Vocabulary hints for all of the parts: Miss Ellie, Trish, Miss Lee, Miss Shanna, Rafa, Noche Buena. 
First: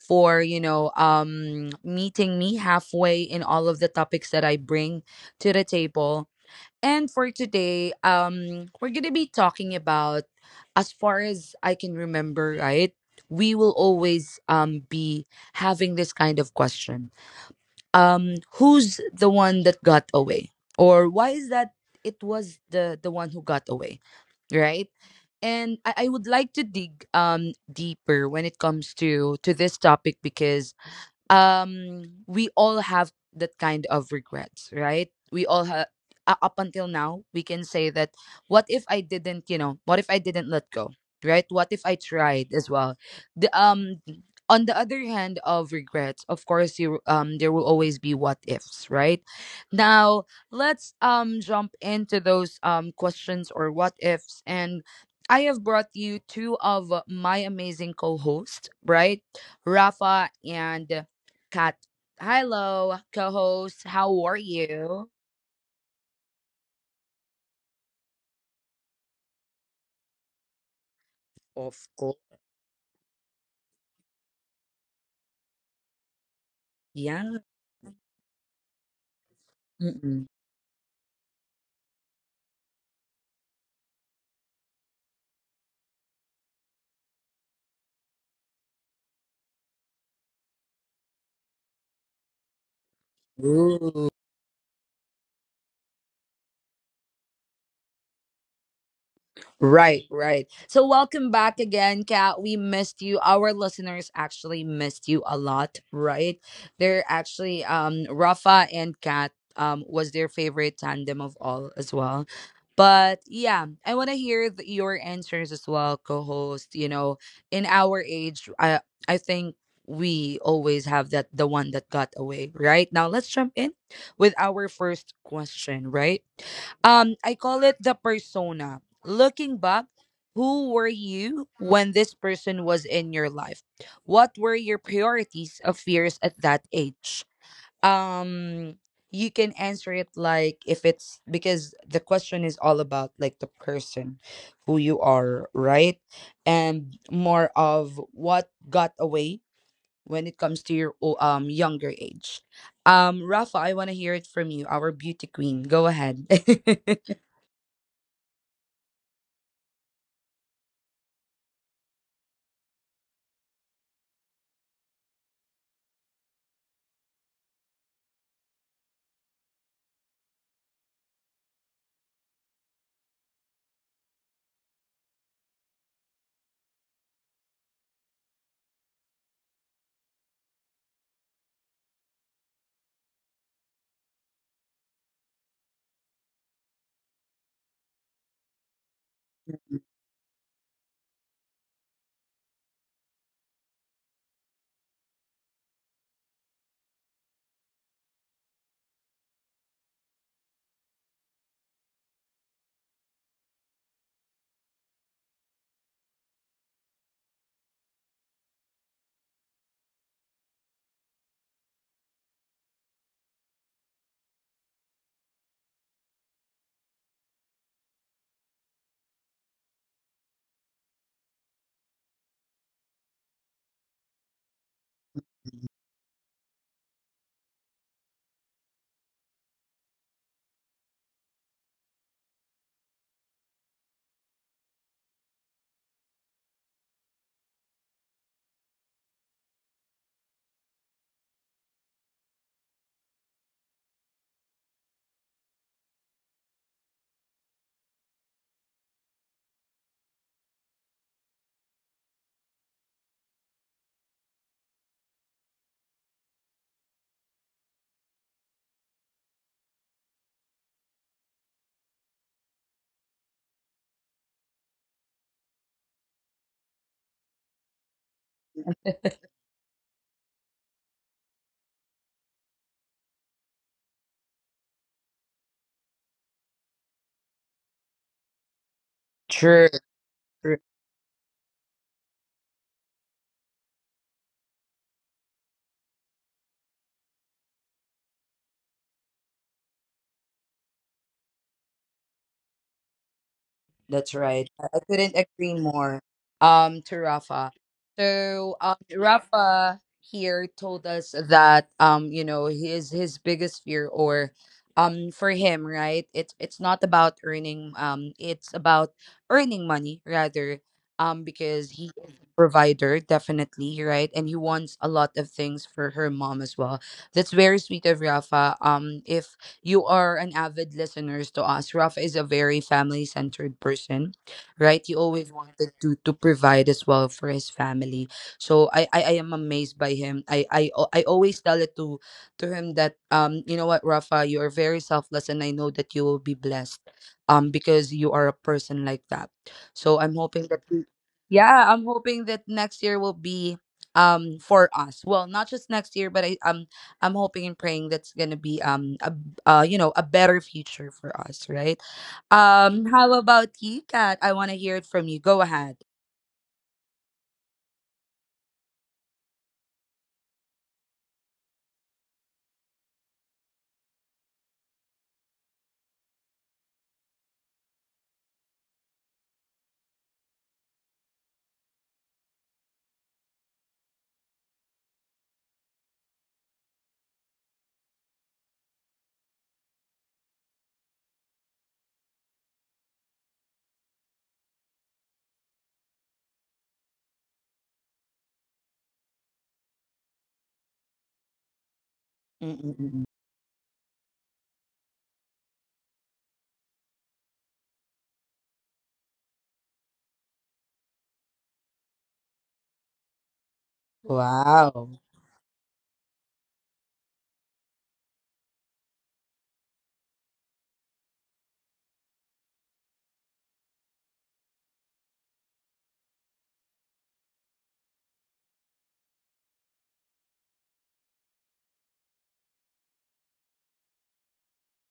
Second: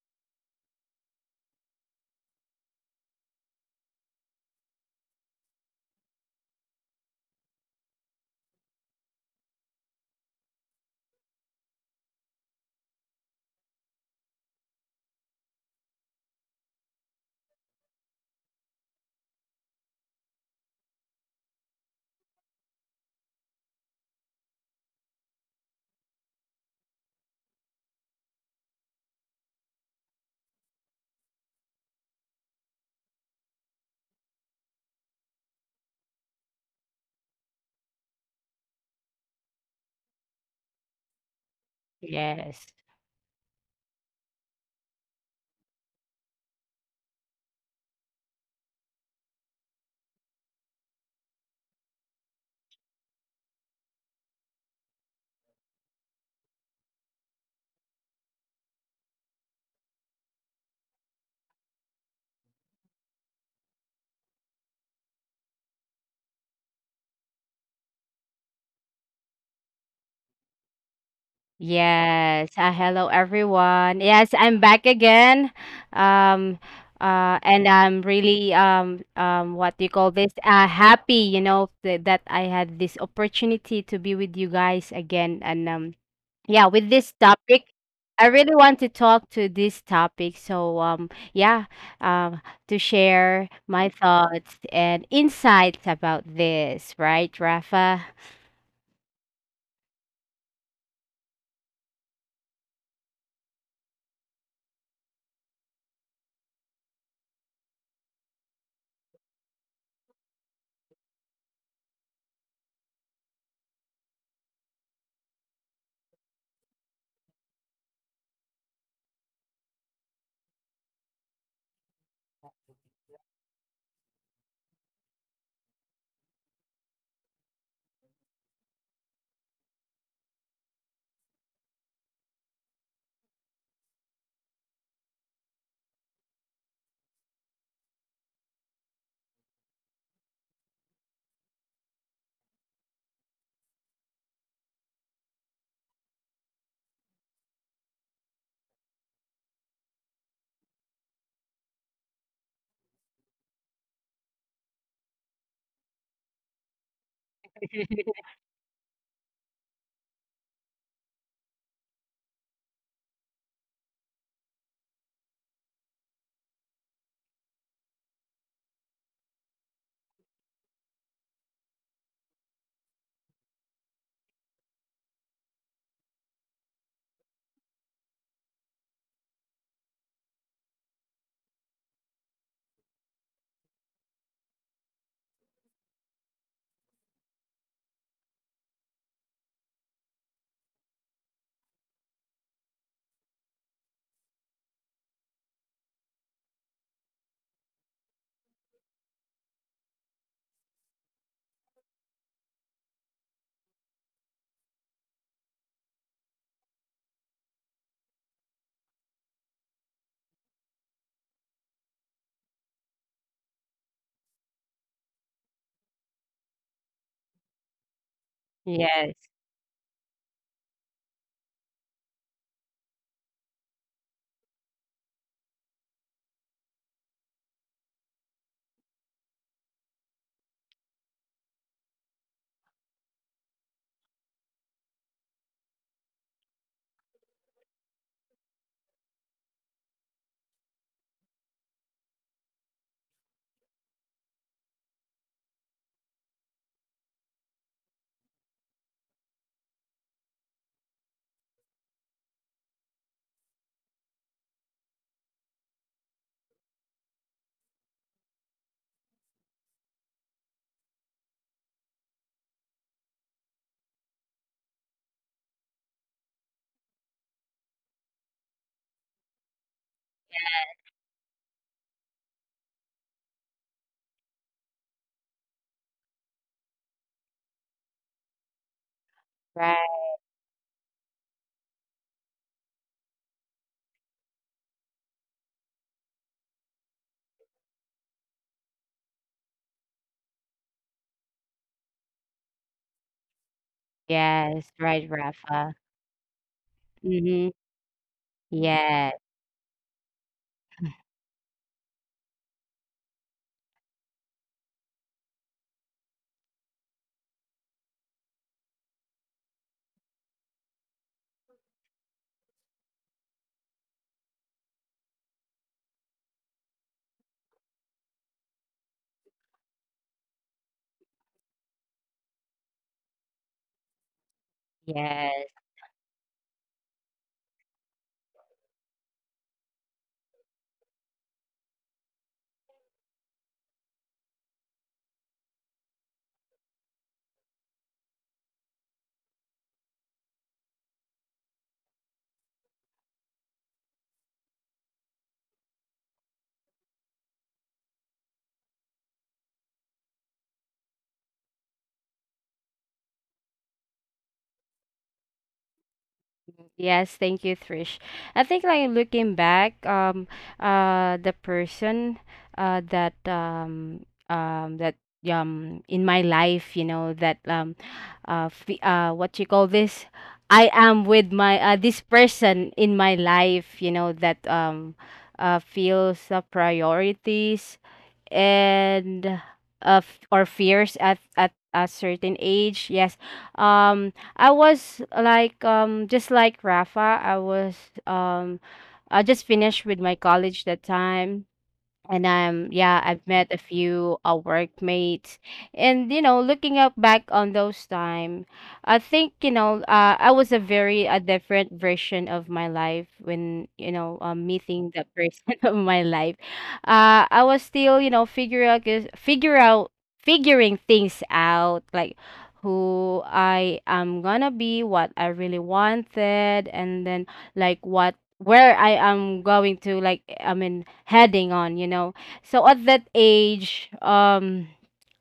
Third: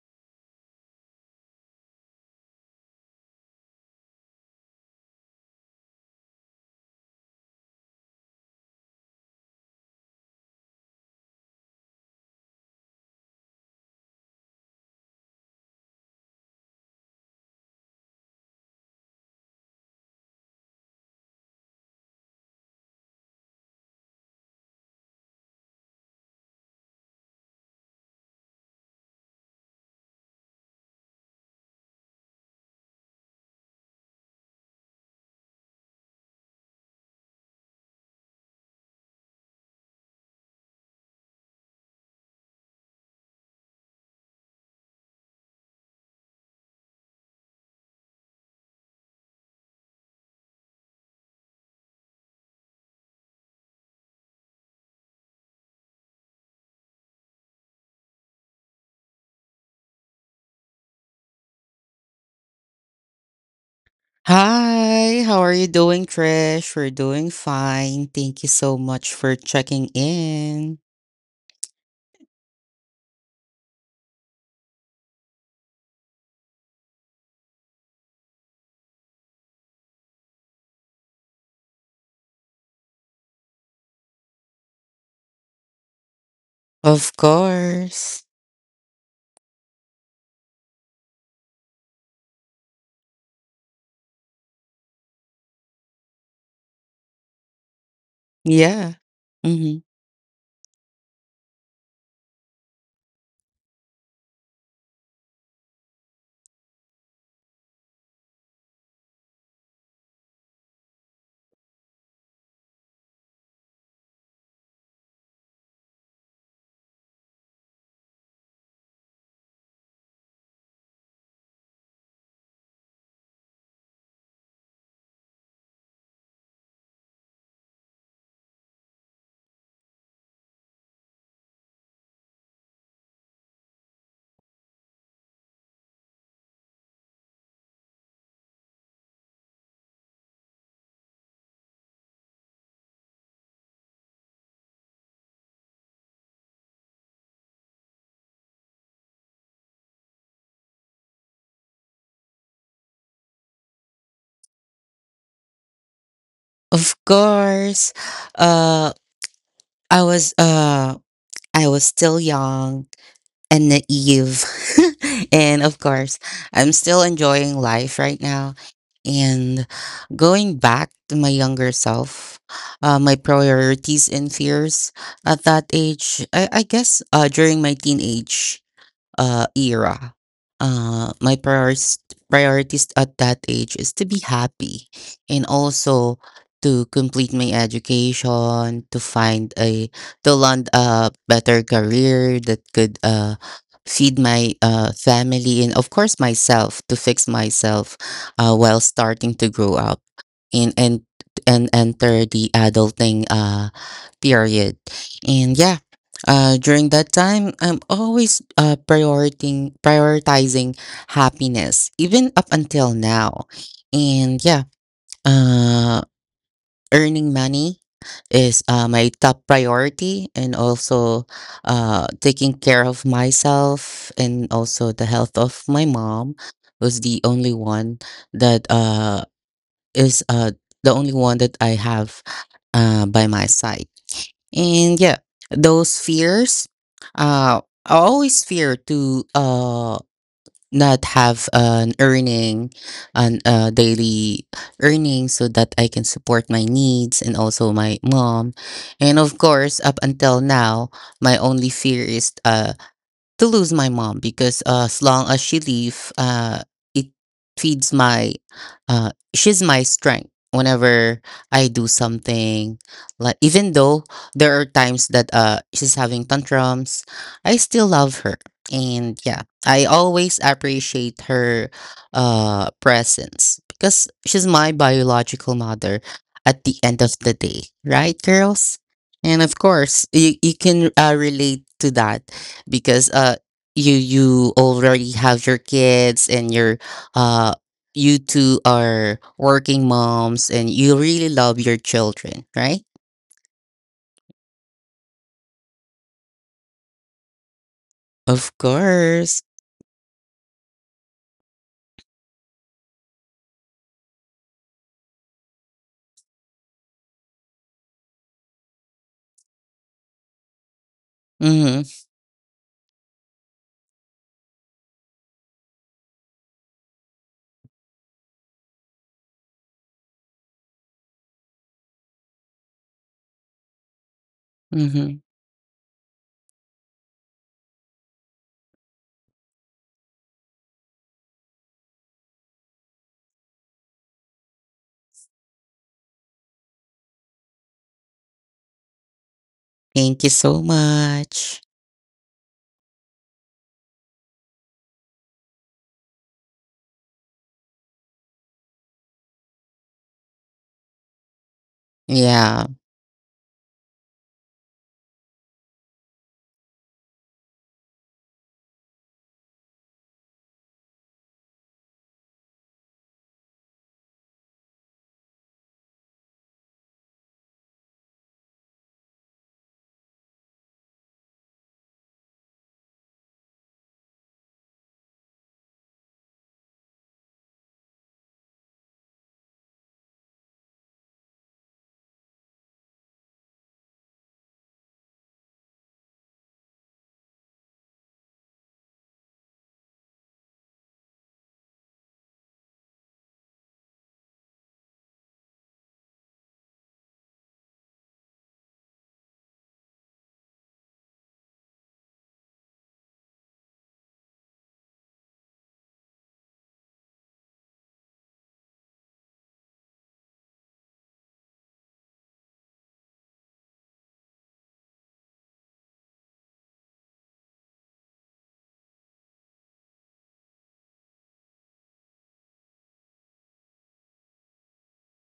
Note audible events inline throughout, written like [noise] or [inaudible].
for meeting me halfway in all of the topics that I bring to the table. And for today, we're gonna be talking about, as far as I can remember, right? We will always be having this kind of question. Who's the one that got away, or why is that it was the one who got away, right? And I would like to dig deeper when it comes to this topic because we all have that kind of regrets, right? We all have, up until now we can say that, what if I didn't, what if I didn't let go, right? What if I tried Yes. as well? The On the other hand of regrets, of course you, there will always be what ifs, right? Now let's jump into those questions or what ifs. And I have brought you two of my amazing co-hosts, right? Rafa and Kat. Hello, co-host. How are you? Hi, how are you doing, Trish? We're doing fine. Thank you so much for checking in. Of course. Yes. Hello, everyone. Yes, I'm back again. Um, Yeah. And I'm really what do you call Mm-mm. this? Happy, th that I had this opportunity to be with you guys again. And yeah, with this Of topic, course. I really want to talk to this topic. So yeah, um, to share my Ooh. thoughts and insights about this, right, Rafa? Yeah. hmm Right, right. So welcome back again, Kat. We missed you. Our listeners actually missed you a lot, right? They're actually, Rafa and Kat was their favorite tandem of all as well. But yeah, I want to hear your answers as well, co-host. You know, in our age, I think we always have that the one that got away, right? Now let's jump in with our first question, right? I call it the persona. Looking back, who were you when this person was in your life? What were your priorities of fears at that age? Um you can answer it like, if it's because the question is all about like the person who you are, right? And more of what got away when it comes to your younger age. Rafa, I want to hear it from you, our beauty queen. Go ahead. Of [laughs] course. [laughs] Uh I was uh I was still young and naive. [laughs] And of course, I'm still enjoying life right now. And going back to my younger self, my priorities and fears at that age, I guess during my teenage era. My priorities at that age is to be happy, and also to complete my education, to land a better career that could feed my family, and of course myself, to fix myself while starting to grow up and and enter the adulting period. And yeah, during that time, I'm always prioritizing happiness, even up until now. And yeah, uh, earning money is my Yes, top priority, and also taking care of myself and also the health of my mom was that uh, is uh, the only one that I have by my side. And yeah, those fears. Uh, I always fear to not have an earning, an daily earning, so that I can support my needs and also my mom. And of course, up until now, my only fear is to lose my mom, because as long as she leave, it feeds my. She's my strength whenever I do something. Like, even though there are times that she's having tantrums, I still love her, and yeah, I always appreciate her presence, because she's my biological mother at the end of the day, right, girls? And of True. course, right. you can relate to that, because you already have your kids and your uh you two are working moms and you really love your children, right? That's right. Yes, I right, couldn't agree Rafa. more to Mm-hmm. Rafa. Of So Yes, course. Rafa here told us that, you know, his biggest fear or for him, right? It's not about earning, it's about earning money rather, Mm-hmm. because he is a provider definitely, right? And he wants a lot of things for her mom as well. That's very sweet of Rafa. If you are an avid listeners to us. Raf is a very family centered person, right? He Mm-hmm. yes, always wanted to provide as well for his family. So I am amazed by him. I always tell it to him that, you know what, Rafa, you are very selfless, and I know that you will be blessed because you are a person like that. So Thank I'm you hoping so that we- much. yeah, I'm hoping that next year will be for us. Well, not just next year, but I'm hoping and praying that's gonna be a you know, a better future for us, right? Yeah. How about you, Kat? I want to hear it from you. Go ahead. yes. Thank you, Trish. I think like looking back, the person, that that in my life, that what you call this? I am with my this person in my life, that feels the priorities and or fears at a certain age. Yes, I was like, just like Rafa, I was um I just finished with my college that time. And, yeah, I've Mm-mm-mm. met a few workmates, and you know, looking up back on those time, I think you know, I was a very a different version of my life when you know meeting that Wow. person [laughs] of my life. I was still you know figure out figuring things out, like who I am gonna be, what I really wanted, and then like what where I am going to, like I mean, heading on, you know. So at that age,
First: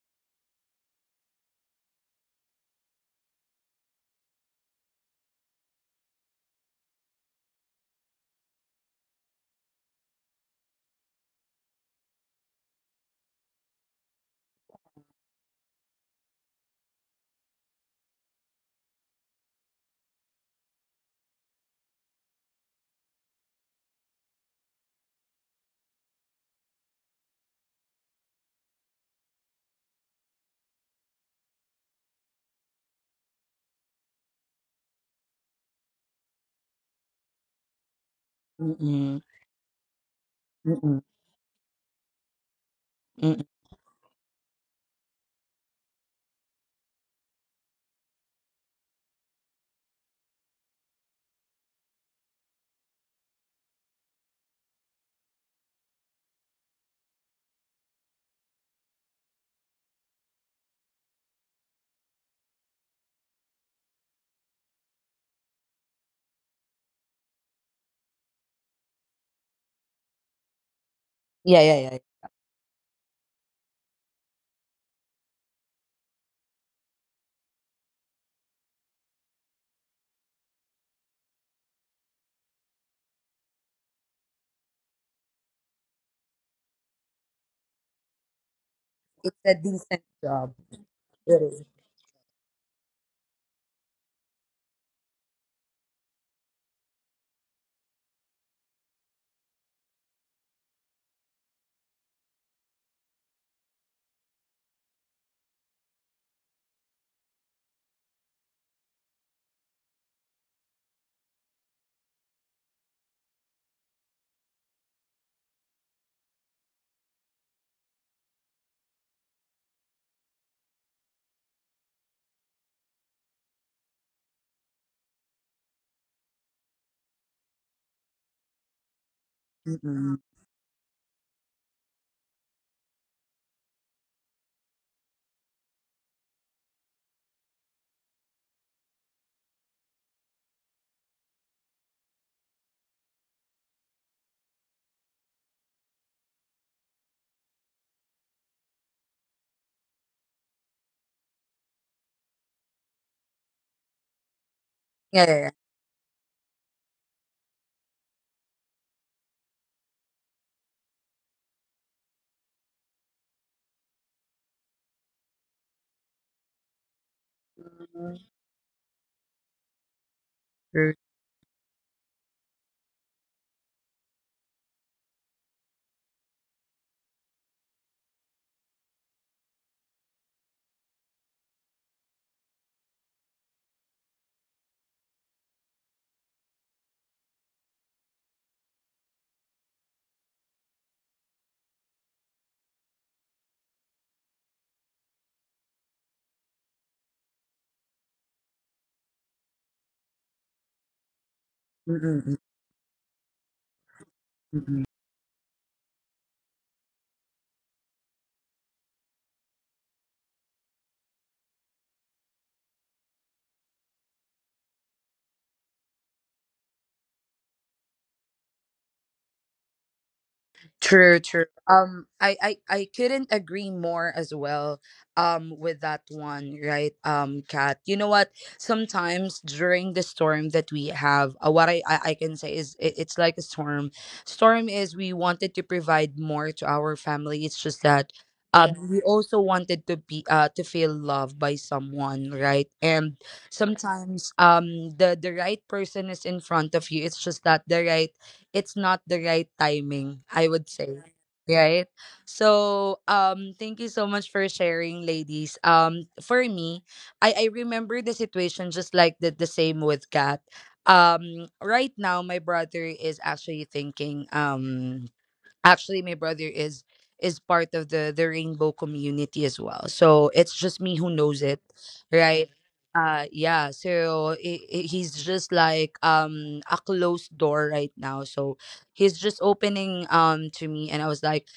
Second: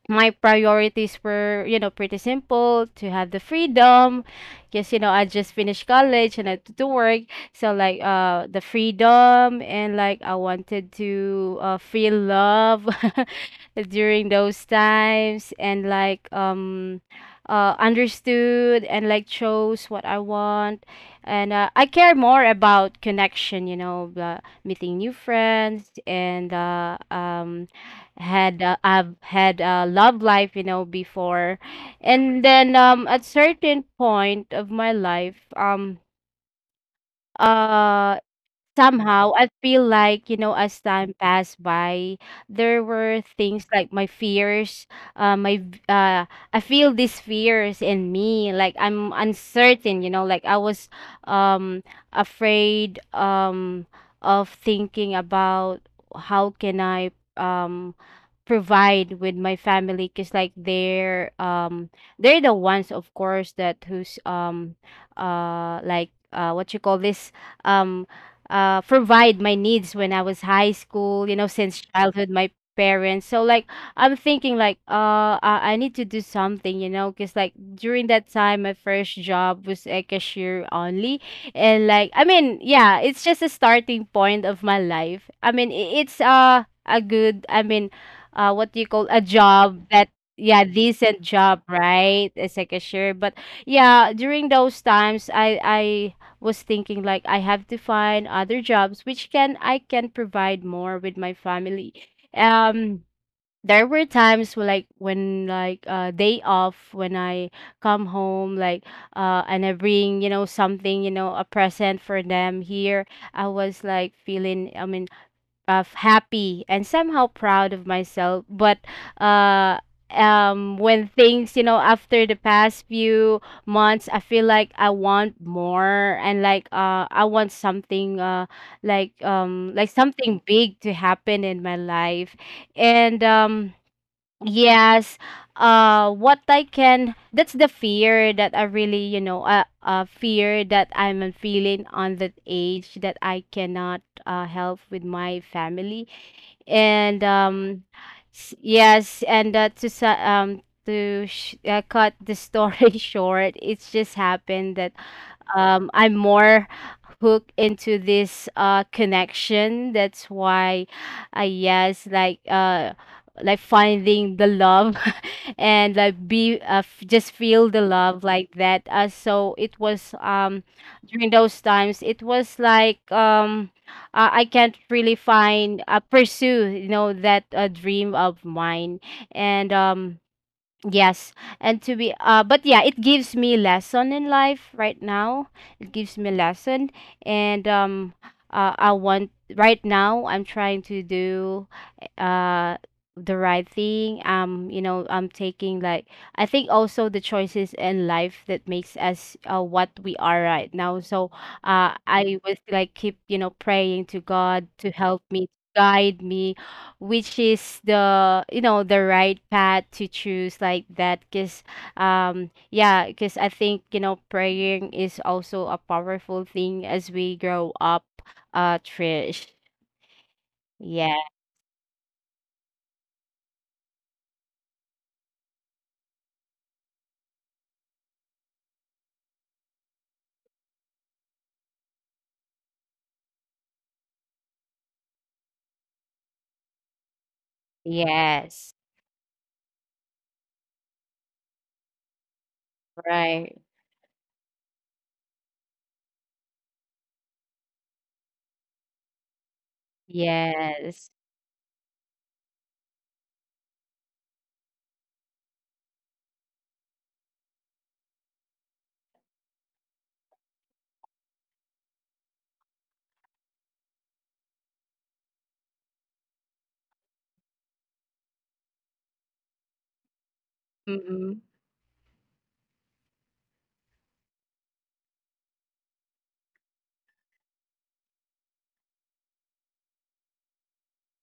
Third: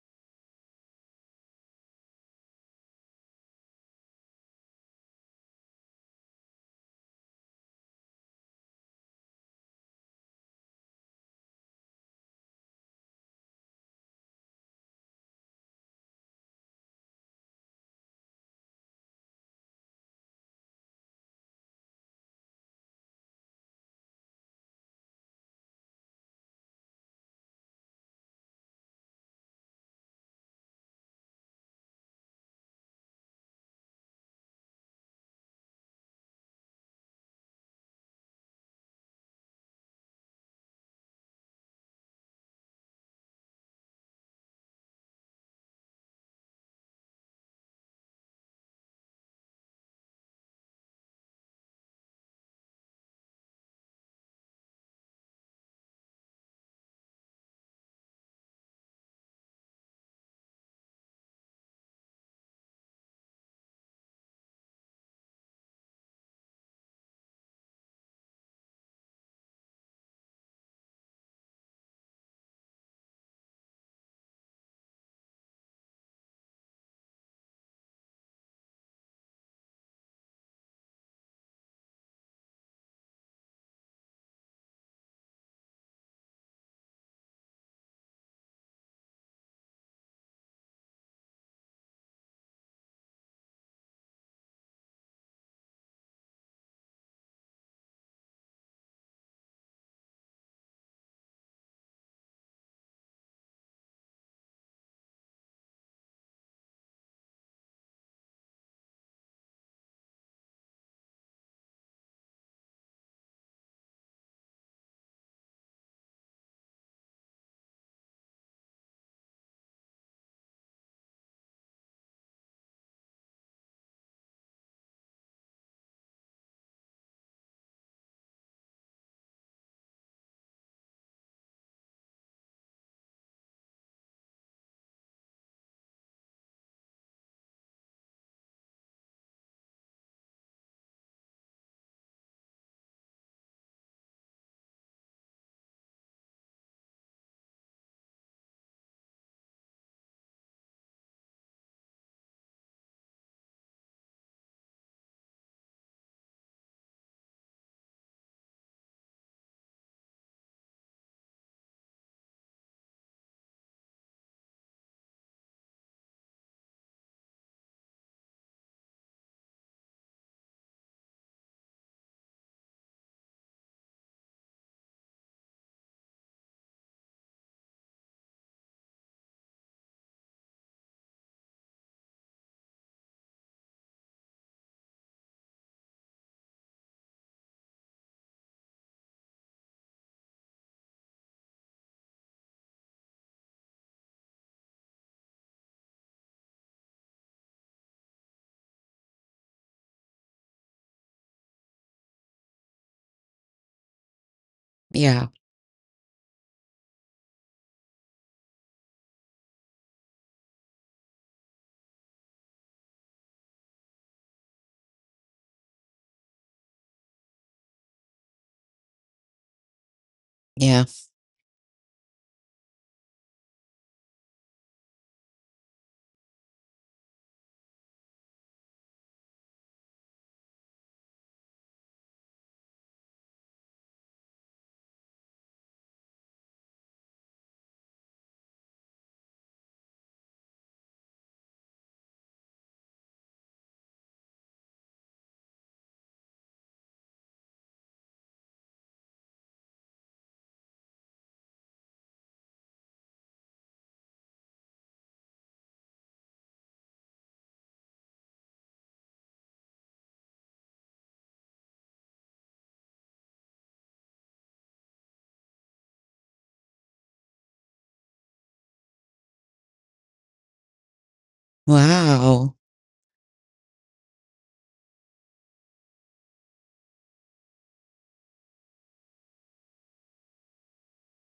my priorities were, you know, pretty simple: to have the freedom because, you know, I just finished college and I had to work. So, like, the freedom, and like I wanted to feel love [laughs] during those times, and like, understood, and like chose what I want. And I care more about connection, you know, meeting new friends, and, had I've had a love life, you know, before. And then at certain point of my life, uh Mm-mm. somehow I feel like, you know, as Mm-mm. time passed by, there were Mm-mm. things like my fears, uh, my v- uh, I feel these fears in me, like I'm uncertain, you know, like I was um afraid of thinking about how can I um provide with my family, because like they're the ones, of course, that who's what you call this, um provide my needs when I was high school, you know, Yeah, yeah, since yeah. childhood, my parents. So like I'm thinking like I need to do something, you know, because like during that time my first job was a cashier only. And like I mean, yeah, it's just a starting point of my life. I mean, it's a good, I mean, what do you call a It's a decent job that, job. yeah, decent It is. job, right? As a cashier. But yeah, during those times I was thinking like I have to find other jobs which can provide more with my family. Um there were times where, like when like day off, when I come home, like and I bring you know something, you know, a present for them here, I was like feeling, I mean, of happy and somehow proud of myself. But uh when things, you know, after the past few months, I feel like I want more, and like I want something, like Mm-mm. something big to happen in my life. And Yes. That's the fear that I really, you know, fear that I'm feeling on that age, that I cannot help with my family. And um, yes, and to sa- to sh- cut the story [laughs] short, it's just happened that Yeah, yeah, I'm more hooked into this connection. That's why, yes, like finding the love [laughs] and like just feel the yeah. love like that. So it was during those times. It was like I can't really find pursue you know that dream of mine. And Yes, and to be but yeah, it gives me lesson in life right now. It gives me lesson. And I want, right now I'm trying to do uh the right thing. You know, I'm taking like, I think also the choices in life that makes us what we are right now. So Mm-mm. I was like keep, you know, praying to Mm-mm. God to help Yeah. me, guide me, which is the you know the right path to choose, like that. Because yeah, because I think you know praying is also a powerful thing as we grow up, Trish. Yeah. True, Yeah. true. I couldn't agree more as well. With that one, right? Kat, you know what? Sometimes during the storm that we have, what I can say is, it's like a storm. Storm is, we wanted to provide more to our family. It's just that, yeah, we Yes, also wanted to be to feel loved by someone, right? And right. sometimes, the right person is in front of you. It's just that the right it's not the right timing, I would say. Yes. Right? So, thank you so much for sharing, ladies. For me, I remember the situation just like the same with Kat. Right now my brother is actually thinking, actually my brother is part of the rainbow community as well, so it's just me who knows it, Mm-hmm. right? Wow. Yeah, so he's just like, a closed door right now, so he's just opening to me, and I was like,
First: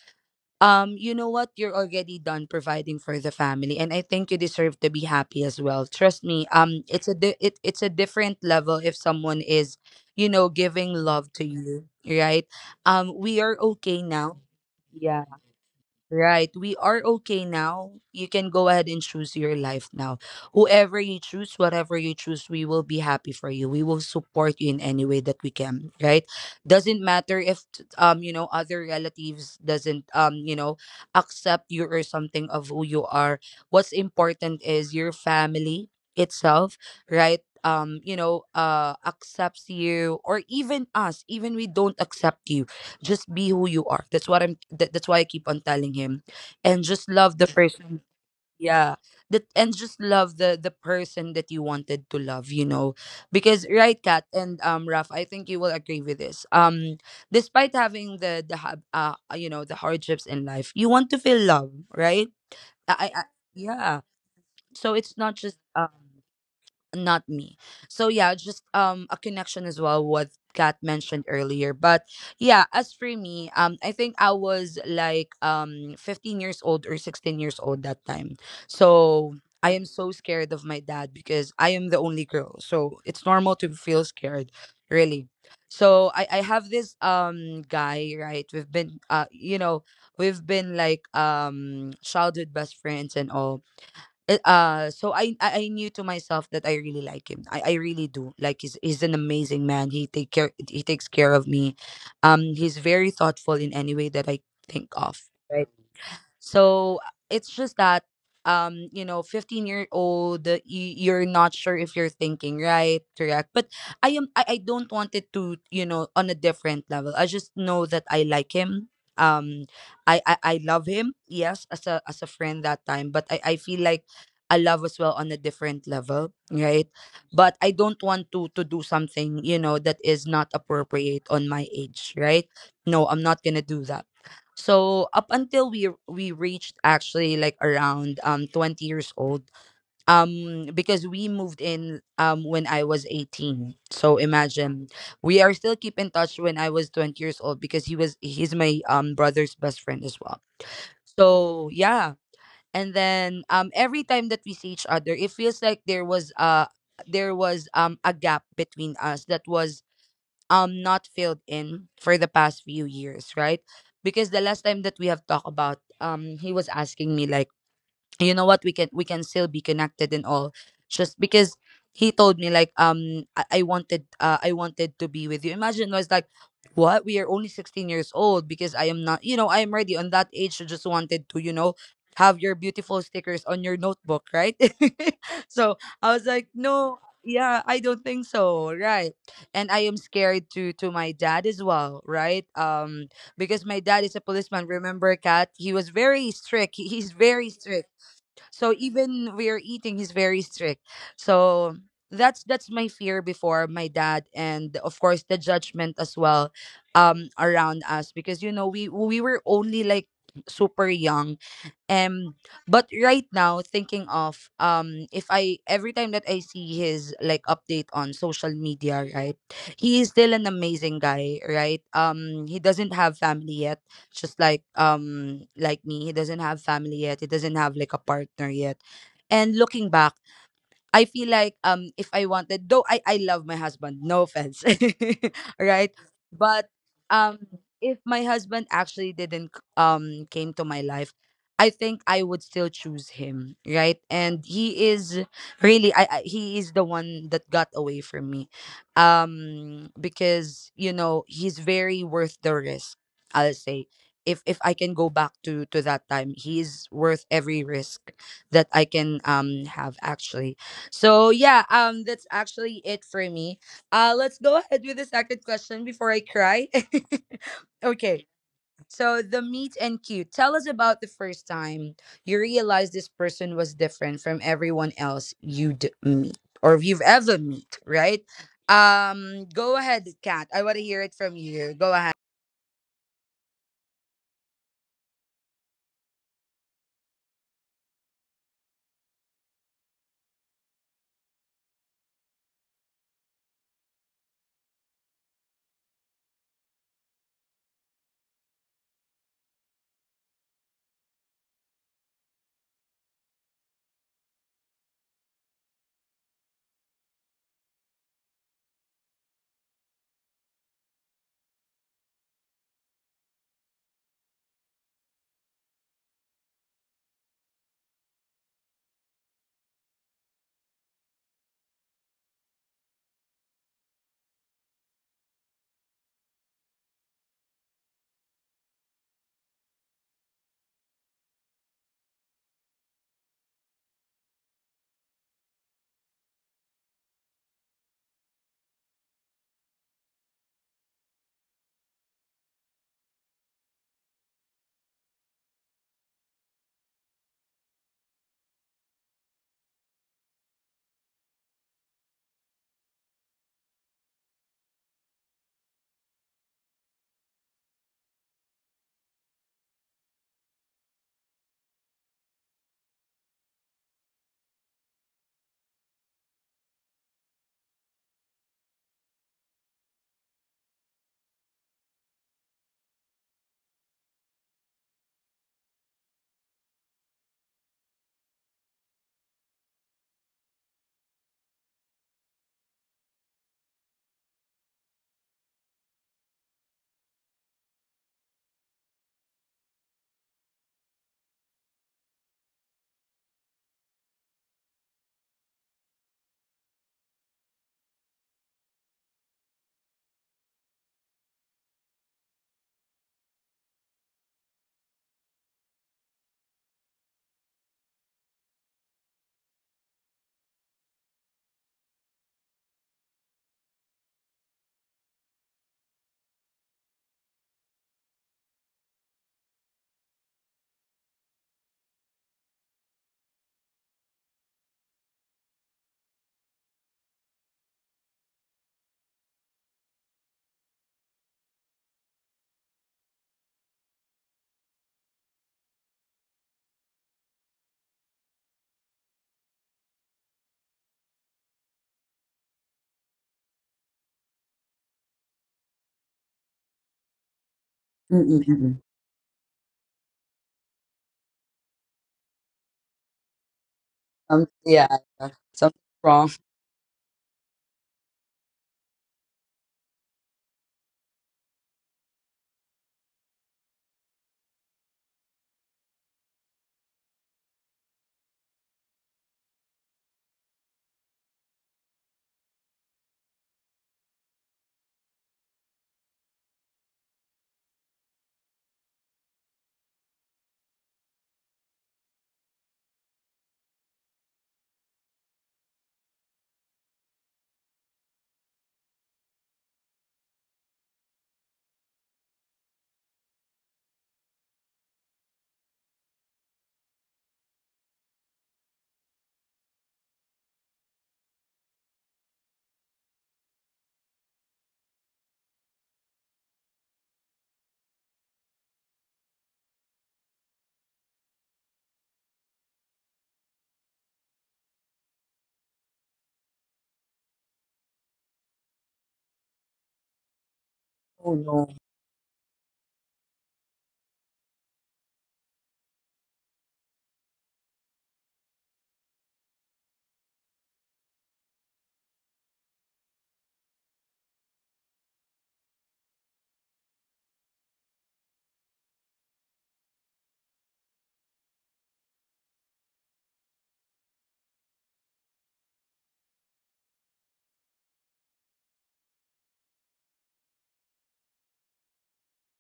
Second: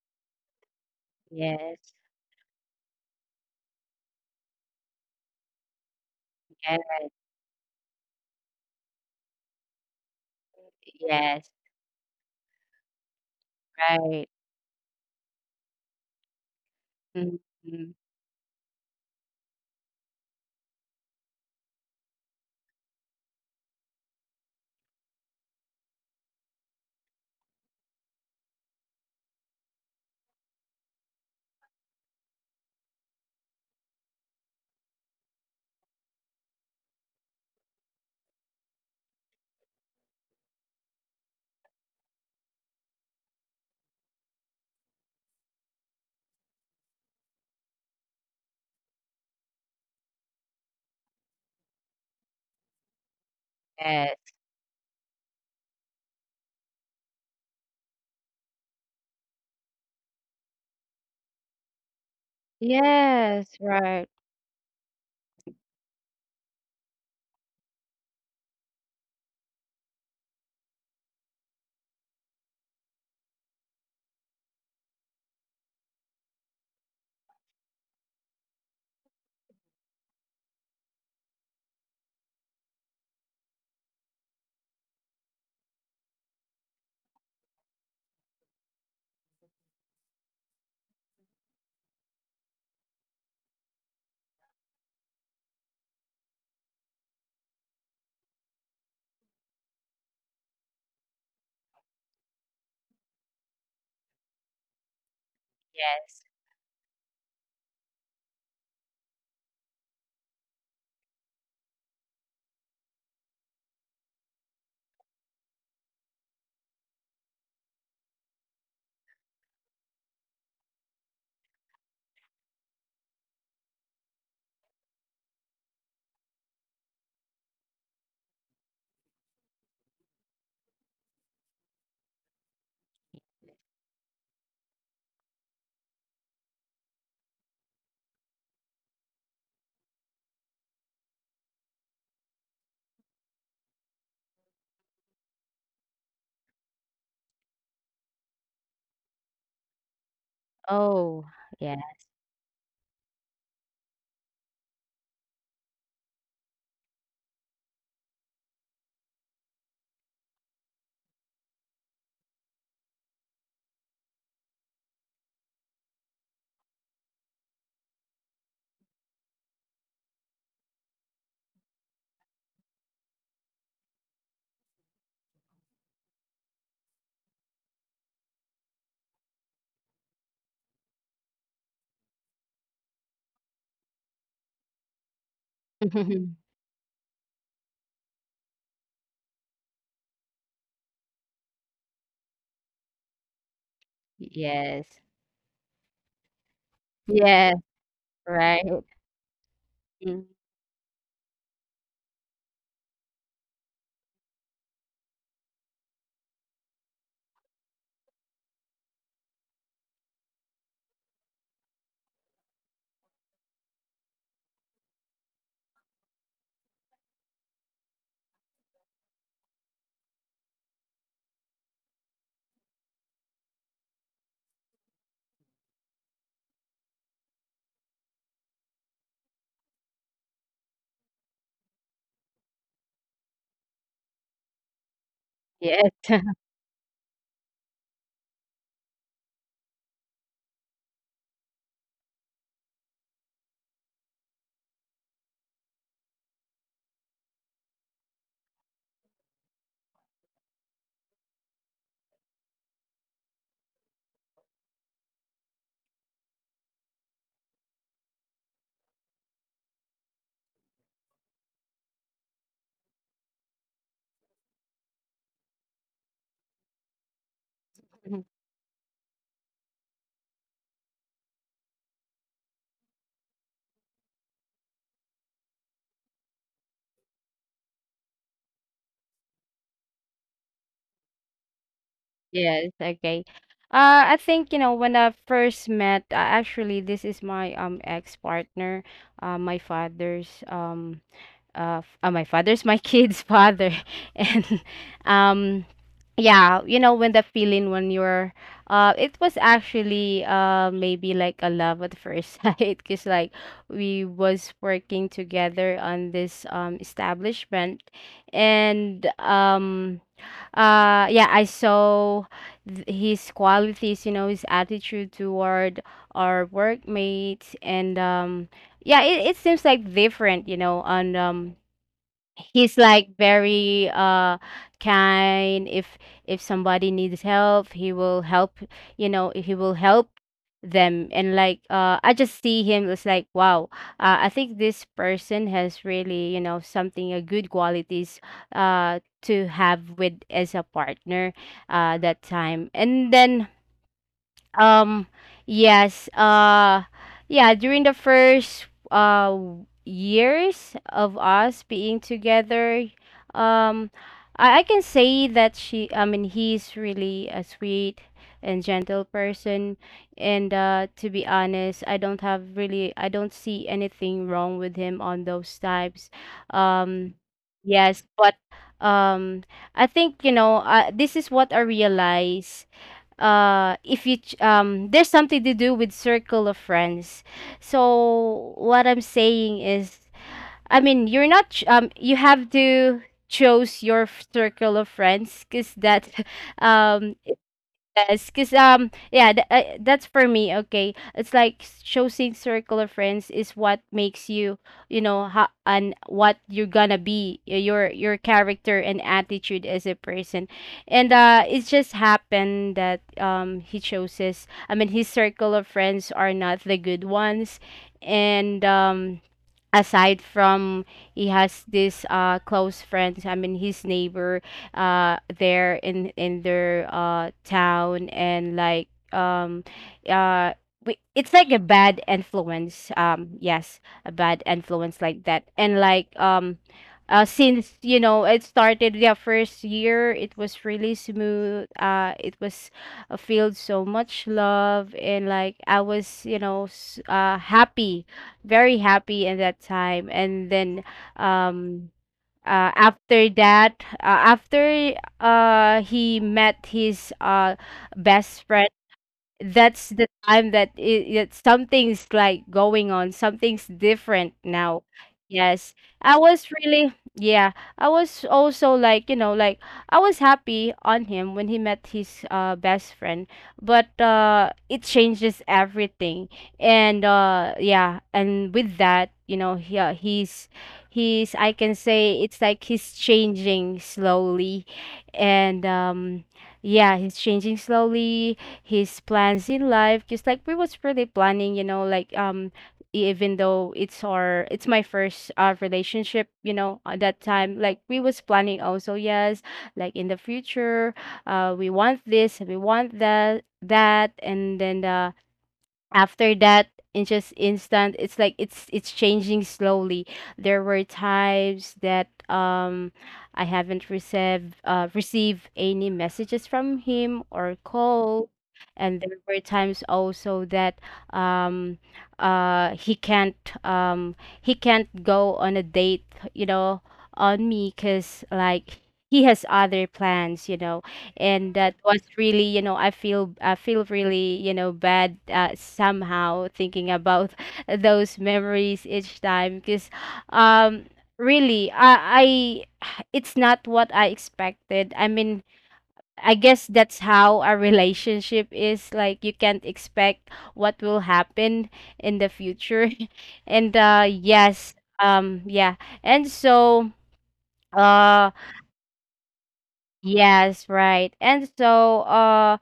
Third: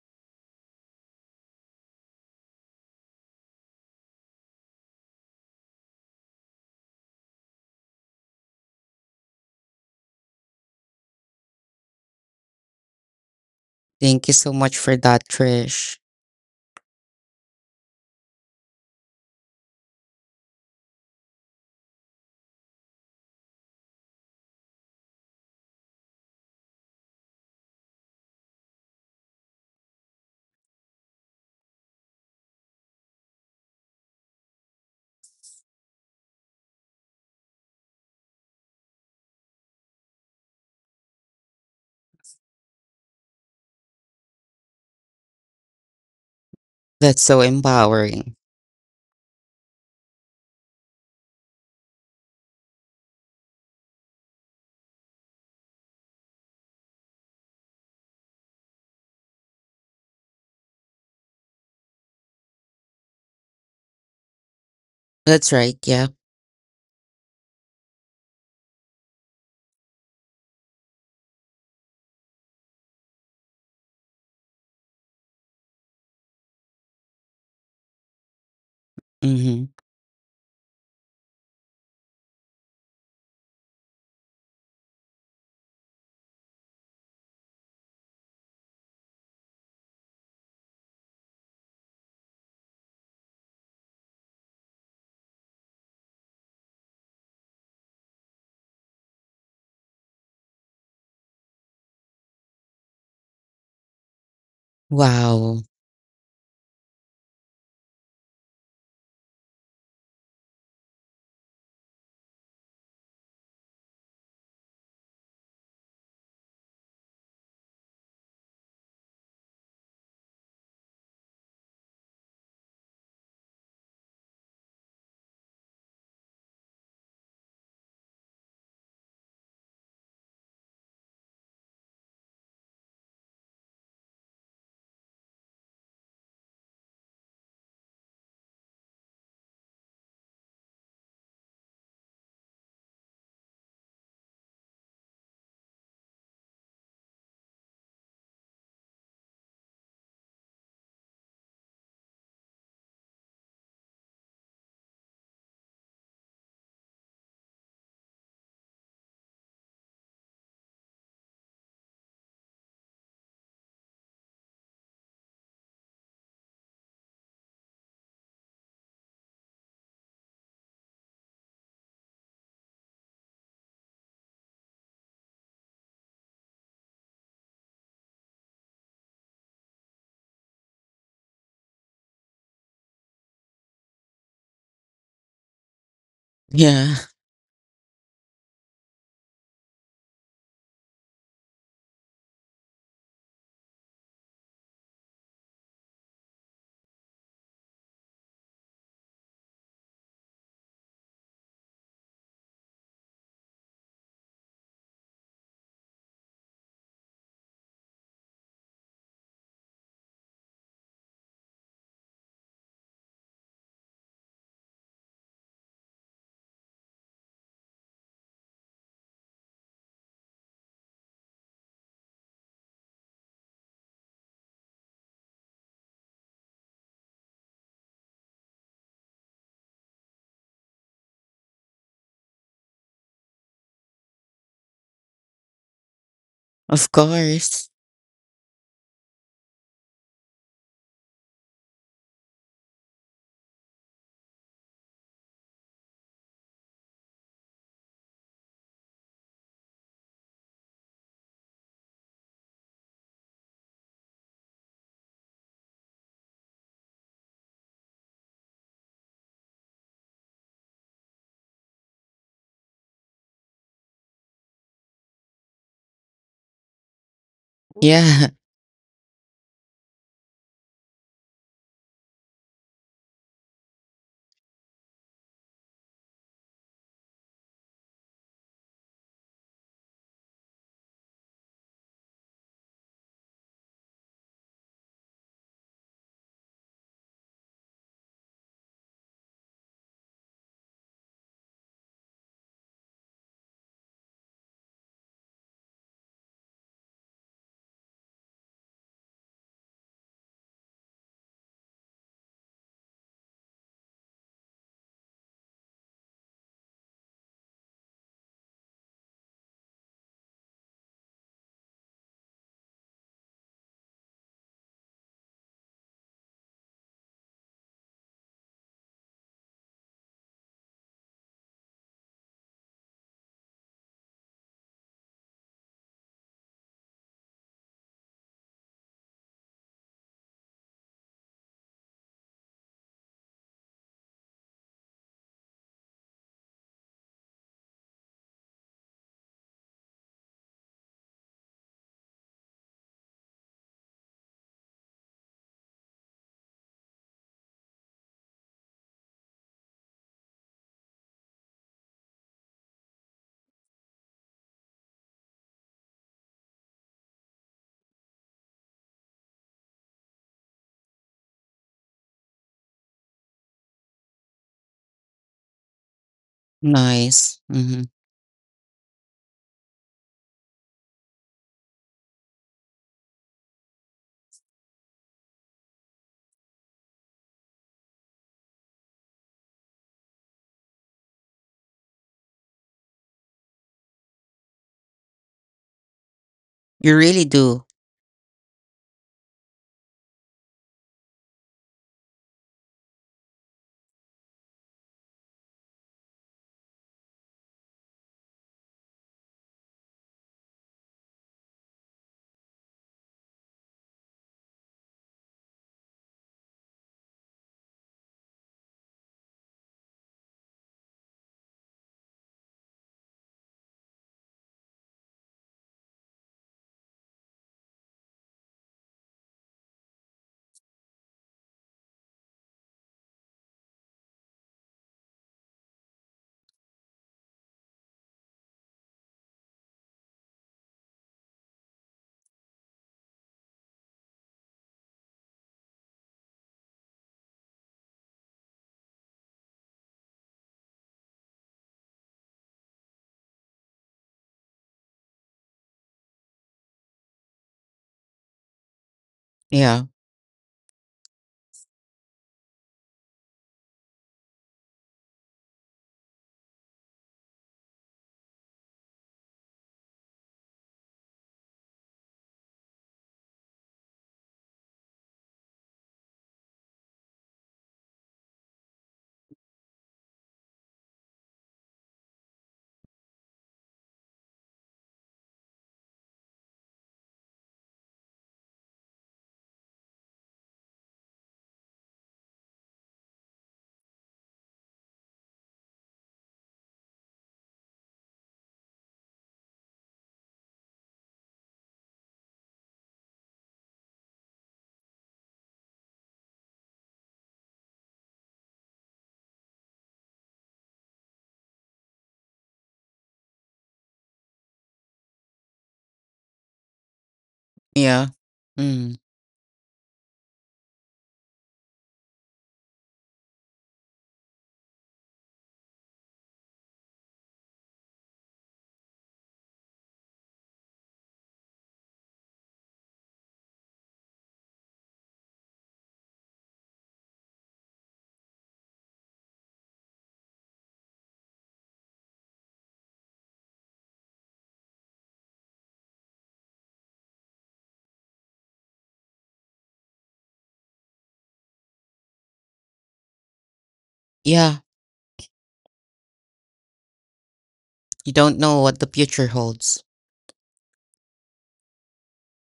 you know what, you're Yes. already done providing for the family, and I think you deserve to be happy as well. Trust me, yes it's a it's a different level if someone is, you know, giving love yes to you, right? We are okay right. Thank you now. so much for that, Yeah, Trish. right. We are okay Mm-hmm. now. You can go ahead and choose your life now. Whoever you choose, whatever you choose, we will be happy for you. We will support you in any way that we can, right? Doesn't matter if, you know, other relatives doesn't, you know, accept you or something of who you are. What's important is your family itself, right? You know, accepts you, or even us, even we don't accept you, just be who you are. That's what I'm that's why I keep on telling him, and That's just so love the person. empowering. Yeah, that, and just love the person that you wanted to love, you know, because, yes right Kat and Raf, I think you will agree with this, despite having you know, the hardships in life, you want to feel love, right? Yes right. Yeah, so it's That's not right. just Yeah. Not me. So yeah, just a connection as well, what Kat mentioned earlier. But yeah, as for me, I think I was like 15 years old or 16 years old that time. So Mm-hmm. I am so scared of my dad because I am the only girl. So it's normal to feel scared, really. So I have this guy, right? We've been, you know, we've been like, childhood best friends and all. So I knew to myself that I really like him. I really do. Like he's an amazing man. He takes care of me. He's very thoughtful in any way that I think of. Wow. Right? Yes. So it's just that, you know, 15-year old, you're not sure if you're thinking right, correct? But I don't want it to, you know, on a different level, I just know that I like him. Um I, I i love him, yes, as a friend that time, but I feel like I love as well on a different level, right? But I don't want to do something, you know, that is not appropriate on my age, right? No, I'm not gonna do that. So up until we reached, actually, like, around 20 years old, because we moved in when I was 18. So imagine, we are still keep in touch when I was 20 years old because he's my brother's best friend as well. Oh. So Yeah. yeah, and then every time that we see each other, it feels like there was a gap between us that was not filled in for the past few years, right? Because the last time that we have talked about, he was asking me like, you know what, we can still be connected and all, just because he told me like, I wanted, I wanted to be with you. Imagine, I was like, what, we are only 16 years old, because I am not you know, I am ready on that age, you just wanted to, you know, have your beautiful stickers on your notebook, right? [laughs] So I was [laughs] like Yeah. no. Yeah, I don't think so, right? And I am scared to my dad as well, right? Because my dad is a policeman, Yes. remember, cat he was very strict, he's yes very strict. right. So even we're eating, Mm-hmm. he's very strict. So that's my fear before, my dad, and of course the judgment as well around us, because you know we were only like super young. um but right now, thinking of, if I every time that I see his like update on social media, right, he is still an amazing guy, right? He doesn't have family yet, just like, like me, he doesn't have family yet, he doesn't have like a partner yet. And looking back, I feel like, if I wanted though, I love my husband, no offense. [laughs] Yes. Right? [laughs] [laughs] But Of um course. if my husband actually didn't came to my life, I think I would still choose him, right? And he is really, I, he is the one that got away from me. Because you know, he's very worth the risk, I'll say. If I can go back to that time, he is worth every risk that I can have actually. So yeah, that's actually it for me. Let's go ahead with the second question before I cry. [laughs] Yeah. Okay. [laughs] So the meet and cute. Tell us about the first time you realized this person was different from everyone else you'd meet or you've ever meet. Right? Go ahead, Kat. I want to hear it from you. Go ahead. Yes, okay. I think, you know, when I first met, actually, this is my ex-partner, uh, my father's um my father's, my kid's father, [laughs] and um yeah, you know, when the feeling when you're it was actually maybe like a love at first [laughs] sight, because like we was working together on this establishment. And Yeah, I saw his qualities, you know, his attitude toward our workmates. And Yeah, it seems like different, you know, on he's like very kind. If somebody needs help, he will help, you know, he will help them. And like I just see him as like, wow, I think this person has really, you know, something a good qualities to have with as a partner that time. And then um, yes. Yeah, during the first uh years of us being together, um, I can say that he's really a sweet and gentle person. And to be honest, I don't have really, I don't see anything wrong with him on those types. Um, Nice. Mm-hmm. yes, but um, I think, you know, this is what I realize: if you ch- there's something to do with circle of friends. So what I'm saying is, I mean you're not ch- you have to choose your circle of friends, because that [laughs] You um really do. yes, because yeah, that's for me, okay. It's like choosing circle of friends is what makes you, you know, and what you're gonna be, your character and attitude as a person. And it just happened that he chooses, I mean, his circle of friends are not the good ones. And Aside from, he has this close friends, I mean his neighbor there in their town, and like uh we, it's like a bad influence, yes, a bad influence like that. And like since you know it started their first year, it was really smooth. It was filled so much love, and like I was, you know, happy, very happy in that time. And then um uh, after that, after he met his best friend, Mm-mm-mm. Yeah. that's the time that it, that something's like going on, something's different now. Yeah, yeah, Yes. something I wrong. was really, yeah, I was also like, you know, like I was happy on him when he met his best friend, but it changes everything. And with that, you know, he's I can say it's like he's changing slowly and yeah, he's changing slowly his plans in life just like we was really planning you know like even though it's my first relationship you know at that time like we was planning also yes like in the future we want this we want that and then after that it's just instant it's like it's changing slowly. There were times that I haven't received received any messages from him or Yeah. call. Mm. And there were times also that um uh he can't um he can't go on a date you know on me because like he has other plans you know. Oh And no. that was really you know I feel I feel really you know bad, somehow thinking about [laughs] those memories each time because um really I [sighs] it's not what I expected I mean I guess that's how a relationship is, like you can't expect what will happen in the future. [laughs] and uh Yeah. yes um yeah and You uh don't know what the future holds. yes, right and so uh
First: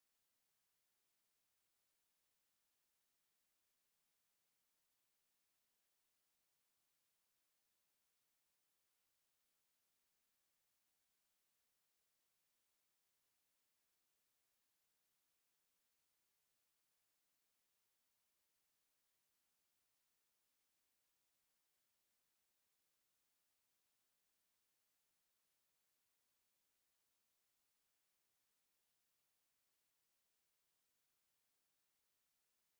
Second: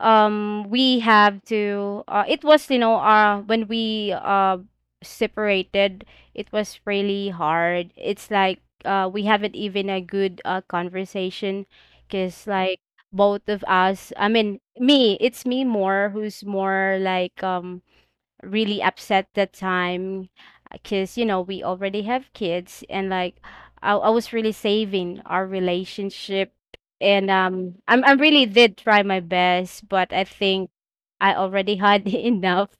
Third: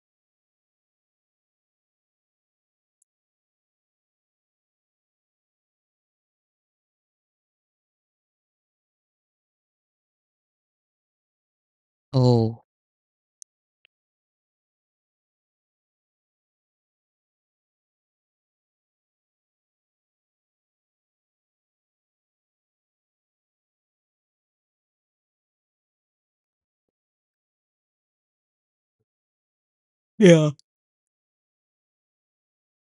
um we have to, it was you know when we separated, it was really hard. It's like we haven't even a good conversation because Oh. like both of us I mean me it's me more who's more like really upset that time because you know we already have kids and like I was really saving our relationship. And um I'm I really did try my best, but I think I already had [laughs] enough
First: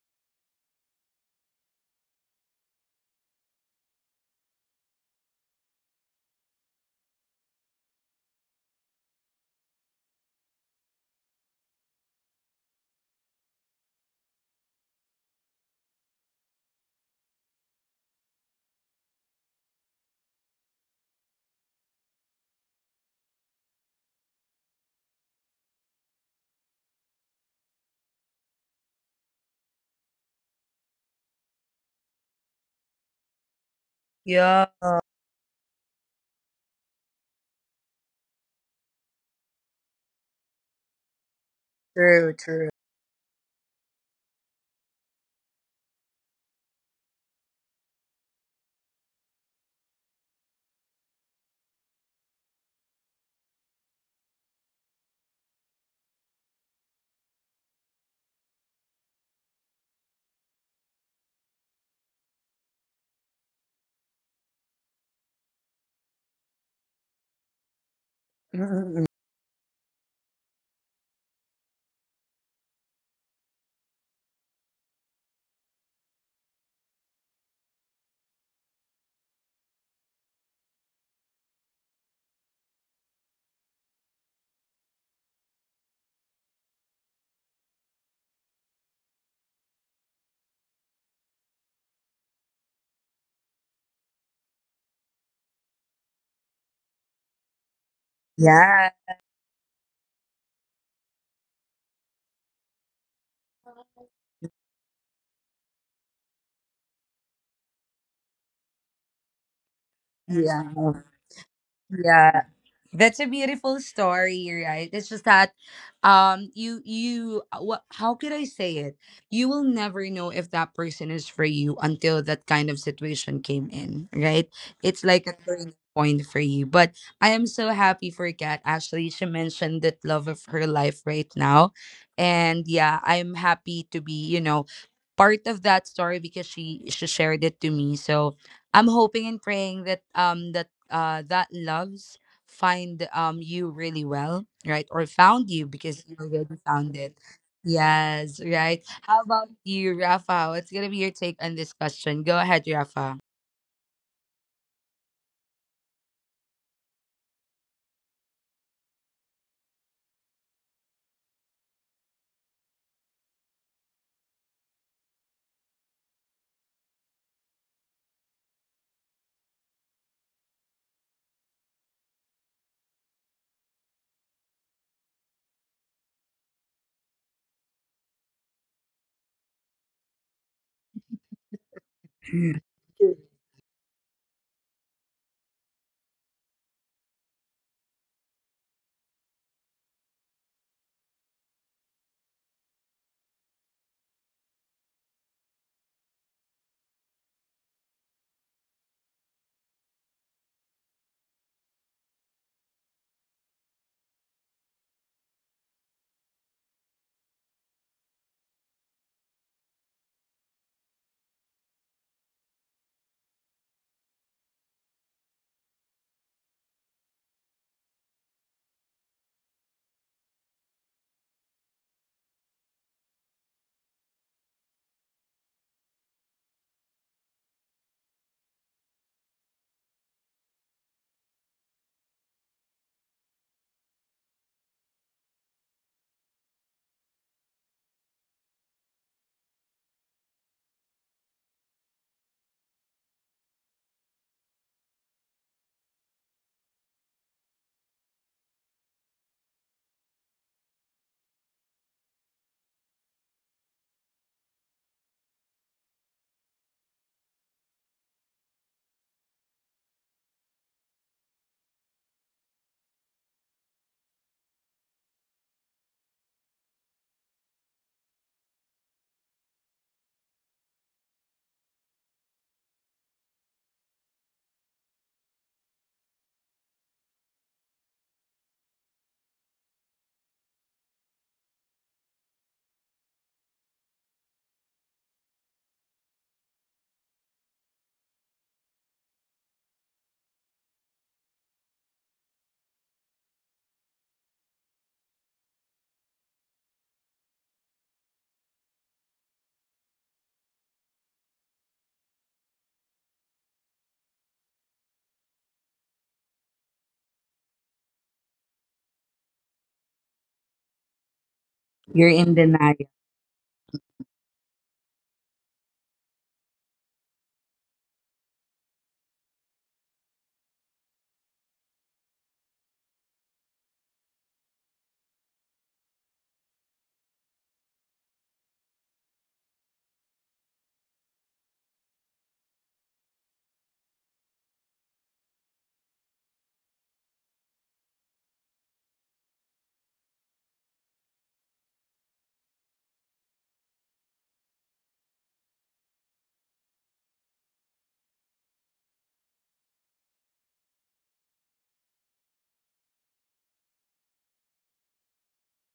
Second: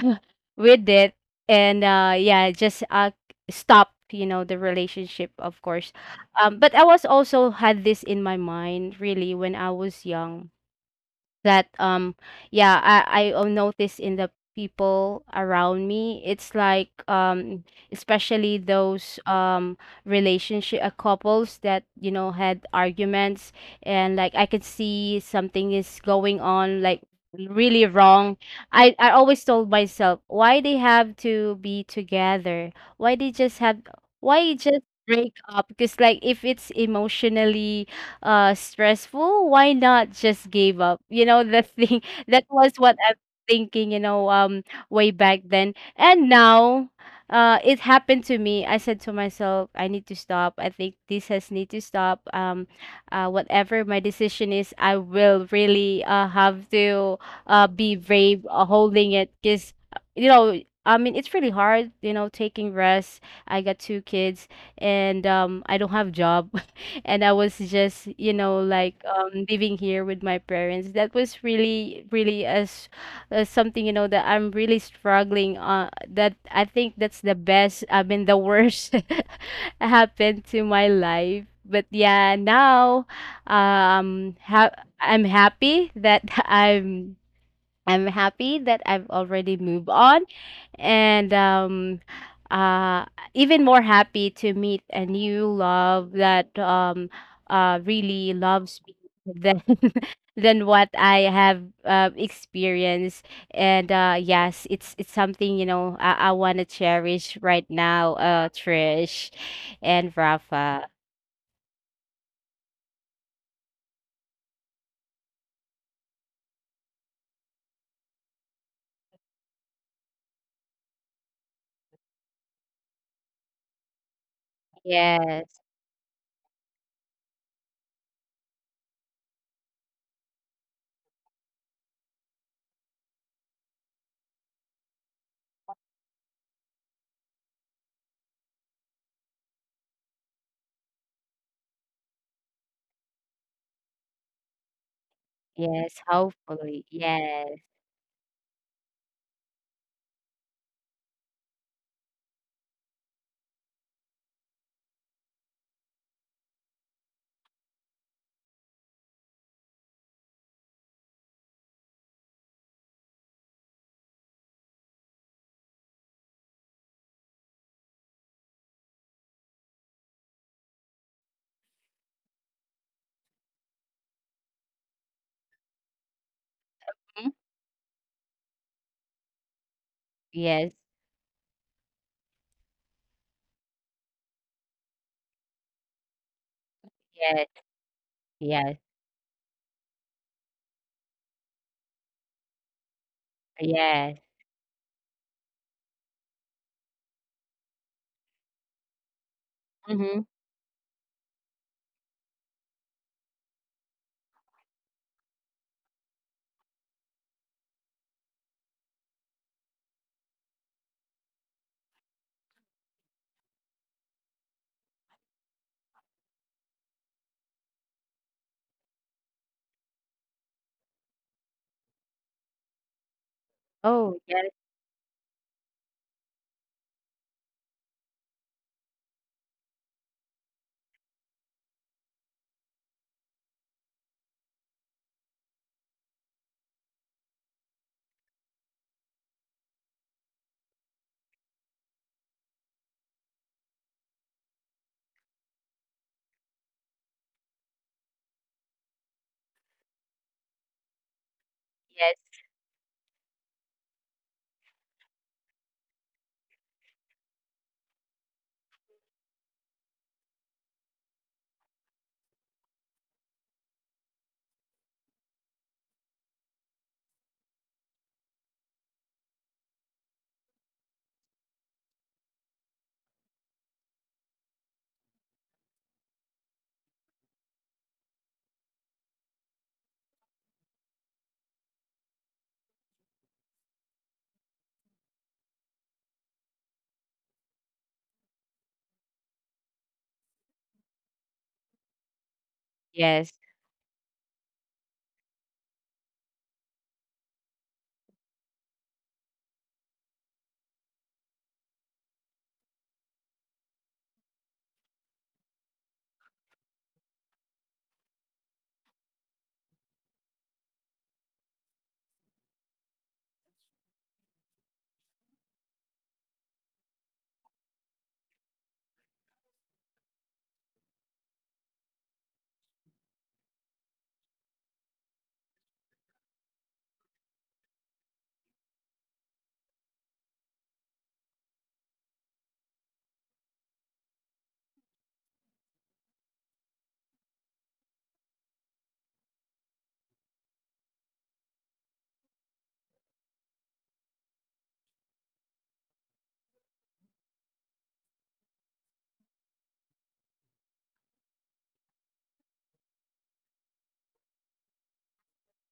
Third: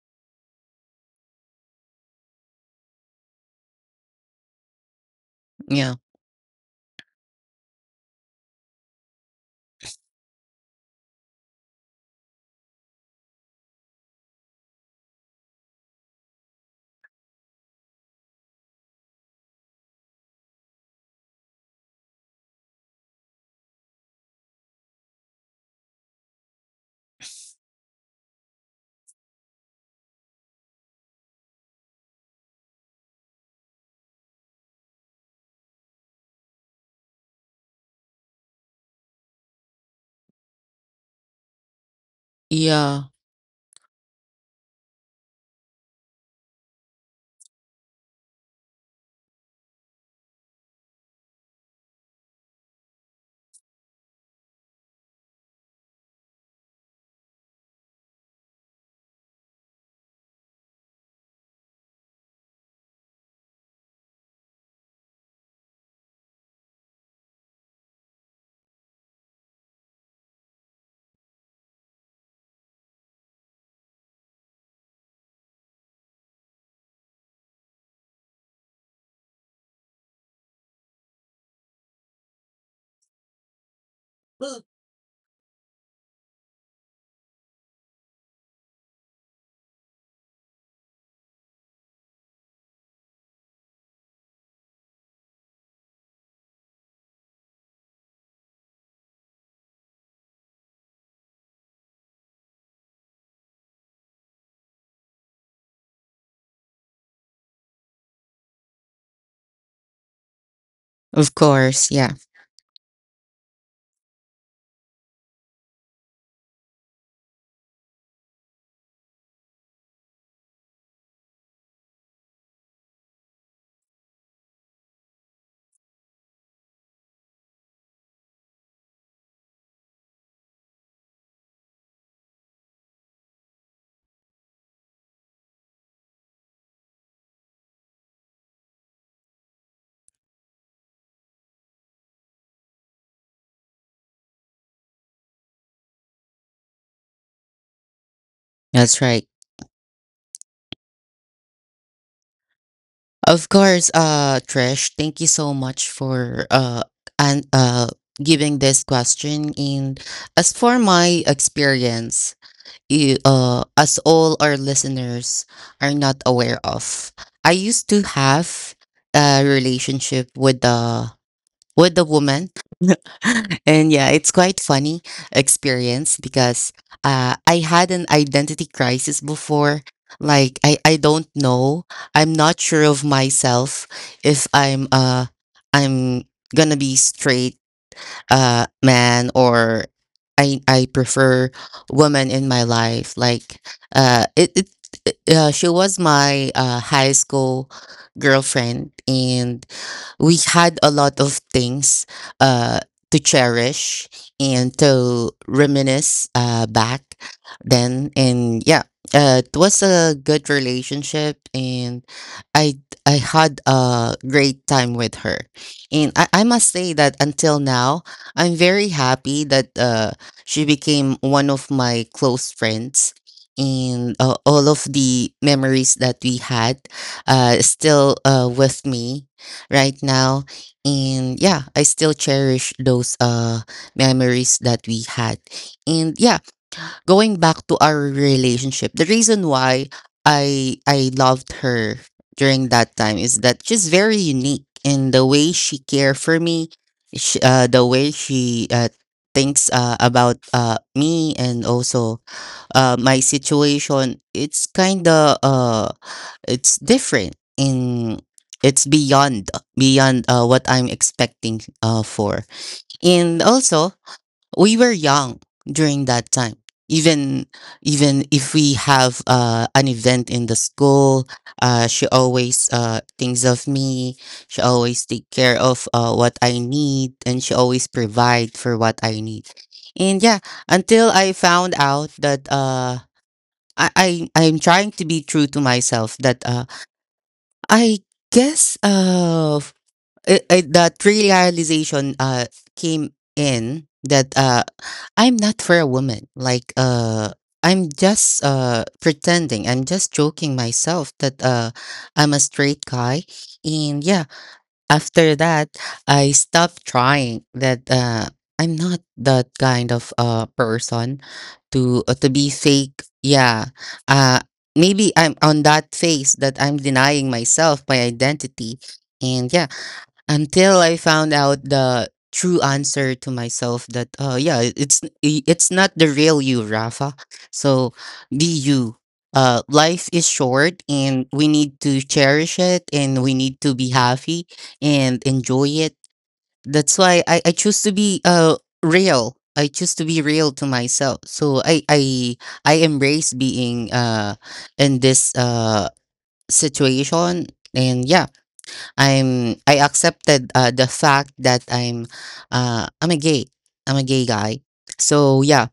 [laughs] with it. And just stop you know the relationship of course. Yeah. But I was also had this in my mind really when I was young that yeah I notice in the people around me it's like especially those relationship, couples that you know had arguments, and like I could see something is going on like really wrong. I always told myself, why they have to be together, why they just have, why Yeah. just break up? Because like if it's emotionally stressful, why not just give up? You know, the thing [laughs] True, that true. was what Yeah. I'm thinking, you know, way back then. And now it happened to me. I said to myself, I need to stop. I think this has need to stop. Whatever my decision is, I will really have to be brave, holding it because you know I mean, it's really hard, you know, taking rest. I got two kids, and I don't have job. [laughs] And I was just, you know, like Mm-mm-mm. Living here with my parents. That was really, really as, something, you know, that I'm really struggling on. That I think that's the best, I mean, the worst [laughs] happened to my life. But yeah, now um ha- I'm happy that [laughs] I'm happy that I've already moved on, and uh even more happy to meet a new love that really loves Yeah. me than [laughs] than what I have, experienced. And yes, it's something you know I want to cherish right now, Trish and Yeah. Rafa. Of course. Yeah. Yeah, that's a beautiful story, right? It's just that, you you what? How could I say it? You will never know if that person is for you until that kind of situation came in, right? It's like a Yes, turning point for you. But I am so happy for Kat. Actually, she mentioned that love of her life right now, and yeah, I'm happy to be. You know, part of that story because she shared it to me. So I'm hoping and praying that that loves find you really well, right? Or found you yes, because you already hopefully found it. yes. Yes, right. That's How right. about you, Rafa? What's gonna be your take on this question? Go ahead, Rafa. Of course, Trish, thank you so much for and giving this question. And as for my experience, as all our listeners are not aware of, I used to have a relationship with the woman, [laughs] and yeah, it's quite funny experience, because Mhm. I had an identity crisis before. Like, Yes. I don't know. I'm Mm. not sure of myself if I'm gonna be Yes. straight Yes. man, or I prefer woman in my life. Like Yes. uh it, it she was my high school girlfriend, and Hmm. we had a lot of things uh to cherish and to reminisce back then. And yeah, it was a good relationship and I I had a great time with her, and I must say that until now I'm very happy that she became one of my close friends, and Oh yes. all of the memories that we had is still with me right now. And yeah, I still cherish those memories that we had. And yeah, going back to our relationship, the reason why I loved her during that time is that she's very unique in the way she care for me, sh the way she thinks about me, and Yes. also my situation. It's kind of it's different in it's beyond beyond what I'm expecting for, and also we were young during that time. Even even if we have an event in the school, she always thinks of me, she always take care of what I need, and she always provide for what I need. And yeah, until I found out that I'm trying to be true to myself, that I guess f- I that realization came Yes. in that I'm not for a woman. Like, I'm just pretending. I'm just joking myself that I'm a straight guy. And yeah, after that I stopped trying that I'm not that kind of person You're to in be denial. fake. Yeah. Uh Maybe I'm on that phase that I'm denying myself my identity. And yeah, until I found out the true answer to myself that yeah, it's not the real you, Rafa. So be you. Uh, life is short and we need to cherish it and we need to be happy and enjoy it. That's why I choose to be real. I choose to be real to myself. So I embrace being in this situation. And yeah, I accepted the fact that I'm a gay. I'm a gay guy. So yeah,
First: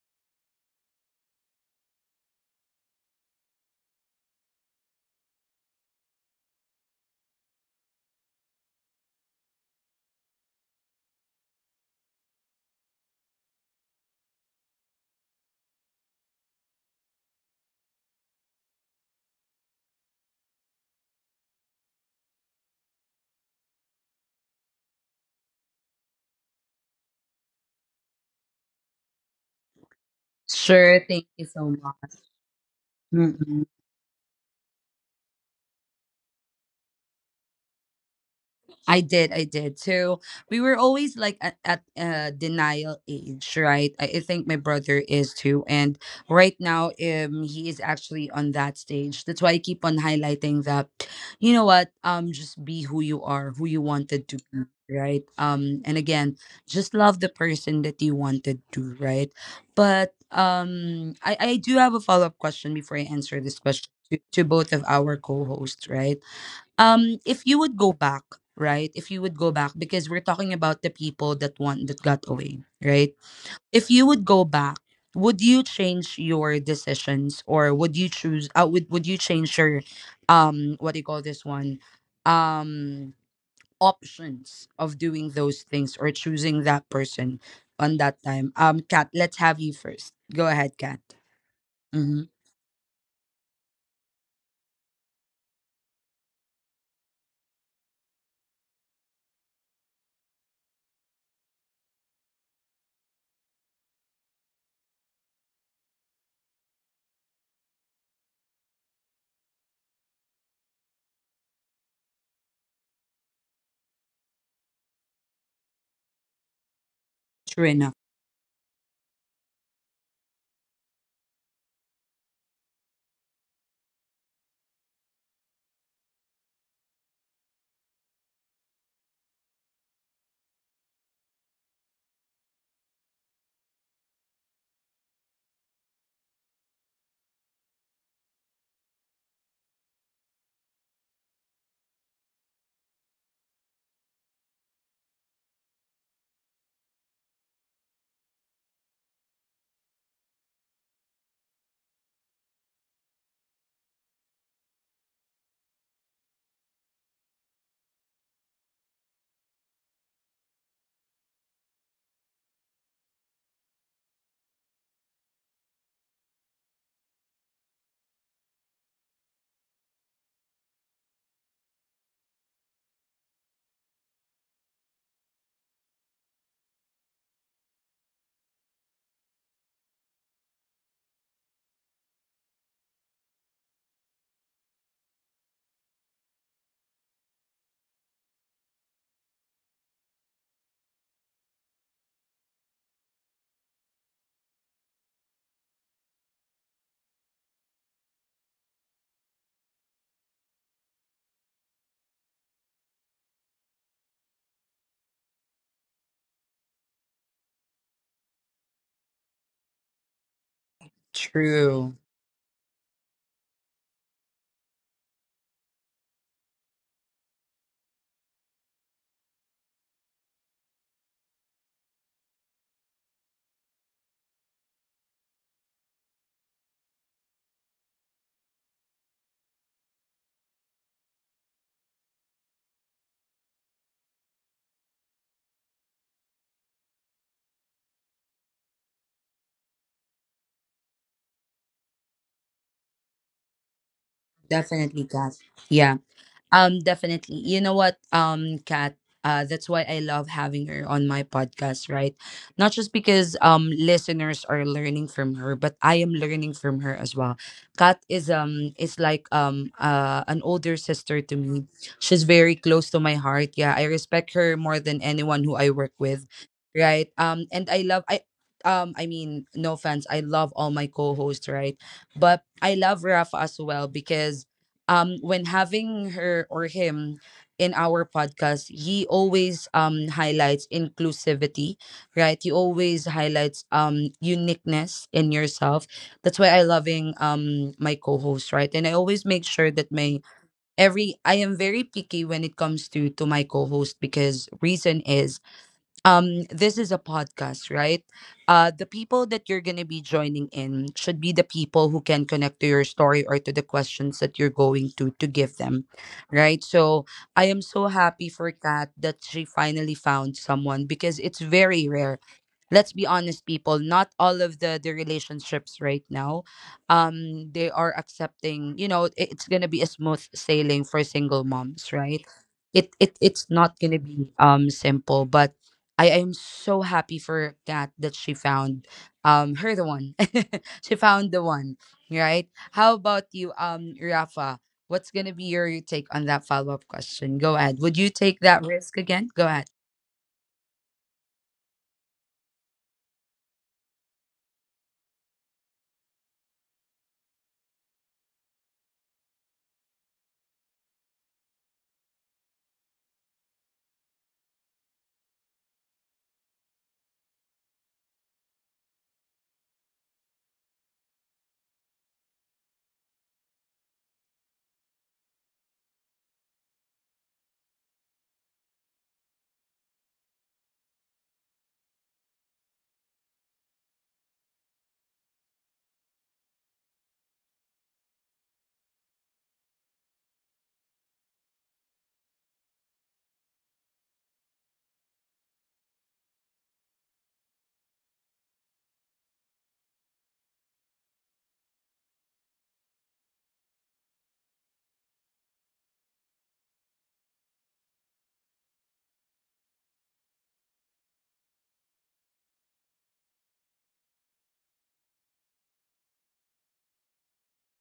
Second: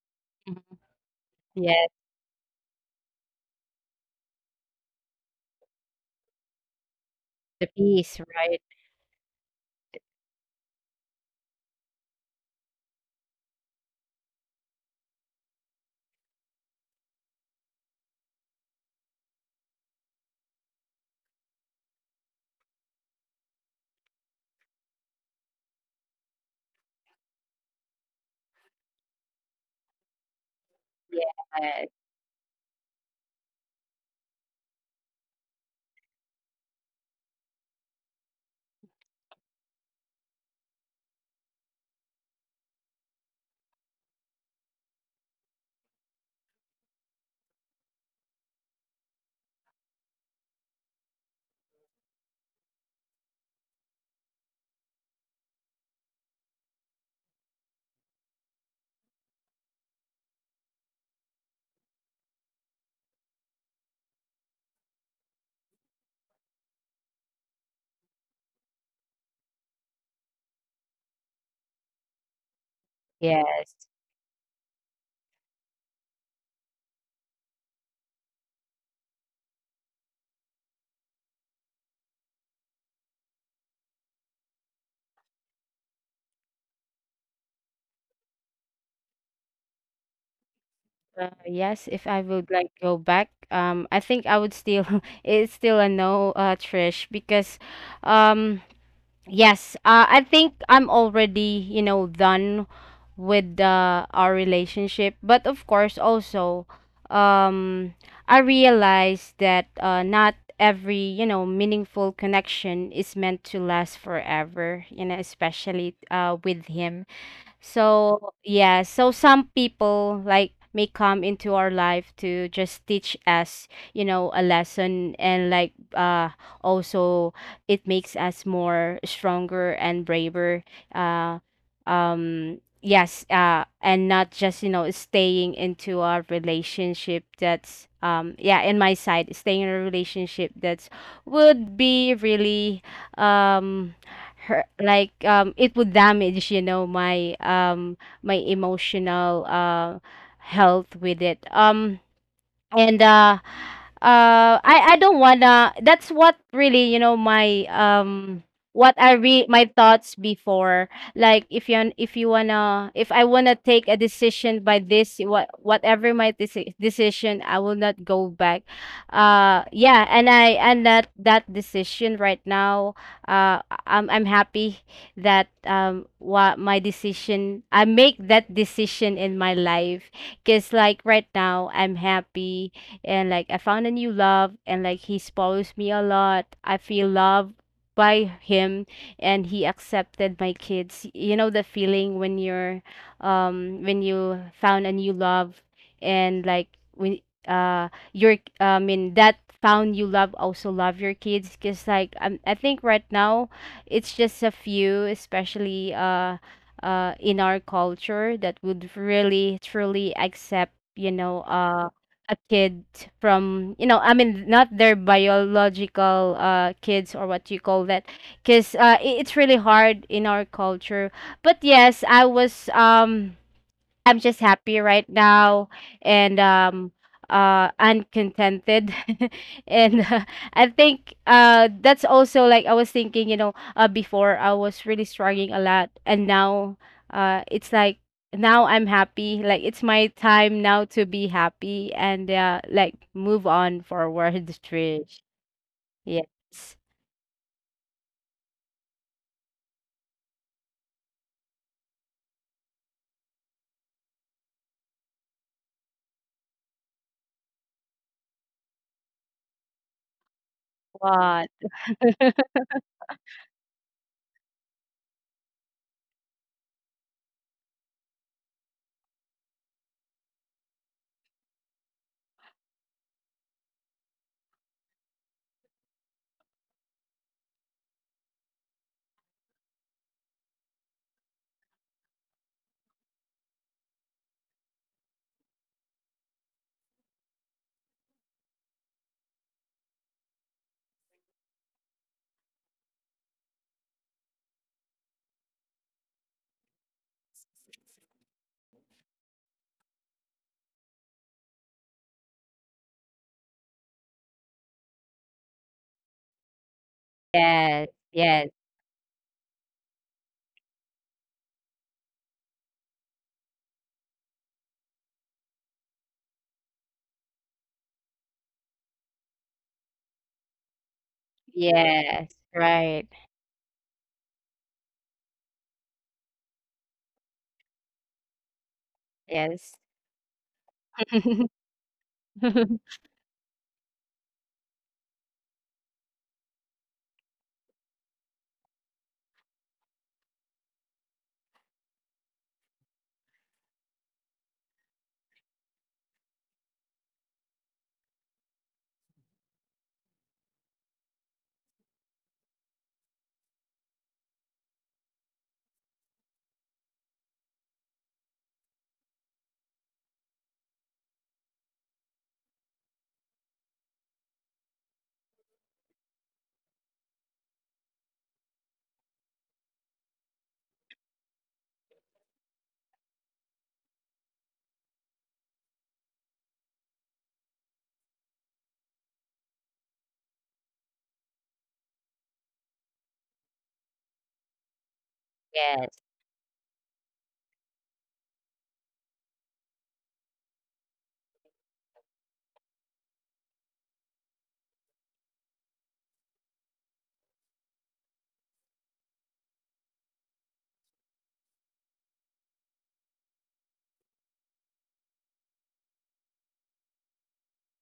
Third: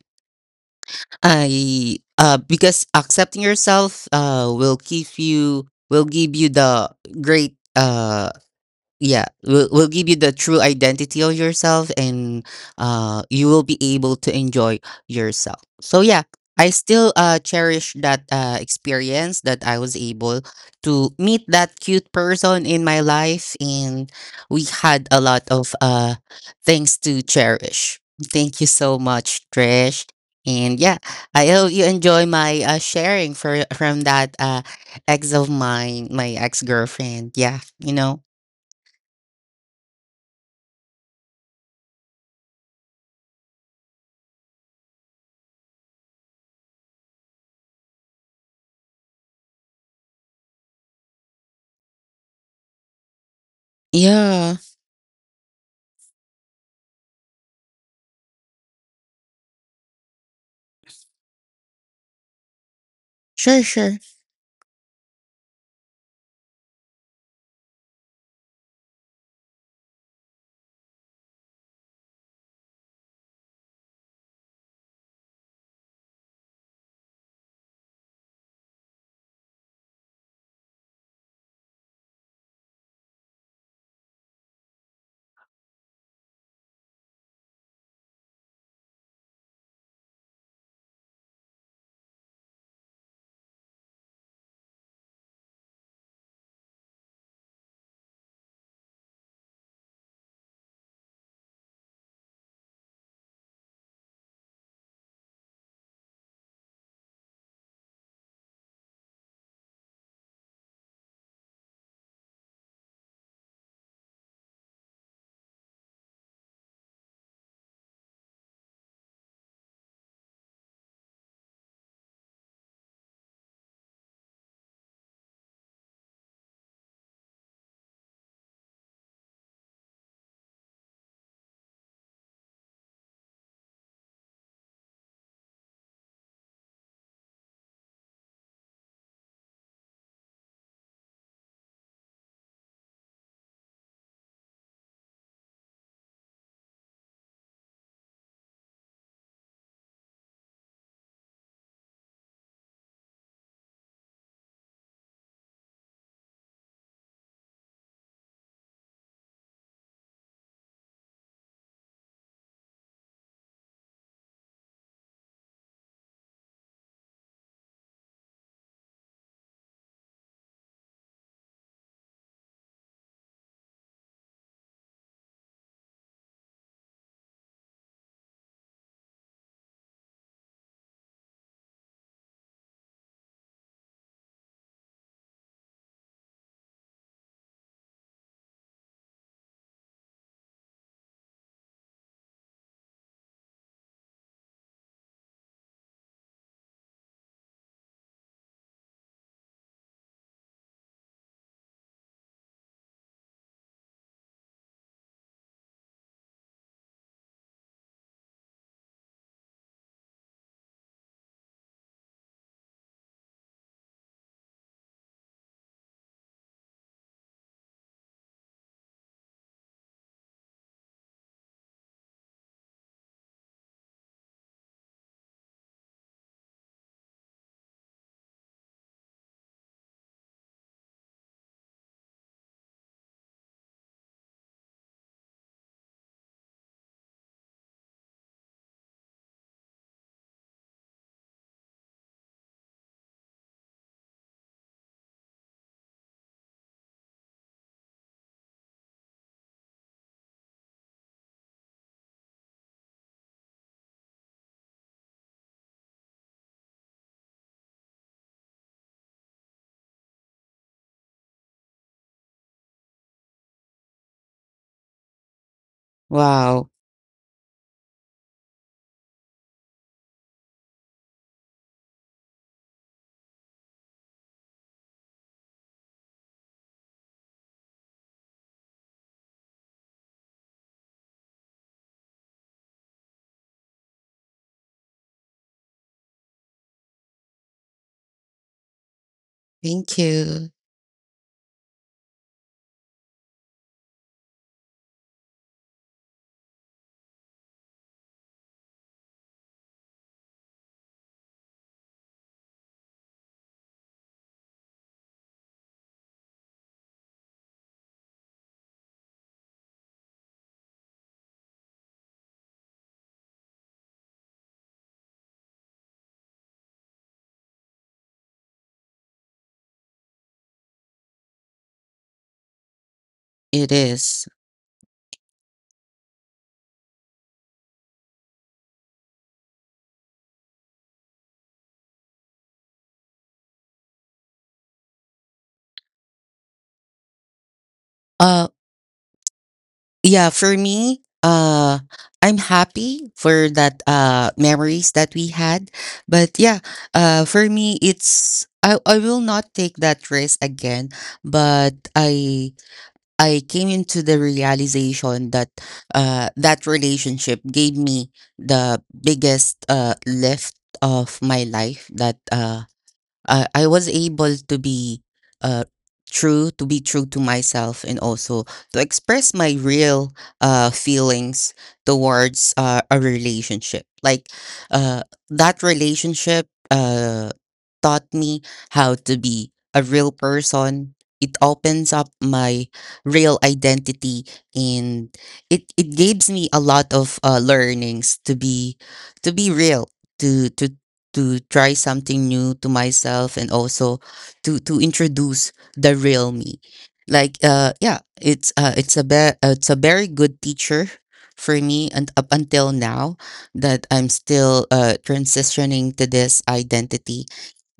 Mhm. I because accepting yourself will give you the great The peace, right? yeah, will give you the true identity of yourself, and you will be able to enjoy yourself. So yeah, I still cherish that experience that I was able to meet that cute person in my life, and we had a lot of things to cherish. Thank you so much, Trish. And yeah, Sure, thank you I hope so you Yes, enjoy my sharing for much. from that ex of mine, my ex-girlfriend. Yeah, you know. I did, I did, too. We were always like at, denial age, right? I think my brother is too, and right now, he is actually on that stage. That's why I keep on highlighting that. You know what? Just be who you are, who you wanted to Yeah. be, right? And again, just love the person that you wanted to, right? But um, I do have a follow up question before I answer this Sure, question sure. To both of our co hosts, right? If you would go back, right? If you would go back, because we're talking about the people that want that got away, right? yes. If you would go back, would you change your decisions, or would you choose would you change your what do you call this one, um options of doing those things or choosing that person on that time? Kat, let's have you first. Go ahead, Kat. Yes, if I Mm-hmm. would like go back, I think I would still. [laughs] It's still a no, Trish, because, um, yes, I think I'm already, you know, done with our relationship. But of course, also, um, I realized that, not every, you know, meaningful connection is meant to last forever. You know, especially, with him. True enough. So, yeah, so some people like may come into our life to just teach us, you know, a lesson, and like also it makes us more stronger and braver. Uh yes, and not just, you know, staying into a relationship that's yeah, in my side, staying in a relationship that's would be really um her like it would damage you know my my emotional health with it. Um and uh uh I I don't wanna, that's what really you know my what I re my thoughts before, like if you wanna if I wanna take a decision by this, what whatever my decision, I will not go back. Yeah, and that that decision right now, I'm I'm happy that what my decision, I make that decision in my life because like right now I'm happy, and like I found a new love, and like he spoils me a lot. I feel loved by him, and he accepted my kids. You know the feeling when you're when you found a new love, and like when your I mean that found you love also love your kids, because like I am I think right now it's just a few especially in our culture that would really truly accept you know, True. a kid from you know I mean, not their biological, kids or what you call that because, it's really hard in our culture. But yes, I was I'm just happy right now, and uncontented [laughs] and I think that's also like I was thinking you know before I was really struggling a lot, and now it's like now I'm happy, like it's my time now to be happy, and like move on forward. [laughs] Definitely, Trish. Kat. Yeah. Yes. Definitely. You know what, Kat, that's why I love having her on my podcast, right? Not just because listeners are learning from her, but I am learning from her as well. Kat is like an older sister to What? me. She's very close to my heart. Yeah, I respect her more than anyone who I work with, Wow. right? And I love I mean, no offense, I love all my co-hosts, right? But I love Rafa as well because when having her or him in our podcast, he always highlights inclusivity, right? He always highlights uniqueness in yourself. That's why I loving my co-host, right? And I always make sure that Thank my you. every, I am very picky when it comes to my co-host, because reason is, this is a podcast, right? The people that you're going to be joining in should be the people who can connect to your story or to the questions that you're going to give them, right? So I am so Yes. happy Yes. for Kat that she finally found someone because it's very rare. Let's be honest, people, not all of the relationships right now, they are accepting. You know, it- it's gonna be a smooth sailing for single moms, right? Yes. it, Right. it it's It not gonna is. be simple, but I am so happy for Kat that she found Yes. her the one. [laughs] She [laughs] found the one, right? How about you, Rafa? What's gonna be your take on that follow-up question? Go ahead. Would you take Uh that risk again? Go ahead. yeah, for me, I'm happy for that memories that we had. But yeah, for me it's I will not take that risk again, but I came into the realization that that relationship gave me the biggest lift of my life, that I was able to be uh, true, to be true to myself, and also to express my real feelings towards a relationship. Like, uh, that relationship taught me how to be a real person. It opens up my real identity, and it Yes. gives me a lot of learnings to be real to to try something new to myself, and also to introduce the real me. Like, yeah, it's a very good teacher for me. And up until now, that I'm still transitioning to this identity,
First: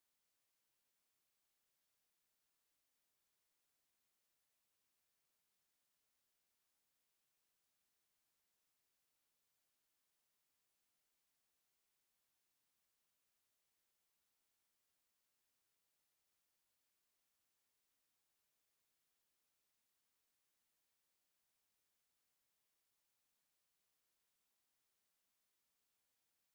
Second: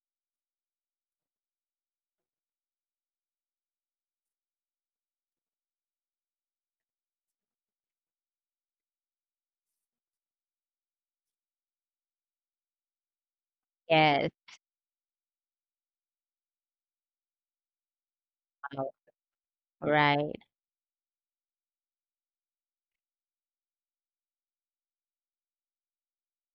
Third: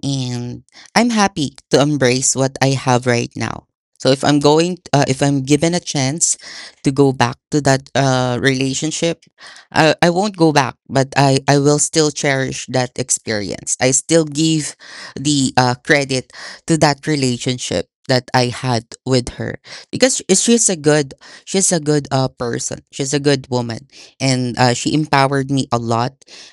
and I'm happy to embrace what I have right now. So if I'm going, if I'm given a chance to go back to that relationship, I won't go back, but I will still cherish that experience. I still Yes. give the credit to that relationship that I had with her, because Right. She's a good person. She's a good woman, and she empowered me a lot.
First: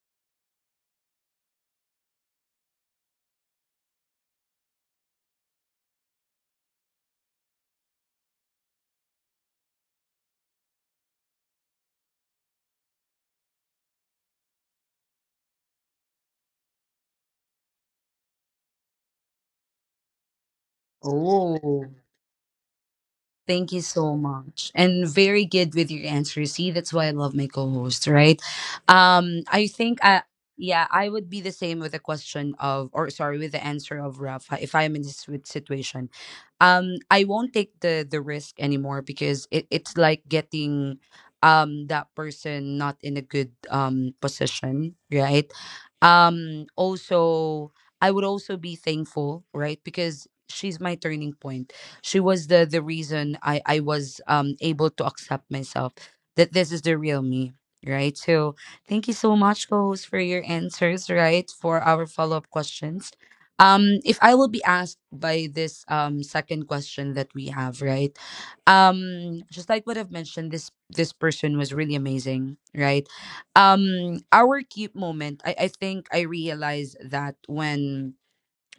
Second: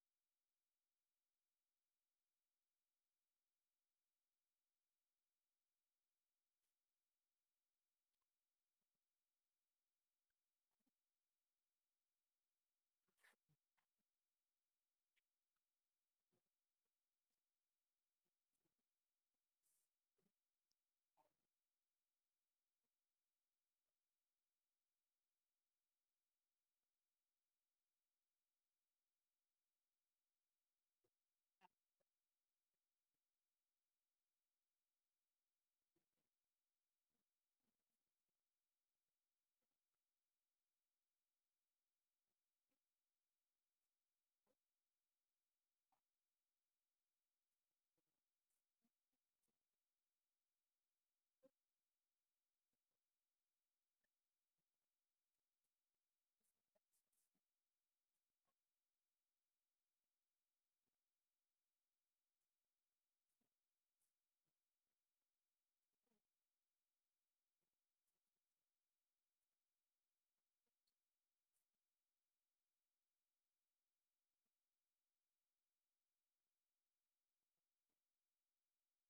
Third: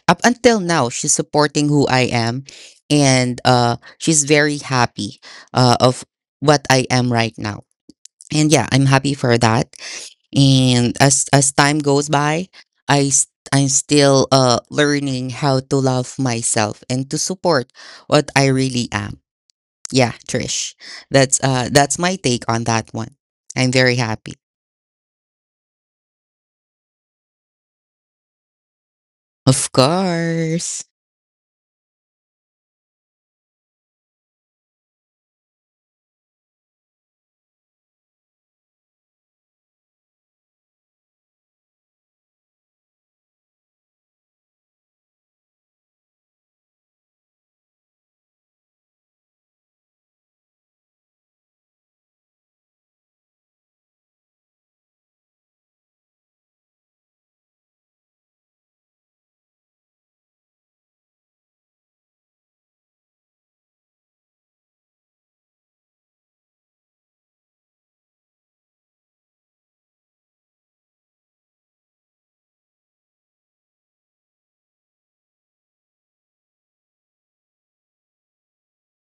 Up until now, she's supporting who I am, and she's very happy of what I am right now. And yeah, I'm happy for that. And as time goes by, I'm still learning how to love myself and to support what I really am. Yeah, Trish, Oh, that's my take on that one. I'm thank you very so happy. much. And very good with your answer. See, that's why I love my co-host, right? I Of think I, course. yeah, I would be the same with the question of, or sorry, with the answer of Rafa if I'm in this situation. I won't take the risk anymore because it, it's like getting that person not in a good position, right? Also, I would also be thankful, right? Because she's my turning point. She was the reason I was able to accept myself, that this is the real me, right? So thank you so much, co-host, for your answers, right, for our follow-up questions. If I will be asked by this second question that we have, right? Just like what I've mentioned, this person was really amazing, right? Our cute moment, I think I realized that when,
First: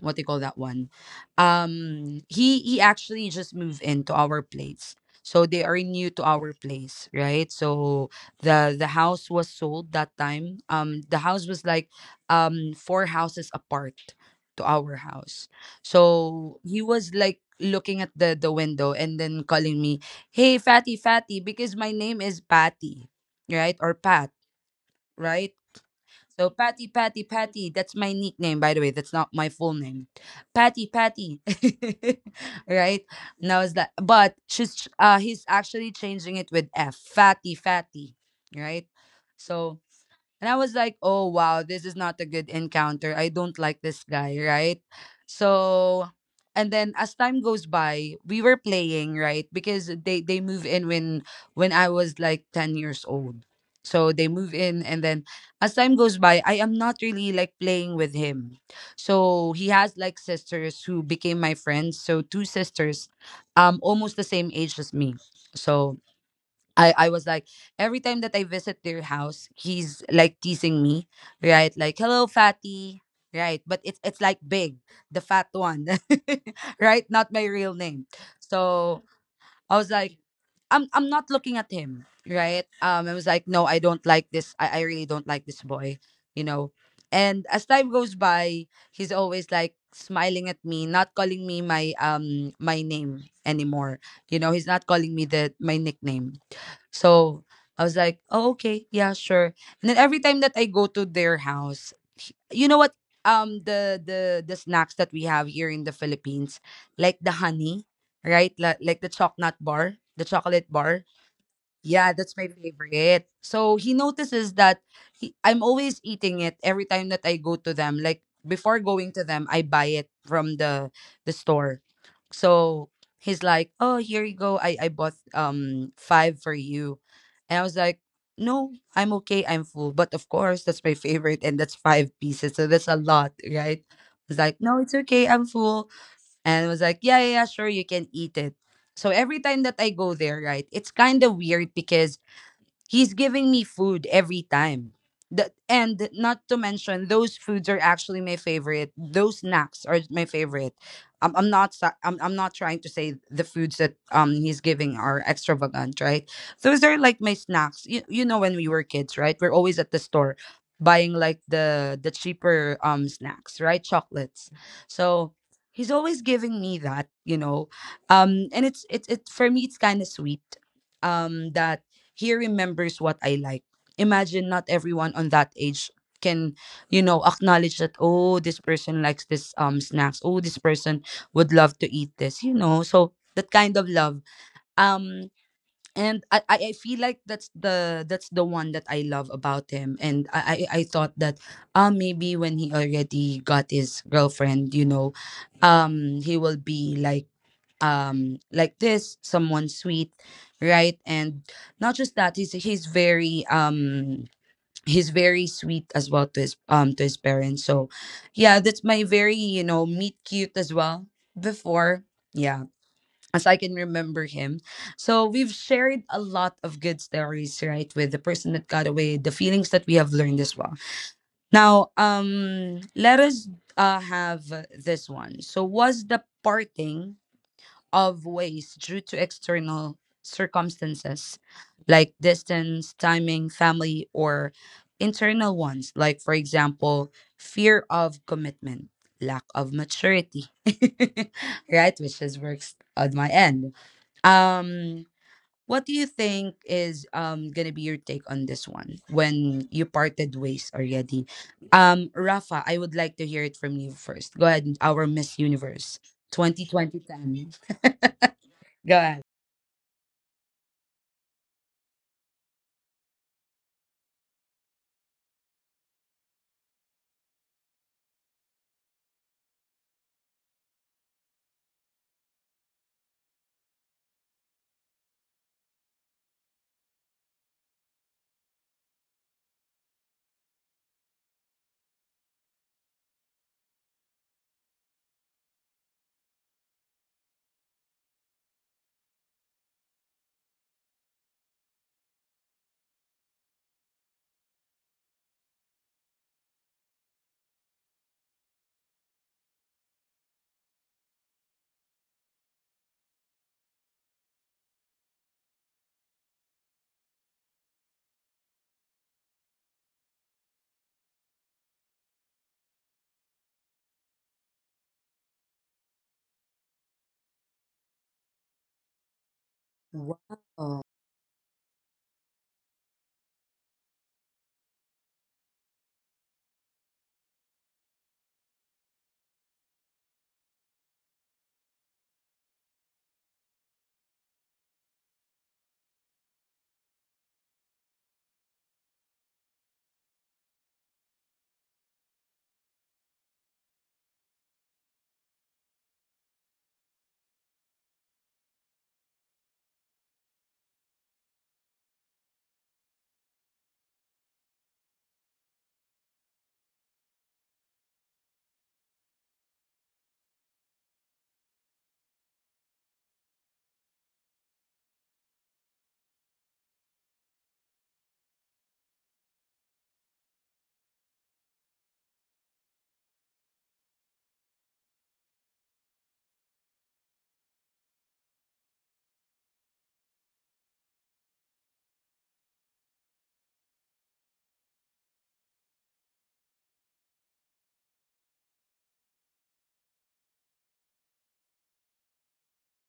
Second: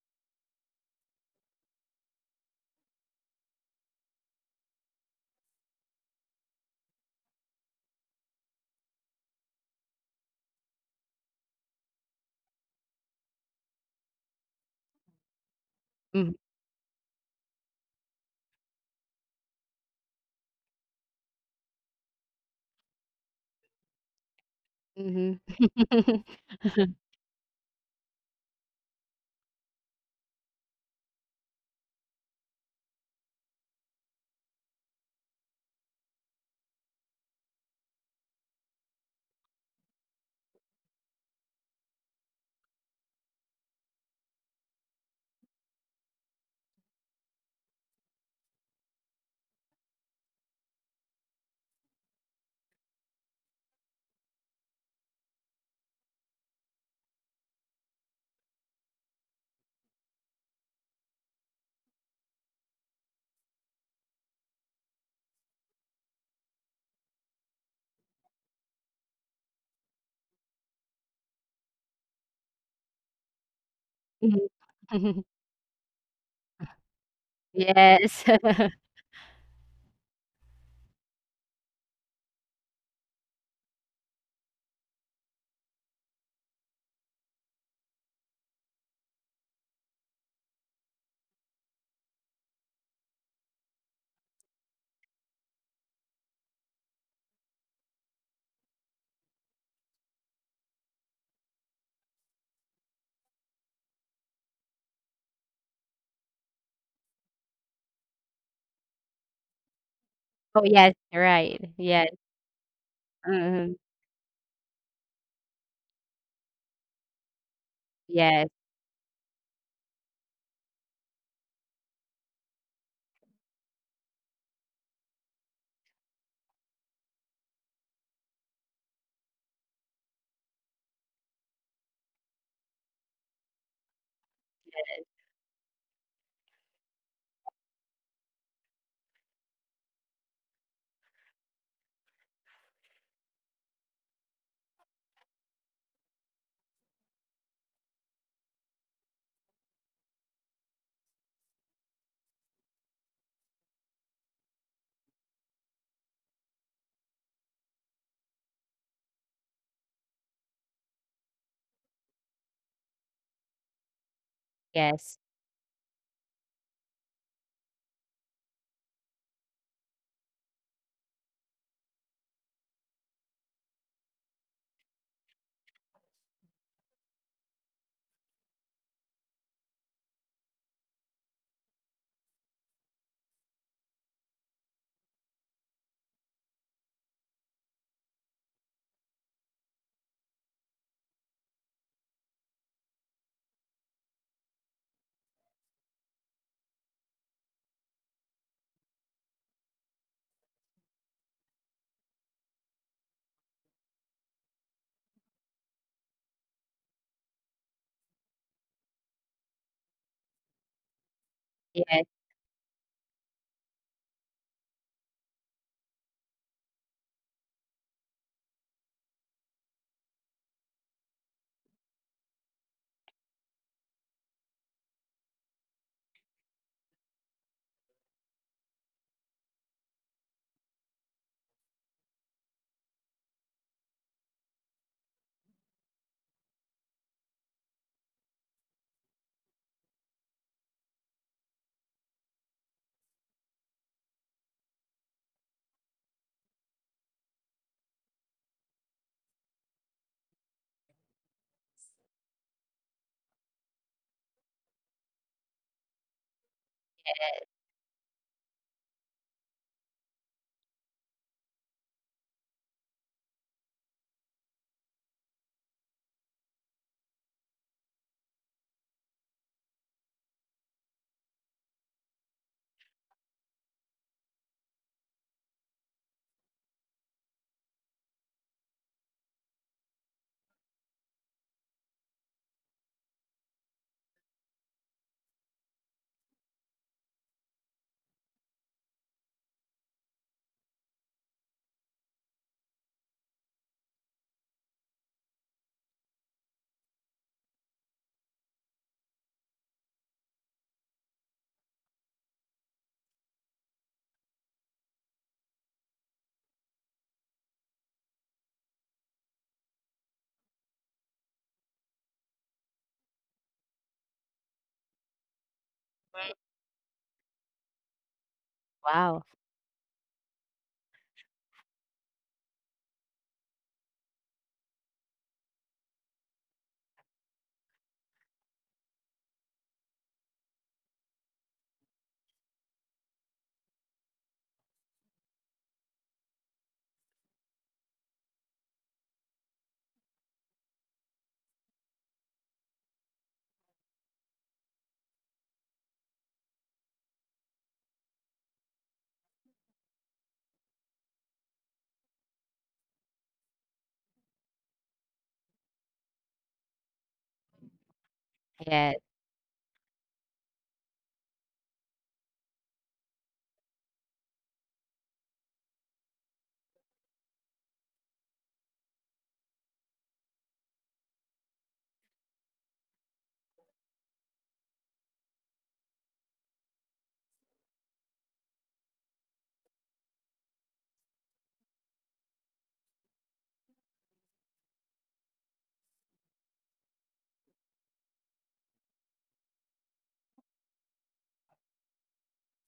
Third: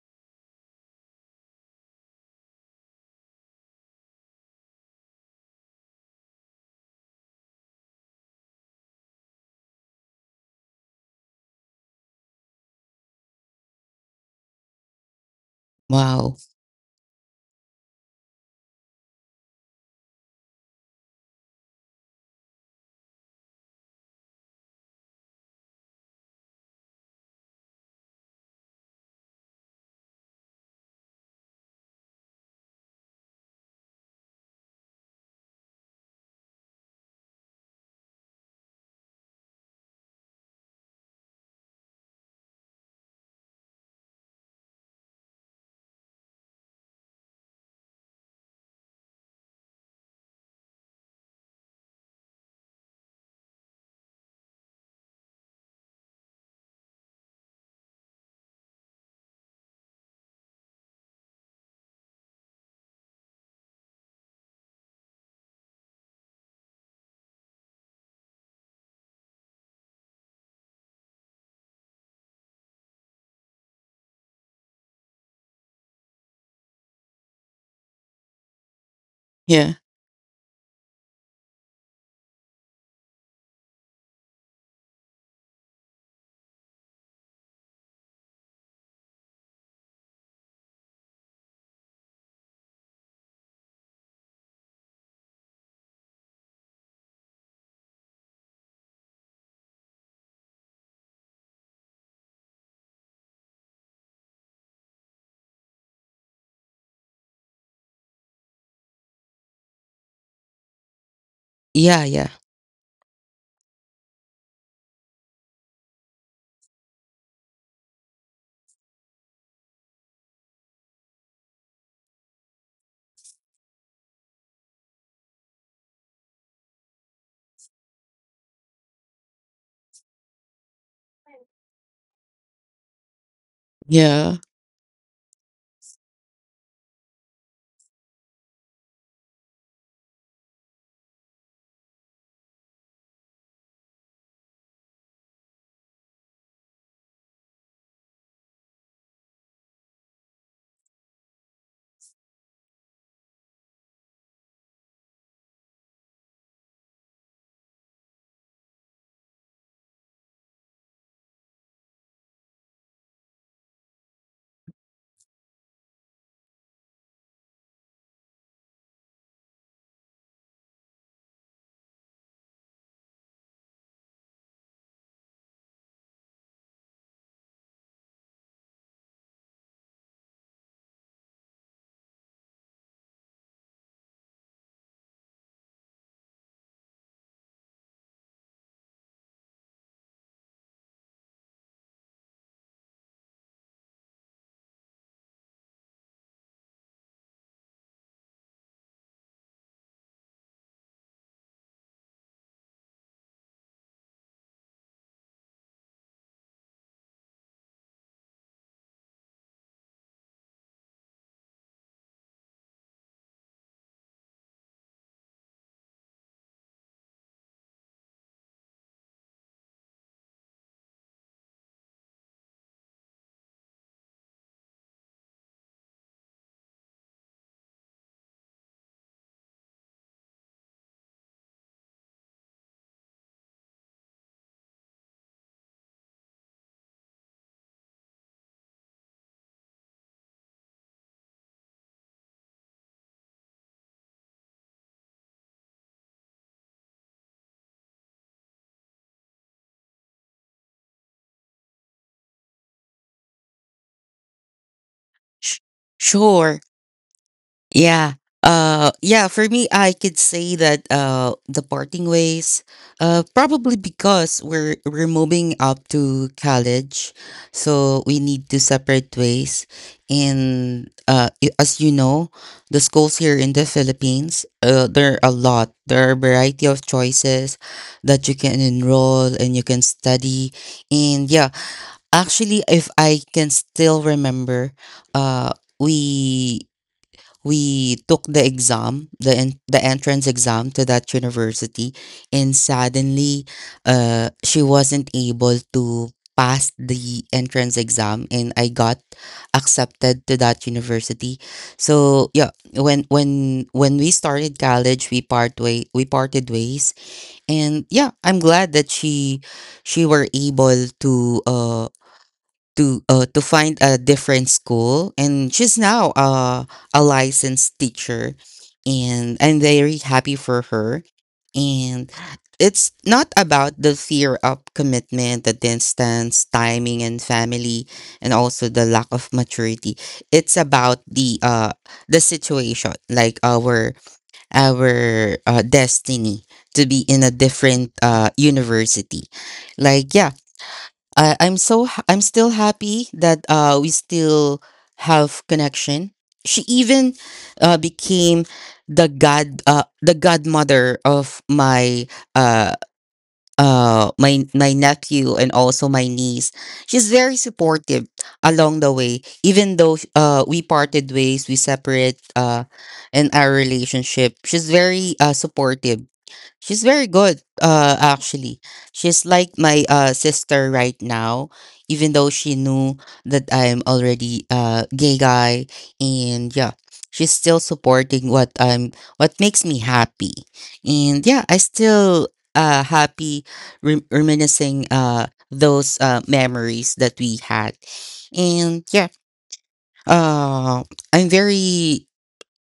what they call that one, he actually just moved into our place. So they are new to our place, right? So the house was sold that time. The house was like four houses apart to our house. Mhm, Wow. So he was like looking at the window and then calling me, hey fatty, fatty, because my name is Patty, right, or Pat, mhm. right? So [laughs] Patty, Patty, Patty. That's my nickname, by the way. That's not my full name. Patty, Patty. [laughs] Right now it's that, but she's he's actually changing it with F. Fatty, fatty. Right. So, and I was like, oh wow, this is not a good encounter. I don't like this guy, right? So, and then as time goes by, we were playing, right? Because they move in when I was like 10 years old. So they move in, and then as time goes by, I am not really like playing with him. So he has like sisters who became my friends. So two sisters, almost the same age as me. So, I was like every time that I visit their house, he's like teasing me, right? Like, hello fatty, right? But it's like big, the fat one. [laughs] Right? Not my real name. Yes. [laughs] So I was Yeah. like, I'm not looking at him, right? I was like, no, I don't like this. I really don't like this boy, you know. And as time goes by, he's always like smiling at me, not calling me my my name anymore. You know, he's not calling me the my nickname. So I was like, oh, okay, yeah, sure. And then every time that I go to their house, you know what? The snacks that we have here in the Philippines, like the honey, right? Like, the chocolate bar, the chocolate Oh, bar. yes, right. Yeah, Yeah. that's Yes. my Yeah. favorite. So he Mhm. notices that he, I'm always eating it every time that I go to them. Like Yes, before going to them, I buy it from the store. So he's like, "Oh, here you go. I bought five for you," and I was like, "No, I'm okay. I'm full." But of course, that's my favorite, and that's five pieces, so that's a lot, right? He's Yeah. like, "No, it's okay. I'm full," and I was like, "Yeah, yeah, yeah, sure, you can eat it." So every time that I go there, right, it's kind of weird because he's giving me food every time. And not to mention, those foods are actually my favorite. Those snacks are my favorite. I'm not, I'm not trying to say the foods that he's giving are extravagant, right? Those are like my snacks. You know, when we were kids, right? We're always at the store buying like the cheaper snacks, right? Chocolates. So yes, he's always giving me that, you know, and it's it for me. It's kind of sweet, that he remembers what I like. Imagine not everyone on that age can, you know, acknowledge that, oh, this person likes this snacks. Oh, this person would love to eat this, you know. So that kind of love. Um and I feel like that's the one that I love about him. And I thought that maybe when he already got his girlfriend, you know, he will be like this someone sweet, right. And not just that, he's very sweet as well to his parents. So yeah, that's my very, you know, meet cute as well before. yes. Yeah, as I can remember him. So we've shared a lot of good stories, right, with the person that got away, the feelings that we have learned as well. Now, let us have this one. So, was the parting of ways due to external circumstances like distance, timing, family, or internal ones, like, for example, fear of commitment, lack of maturity, [laughs] right? Which is works on my end. Um, what do you think is gonna be your take on this one when you parted ways already? Rafa, I would like to hear it from you first. Go ahead, our Miss Sh- Universe twenty sure. twenty 10. [laughs] Yeah. Go ahead. Yeah, for me I could say that the parting ways probably because we're moving up to college. So we need to separate ways. And as you know, the schools here in the Philippines, there are a lot. There are a variety of choices that you can enroll and you can study. And yeah, actually, if I can still remember, uh we we took the exam, the entrance exam to that university, and suddenly, she wasn't able to pass the entrance exam, and I got accepted to that university. So yeah, when we started college, we parted ways. And yeah, I'm glad that she were able to uh to find a different school, and she's now a licensed teacher, Wow. and I'm very happy for Wow. her. And it's not about the fear of commitment, the distance, timing, and family, and also the lack of maturity. It's about the situation, like our our destiny to be in a different university. Like, yeah, I, I'm so ha- I'm still happy that we still have connection. She even became the godmother of my uh, my nephew, and also my niece. She's very supportive along the Yes. way. Even though we parted ways, we separate in our relationship, she's very supportive. She's very good, actually. She's like my sister right now, even though she knew that I'm already a gay guy. And yeah, she's still supporting what I'm, what makes me happy. And yeah, I still happy reminiscing those memories that we had. And yeah, uh, I'm very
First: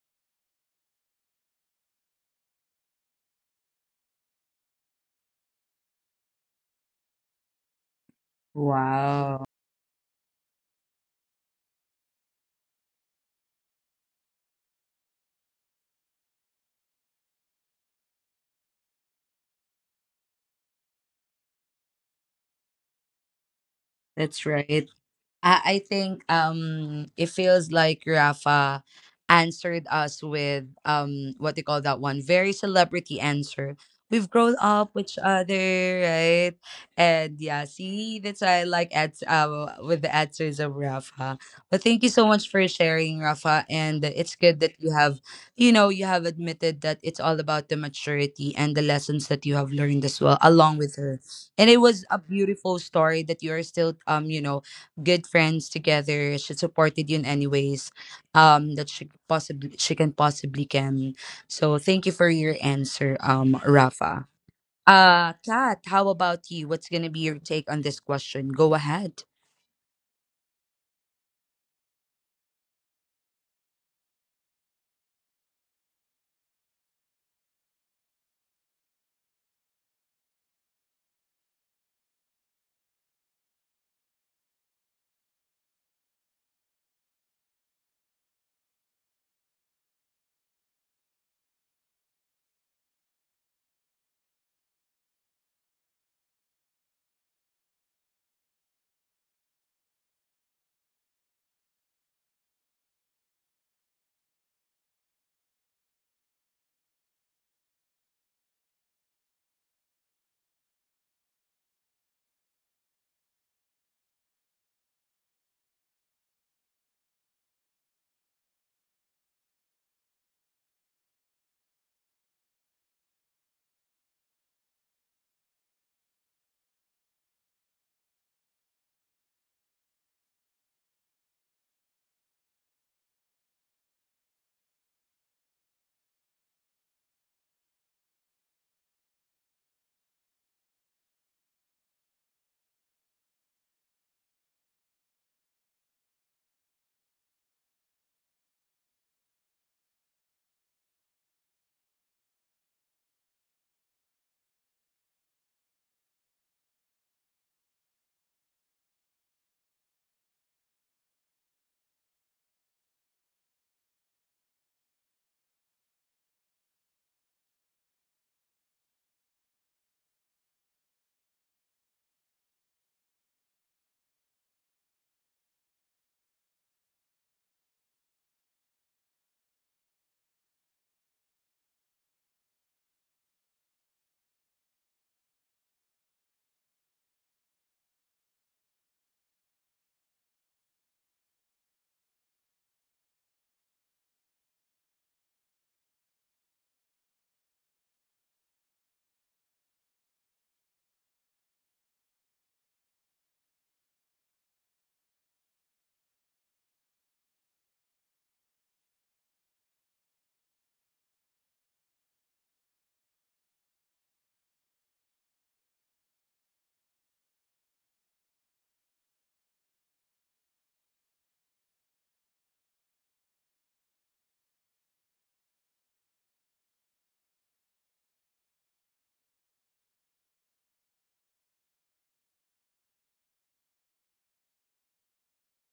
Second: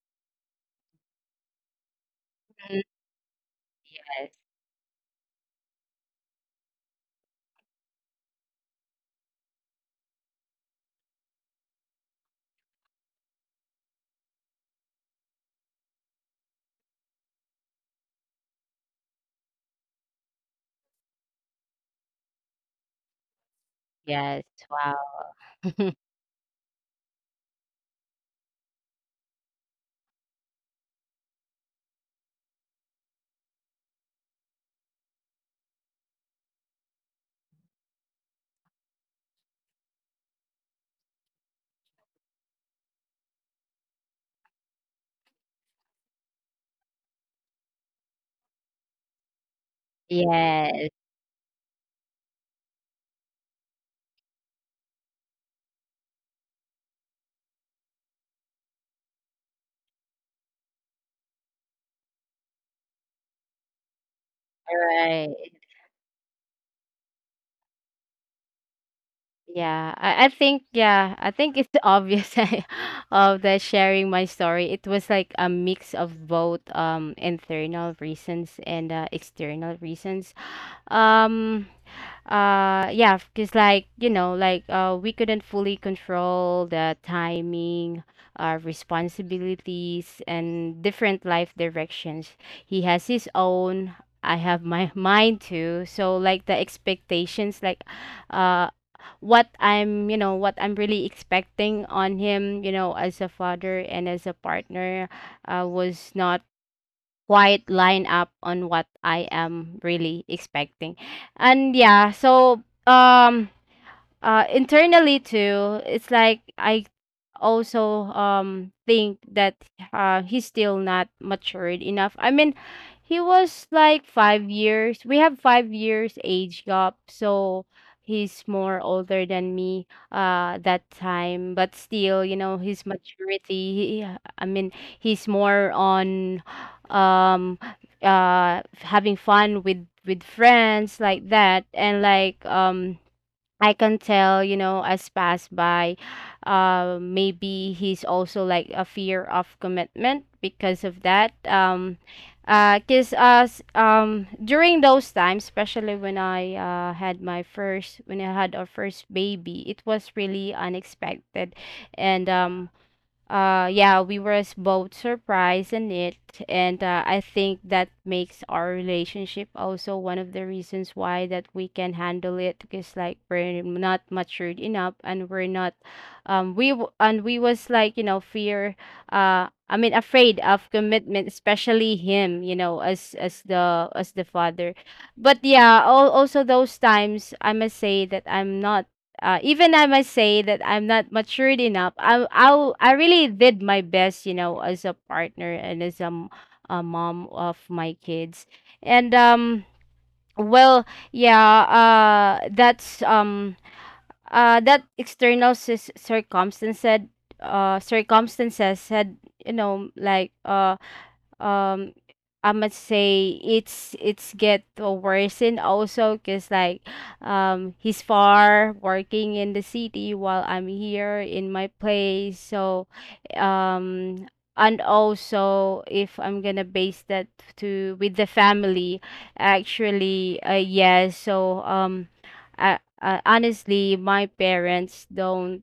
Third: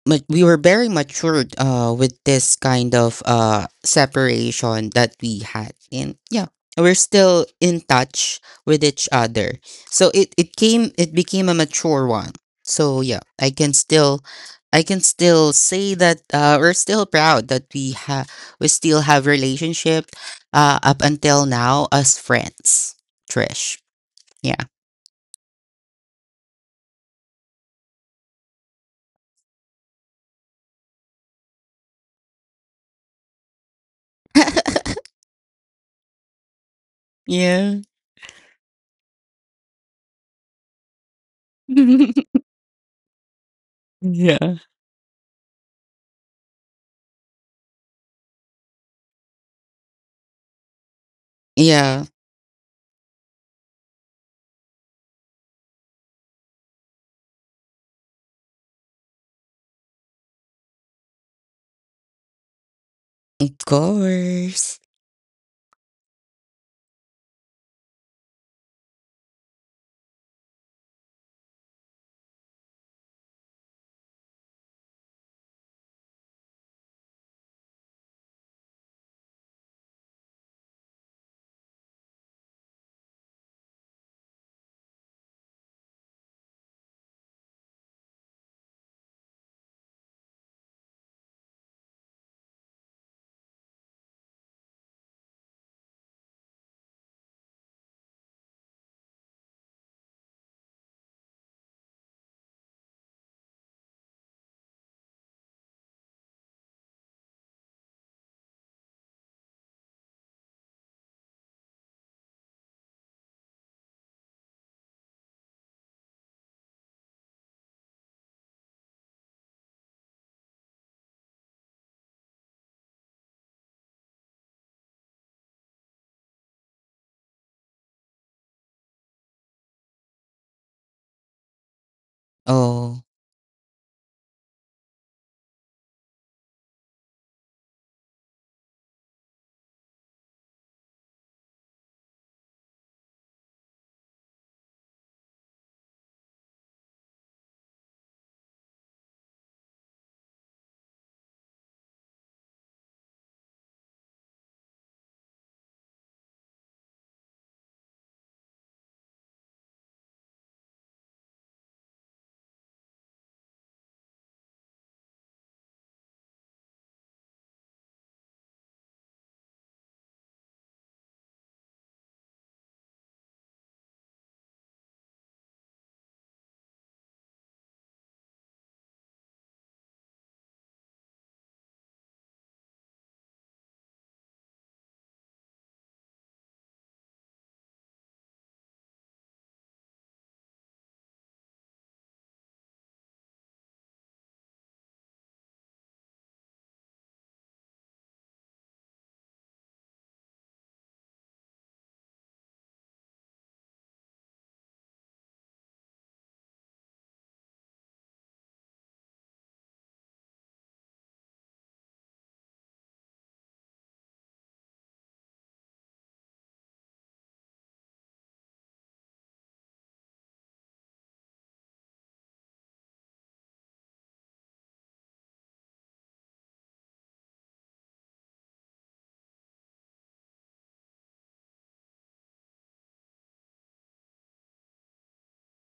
but We were very matured with this Mhm. kind of Yes, separation that we had. And yeah, we're still in touch with each Wow. other, so it became a mature one. So yeah, I can still say that we're still proud that we still have relationship up until now as friends, Trish. yes. That's Yeah. right. Wow. I [laughs] think it feels like Rafa answered us with what they call that one very celebrity answer. We've grown [laughs] up with each other, right? And yeah, Yeah. see, that's why I like at with the answers of Rafa. But thank you so [laughs] much for sharing, Rafa. And it's Yeah, good that you have, you know, you have admitted that it's all about the maturity and the lessons that you have learned as well, along Yes, with her. And it was yeah, a beautiful story that you are still you know, good friends together. She supported you in any ways that she can possibly can. So thank you for your answer, of Rafa. course. Right. Kat, how about you? What's gonna be your take on this question? Go ahead. Yeah, I think yeah, I think it's obvious [laughs] of the sharing my story. It was like a mix of both internal reasons and, external reasons. Um yeah, because like you know like we couldn't fully control the timing, our responsibilities, and different life directions. He has his own, I have my [laughs] mine too. So like the expectations, like, uh what I'm you know what I'm really expecting on him, you know, as a father and as a partner, was not quite line up on what I am really expecting. And yeah, so um internally too, it's like I also think that he's still not matured enough, I mean, he was like 5 years, we have 5 years age gap, so he's more older than me that time, but still you know his Oh, maturity he, I mean he's more on um having fun with friends like that, and like I can tell, you know, as pass by, maybe he's also like a fear of commitment because of that. Cause us during those times, especially when I had my first when I had our first baby, it was really unexpected, and yeah, we were both surprised in it, and I think that makes our relationship also one of the reasons why that we can handle it because like we're not matured enough, and we're not, we and we was like you know fear, I mean afraid of commitment, especially him, you know, as the father, but yeah, all, also those times I must say that I'm not, even I must say that I'm not matured enough. I I really did my best, you know, as a partner and as a, a mom of my kids. And well, yeah, uh that's um that external circumstances circumstances had you know like um I must say it's get, worsened also because like he's far working in the city while I'm here in my place. So um and also if I'm gonna base that to with the family, actually, yes, so I, honestly my parents don't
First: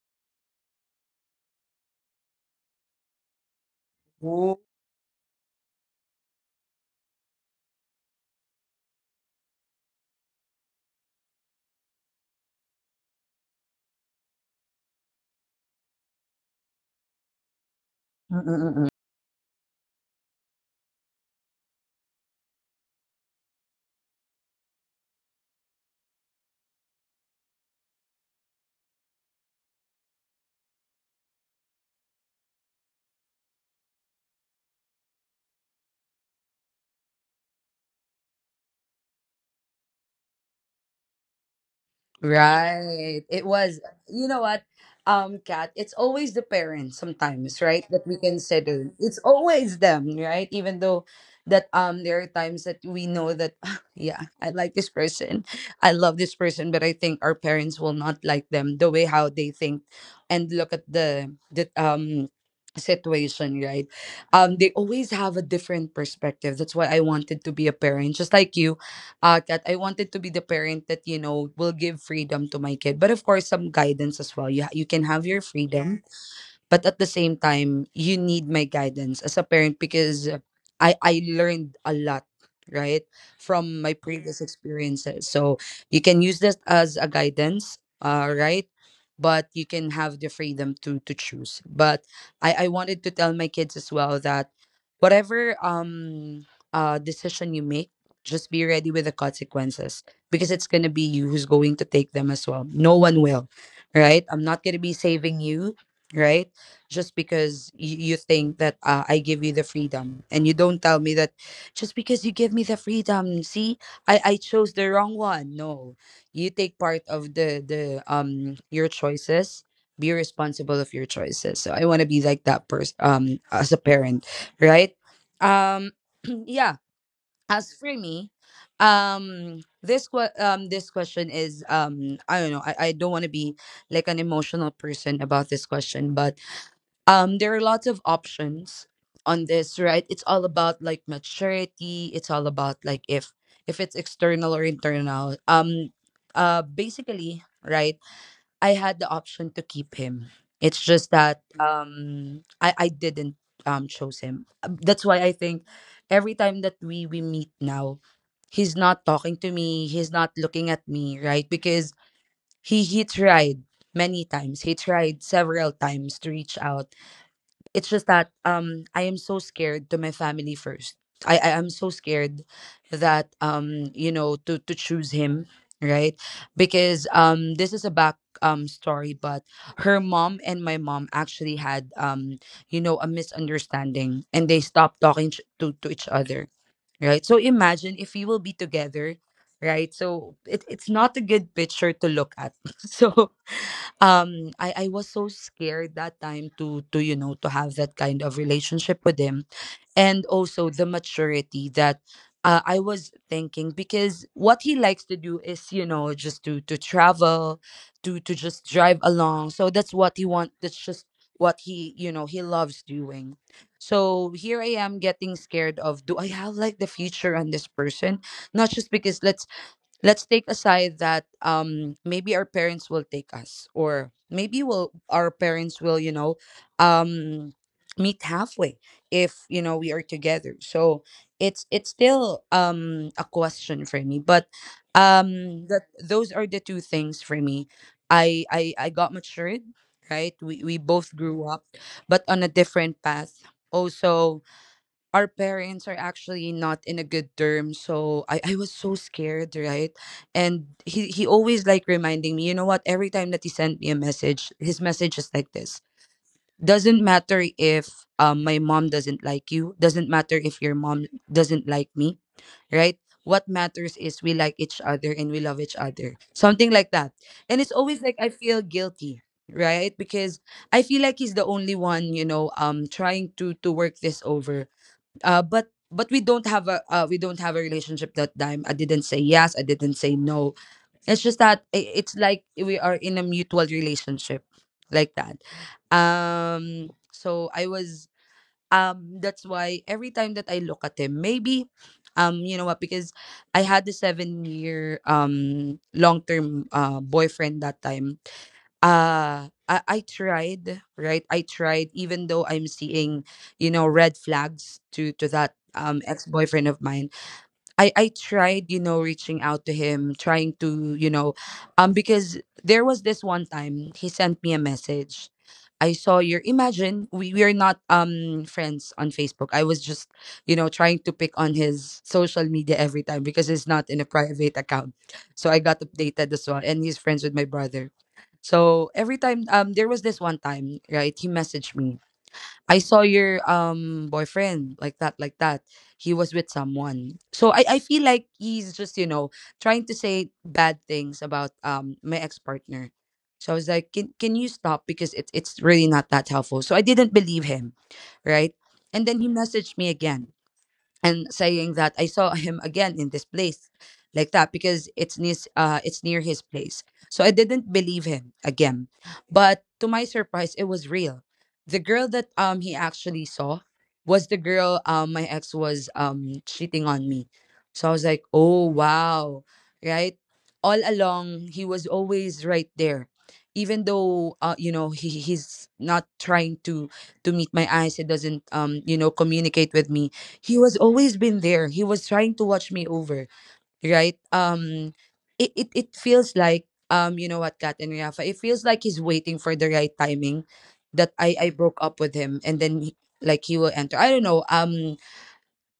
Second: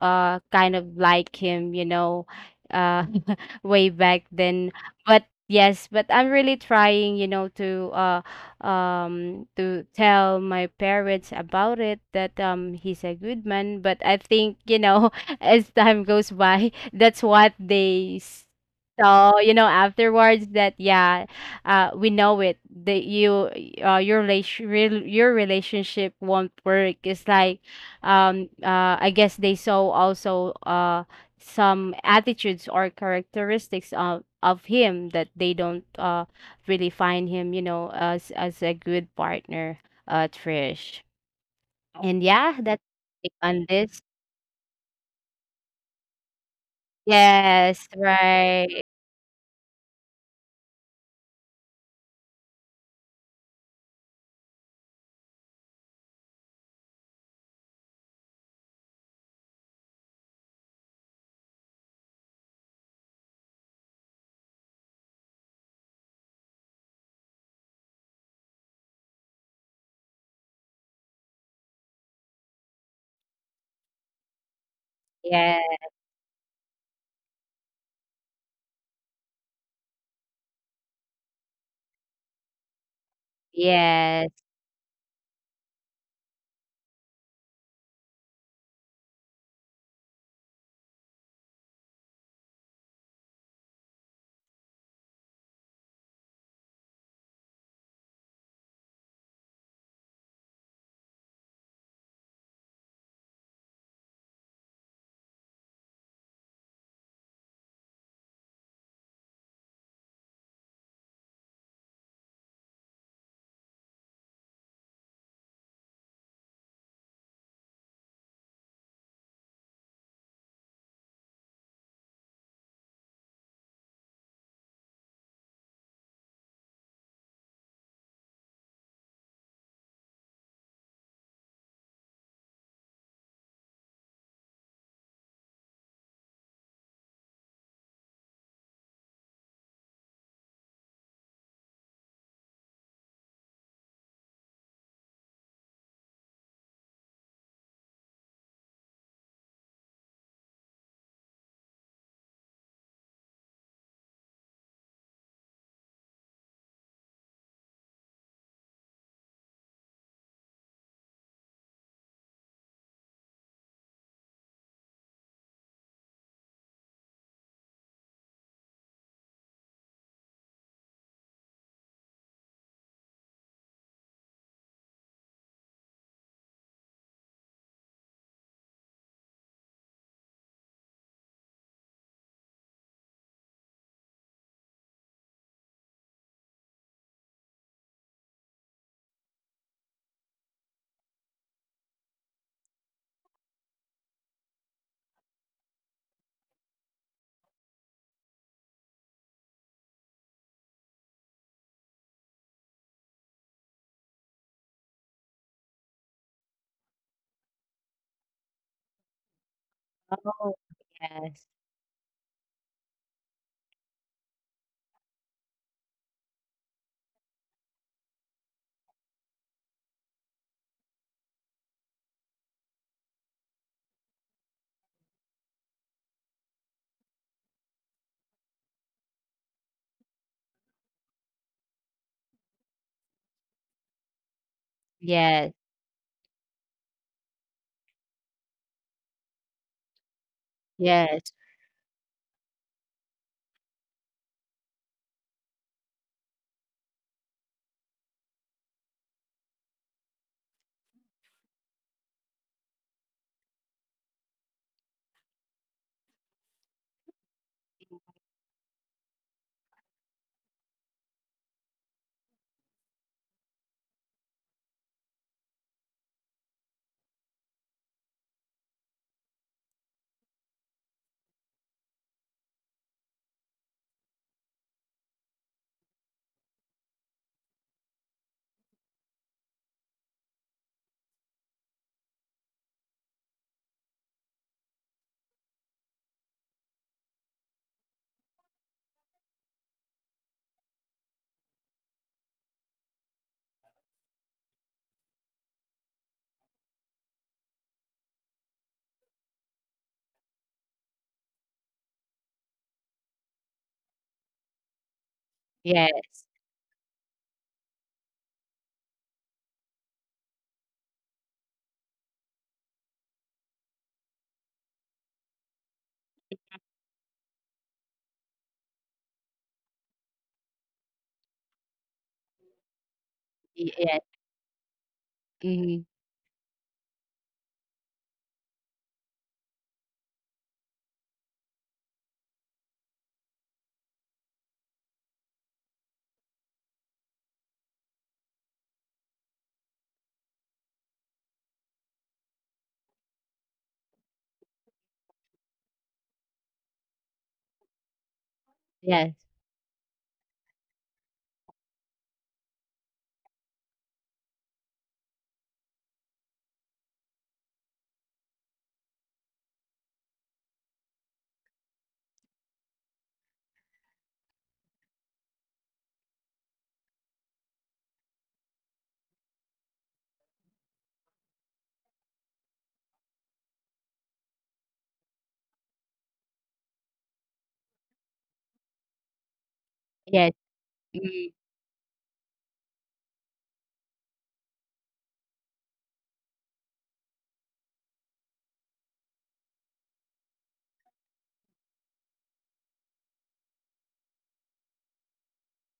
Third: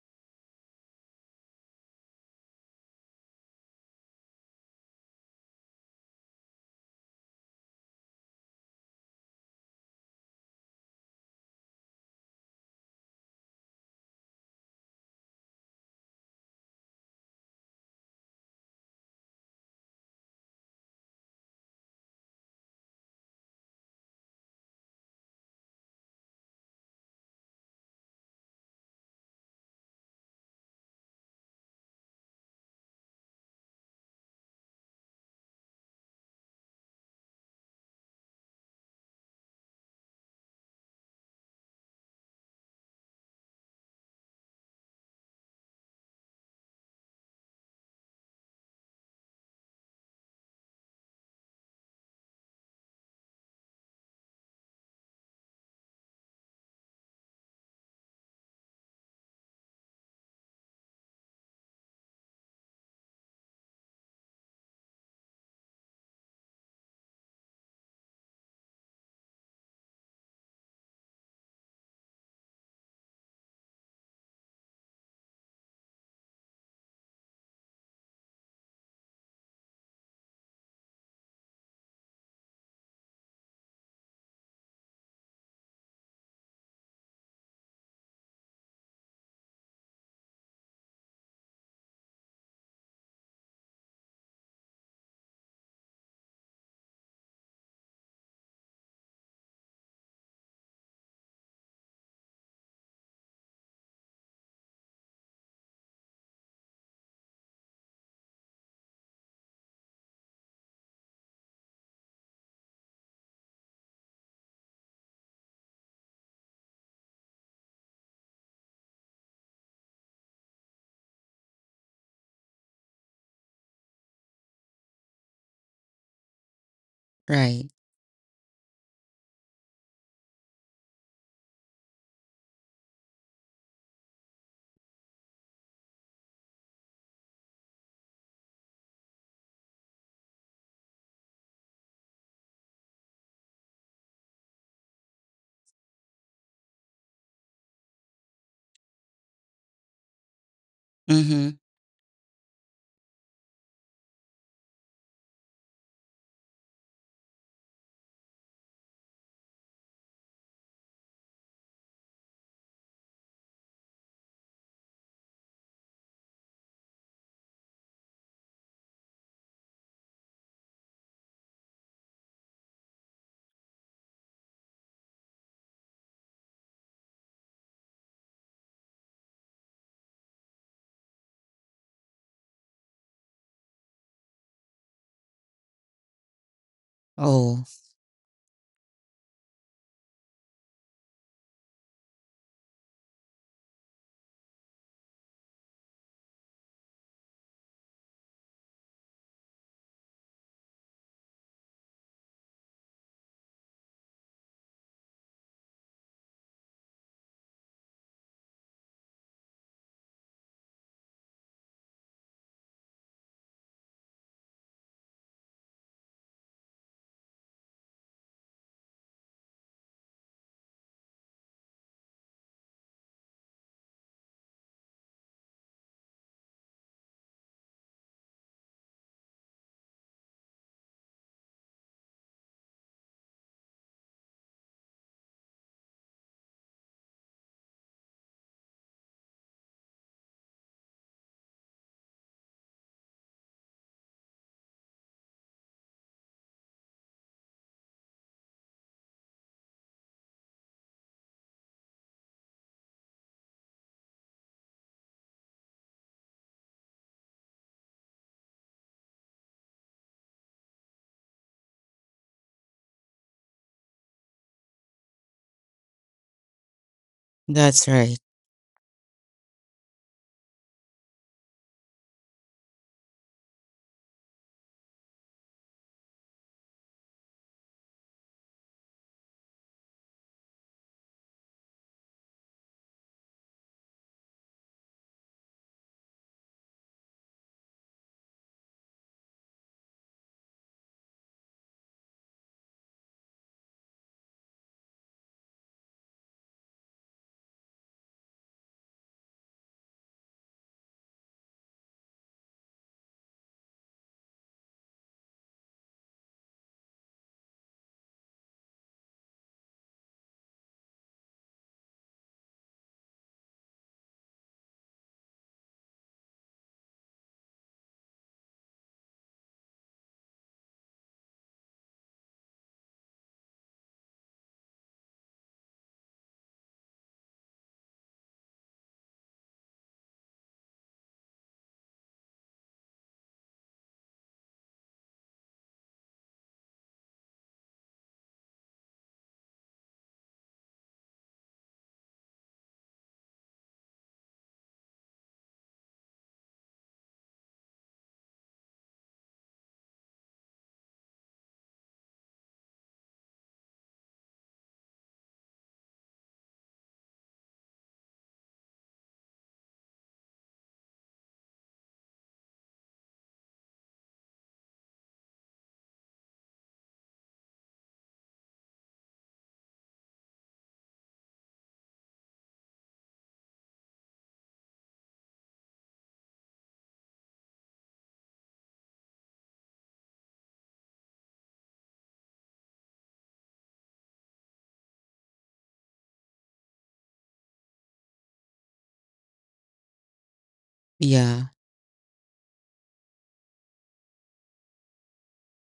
kind of like him, you know, uh [laughs] way back Ooh. then. But yes, but I'm really trying, you know, to tell my parents about it that he's a good man, but I think, you know, [laughs] as time goes by, [laughs] that's what they Mm-mm-mm. saw, you know, afterwards that yeah, we know it that you uh your relation your relationship won't work. It's like I guess they saw also some attitudes or characteristics of him that they don't really find him, you know, as a good partner, Trish. And yeah, that's Right. it on this. You know what, Kat, it's always the parents sometimes, Yes, right? That we right. consider. It's always them, right? Even though that there are times that we know that [laughs] [sighs] yeah, I like this person. I love this person, but I think our parents will not like them the way how they think and look at the situation, right? They always have a different perspective. That's why I wanted to be a parent, just like you, that I wanted to be the parent that you know will give freedom to my kid. But of course, some guidance as well. You can have your Yes, freedom, but at the same time you need my guidance as a parent, because I learned a lot, right, from my yes. previous experiences. So you can use this as a guidance, right. But you can have the freedom to choose. But I wanted to tell my kids as well that whatever decision you make, just be ready with the consequences, because it's going to be you who's going to take them as well. No one will, right? I'm not going to be saving you, right? Just because you think that I give you the freedom, and you don't tell me that just because you give me the freedom, see, I chose the wrong one. No, you take part of the your choices. Be responsible of your choices. So I want to be like that person as a parent, right. um [clears throat] yeah. right. As for me, this this question is, I don't know, I don't want to be like an emotional person about this question, but there are lots of options on this, right. It's all about like maturity, it's all about like if it's external or internal, basically, right. I had the option to keep him. It's just Mm-hmm. that I didn't chose him. That's why I think every time that we meet now, he's not talking to me, he's not looking at me, right, because he tried many times, he tried several times to reach out. It's just that I am so scared to my family first. I am so scared that you know, to choose him, right? Because this is a back story, but her mom and my mom actually had you know, a misunderstanding, and they stopped talking to each other. Right? So Oh, imagine if you will be together, right? So it, it's not a good picture to look at. [laughs] So I was so scared that time to you know, to have that kind of relationship with him. And also the maturity that I was thinking, because what he likes to do is you know, just to travel, to just drive along. So that's what he Oh, want, that's just yes. what he, you know, he loves doing. So here I am getting scared of, do I have like the future on this person? Not just because, let's take aside that maybe our parents will take us, or maybe will our parents will you know, um meet halfway if you know we are together. So it's still a question for me. But Yes. That, those are the two things for me. I got matured, right. We both grew up, but on a different path also. Our parents are actually not in a good term, so I was so scared, right. And he always like reminding me, you know what, every time that he sent me a message, his message is like this: doesn't matter if my mom doesn't like you, doesn't matter if your mom doesn't like me, right? What matters is we like each other and we love each other, something like that. And it's that's always right. like I feel guilty, right, because I feel like he's the only one you know, trying to work this over. But we don't have a, we don't have a relationship that time. I didn't say yes, I didn't say no. It's just that it's like we are in a mutual relationship like that. So I was that's why every time that I look at him, maybe, you know what, because I had the 7 year long term boyfriend that time. I tried, right, I tried, even though I'm seeing, you know, red flags to that Yes. ex-boyfriend of mine. I tried, you know, reaching out to him, trying to, you know, because there was this one time he sent me a message. I saw your, imagine, we are not friends on Facebook. I was just, you know, trying to pick on his social media every time, because it's Yes. y- not in Yes. a private account. So I got Hmm. updated as well, and he's friends with my brother. So every time, there was this one time, right, he messaged me, I saw your boyfriend like that, like that. He was with someone. So I feel like he's just, you know, trying to say bad things about my ex partner. So I was like, can you stop? Because it's really not that helpful. So I didn't believe him, right? And then he Yes. messaged me again and saying that I saw him again in this place like that, because it's near his place. So I didn't believe him again. But to my surprise, it was real. The girl that he actually saw was the girl my ex was cheating on me. So I was like, "Oh wow." Right? All along, he was always right there. Even though you know, he's not trying to meet my eyes, he doesn't you know, communicate with me, Yes. he was always Hmm. been there, he was trying to watch me over, right. It feels like you know what, Kat and Rafa, it feels like he's waiting for the right timing that I Yeah. broke up with him, and then he- like he will enter, I don't know.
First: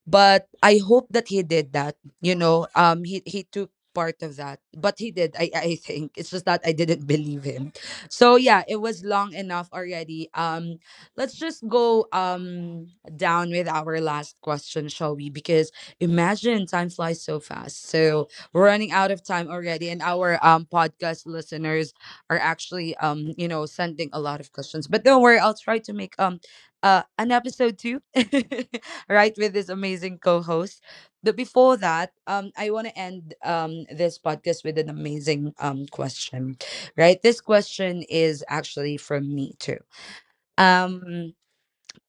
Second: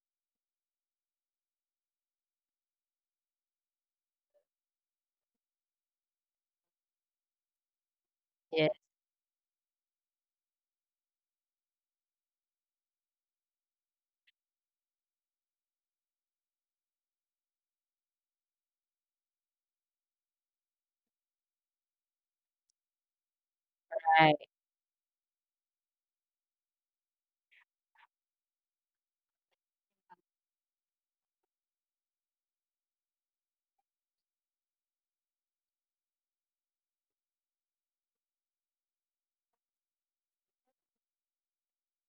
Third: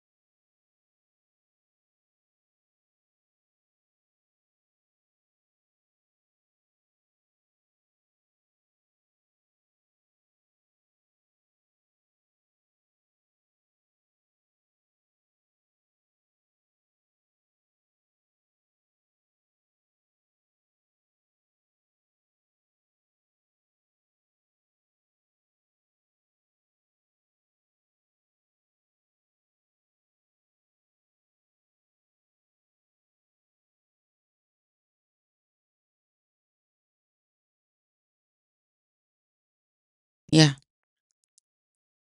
But I hope that he did that. You know, he took part of that, but he did. I think it's just that I didn't believe him. So yeah, it Yes. was long enough already. Let's just go down with our last question, shall we? Because imagine, time flies so fast. So we're running out of time already, and our podcast listeners are actually you know, sending a lot Right. of questions. But don't worry, I'll try to make an episode two. [laughs] Right, with this amazing co-host. But before that, I want to end this podcast with an amazing question, right? This question is actually from me too. Yeah. Um,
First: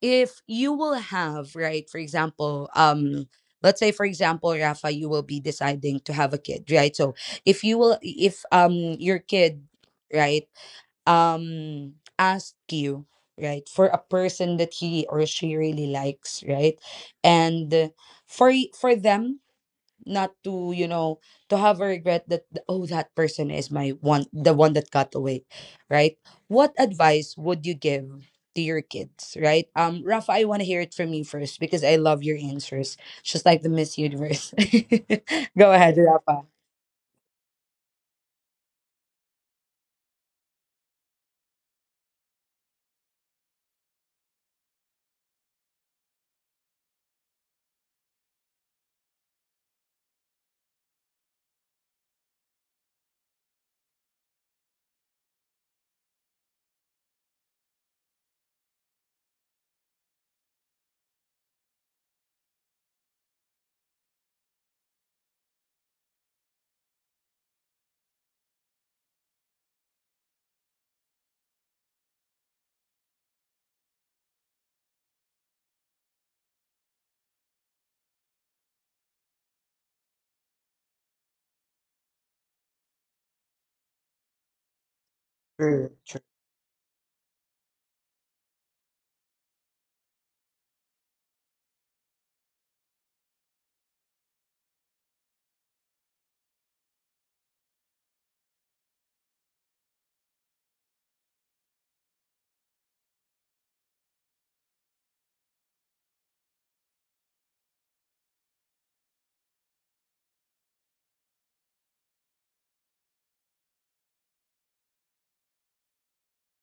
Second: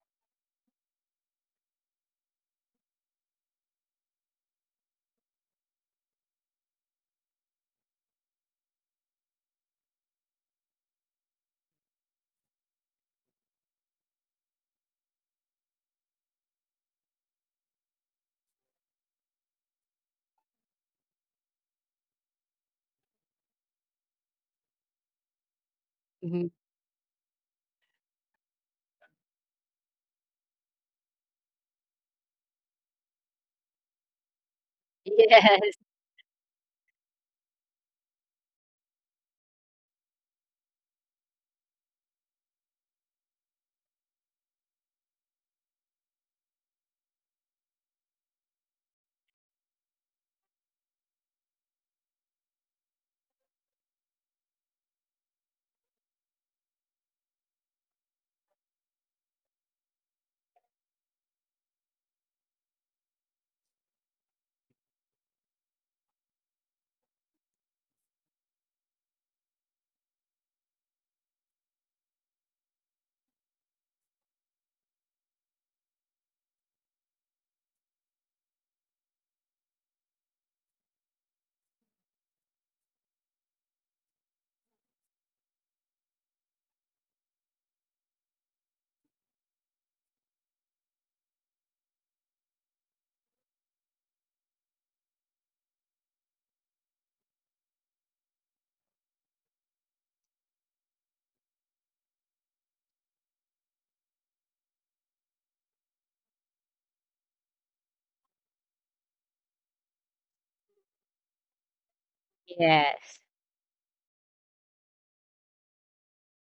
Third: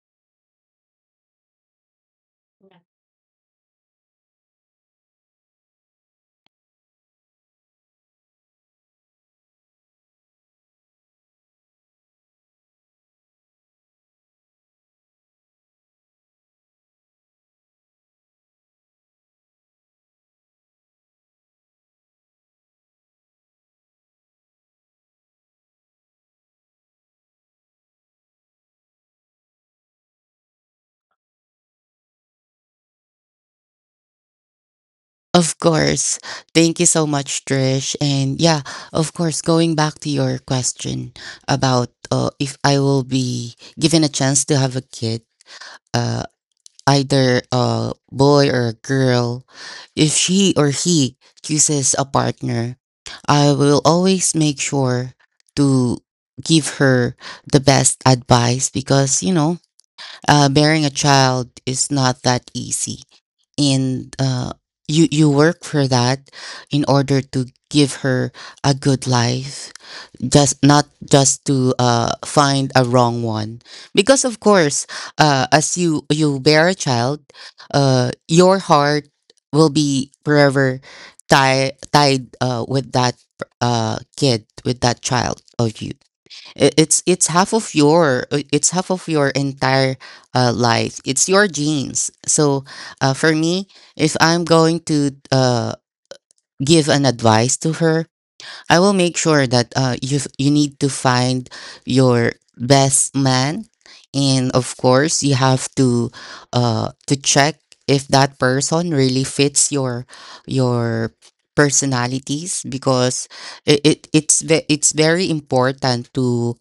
if you will have right, for example. Let's say, for example, Rafa, you will be deciding to have a kid, right? So, if you will, if your kid, right, um ask you, right, for a person that he or she really likes, right. And for them not to you know, to have a regret that, oh, that person is my one, the one that got away, right. Hmm. What advice would you give to your kids, right, Rafa, I want to hear it from you first, because I love your answers, just like the Miss Universe. [laughs] [laughs] Of Go Yes. ahead, course. Rafa. Thank you so much, Trish. And yeah, of course, going back to your question about if I will be given a chance to have a kid, uh, either a boy or a girl, if she or he chooses a partner, I will always make sure to give her the best advice because, you know, bearing a child is not that easy, and you work for that in order to give her a good life, just not just to find a wrong one. Because of course, as you bear a child, your heart will be forever tied with that kid, with that child of True, you. true, I- it's half of your it's half of your entire life, it's your genes. So for me, if I'm going to give an advice to her, I will make sure that you need to find your best man. And of course you have to check if that person really fits your personalities. Yes. Because it, it's very important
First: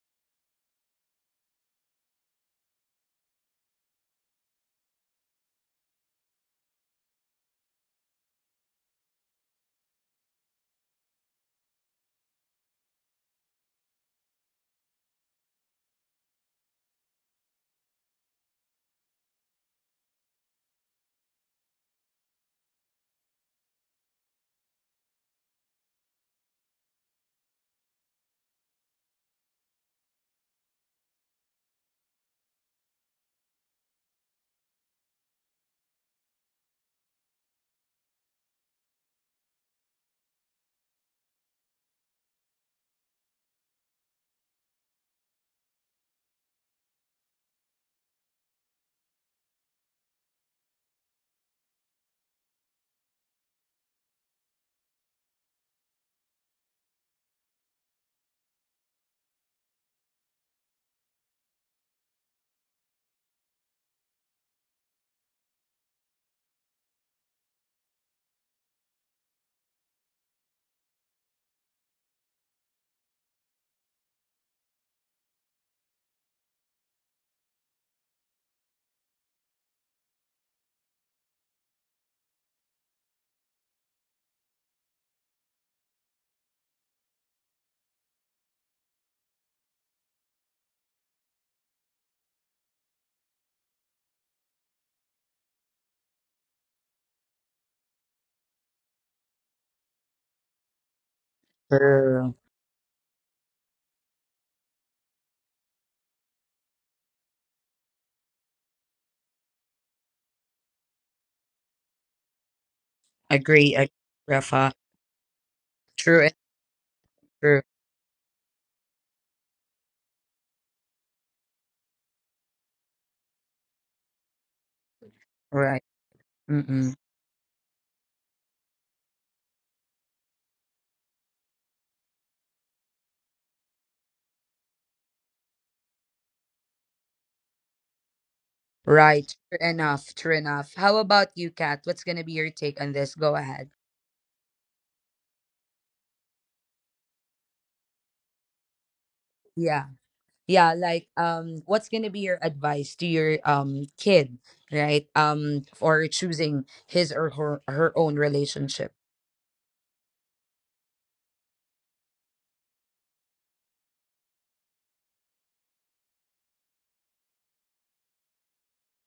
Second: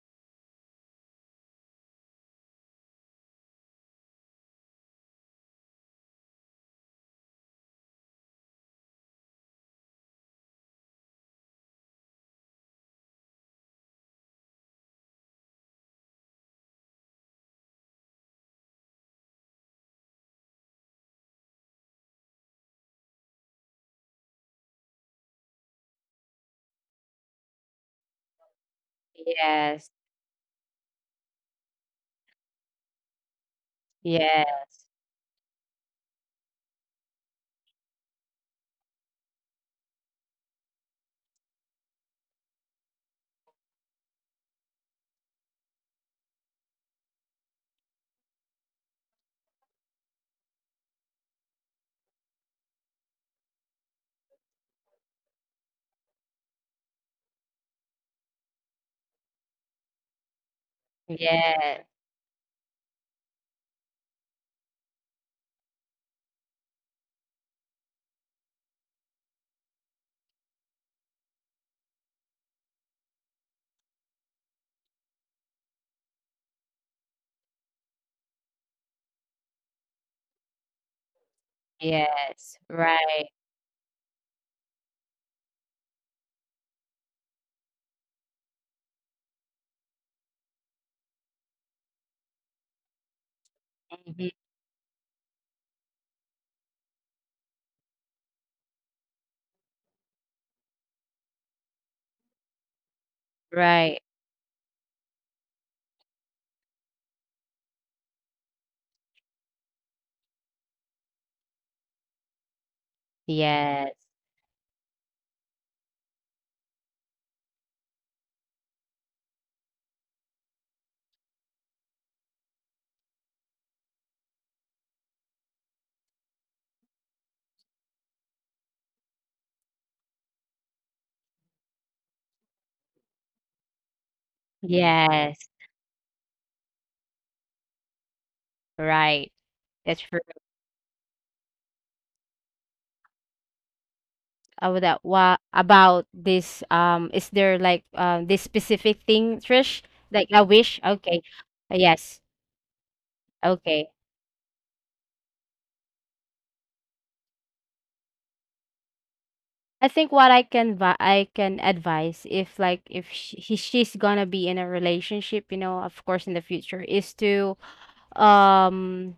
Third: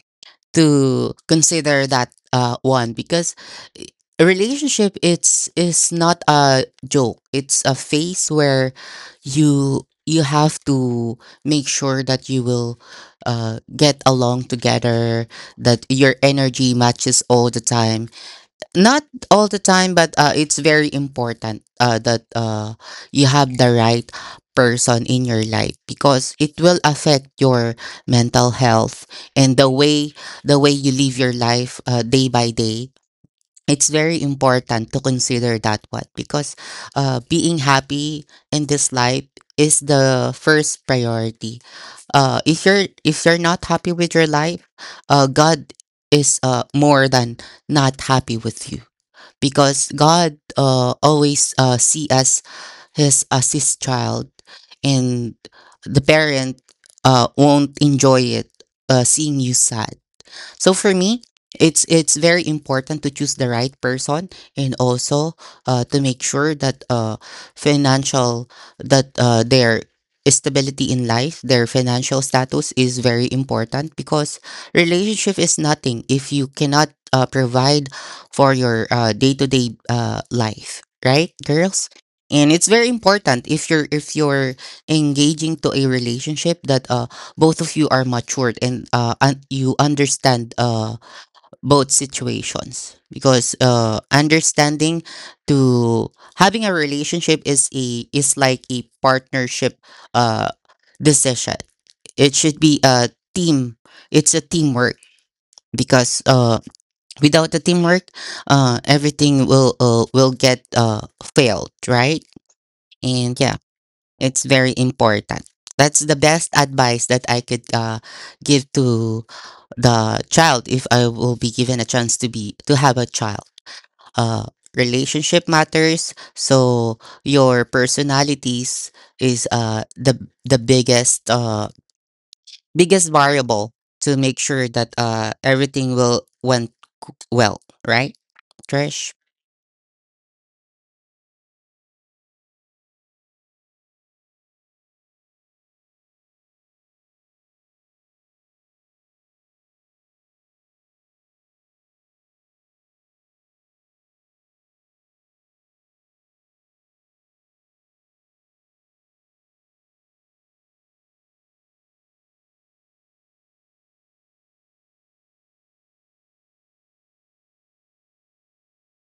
to consider that one, because a relationship, it's is not a joke, it's a phase where you have to make sure that you will get along together, that your energy matches all the time. Not all the time, but it's very important that you have the right person in your life, because it will affect your mental health and Yes, the way you live your life day by day. It's very yes, important to consider that one, because being happy in this life is the first priority. If you're, if you're not happy with your life, God is more than not happy with you, because God always see us his as his child, and the parent won't enjoy it seeing you sad. So for me, it's yes, it's very important to choose the right person. And also to make sure that financial that their stability in life, their financial status is very important, because relationship is nothing if you cannot provide for your day-to-day life, right, girls? And yes, it's very right, important if you're, if you're engaging to a relationship that both of you are matured and you understand both situations. Because mhm, understanding to having a relationship is a is like a partnership uh, decision. true. It should be a team, right, it's a teamwork, because without the teamwork everything will get failed, right? And yeah, Agree, agree, yes, it's Rafa. very important. That's the True. best advice that I And could give to the child if I will be given a chance to be to have a child. Uh Relationship right. matters. Mm-mm. So your personalities is the biggest biggest variable to make sure that yes, everything will well, right, Trish? right. Right. True That's enough. true. True enough. How about you, Kat? What's gonna be your take on this? Go ahead. About that, what about this? Is there like this specific thing, Trish? Yeah. Like a Yeah. wish? Like, Okay, what's gonna yes, be your advice to your okay. Kid, right? For choosing his or her, her own relationship. I think what I can I can advise if like if she, she's gonna be in a relationship, you know, of course in the future, is to um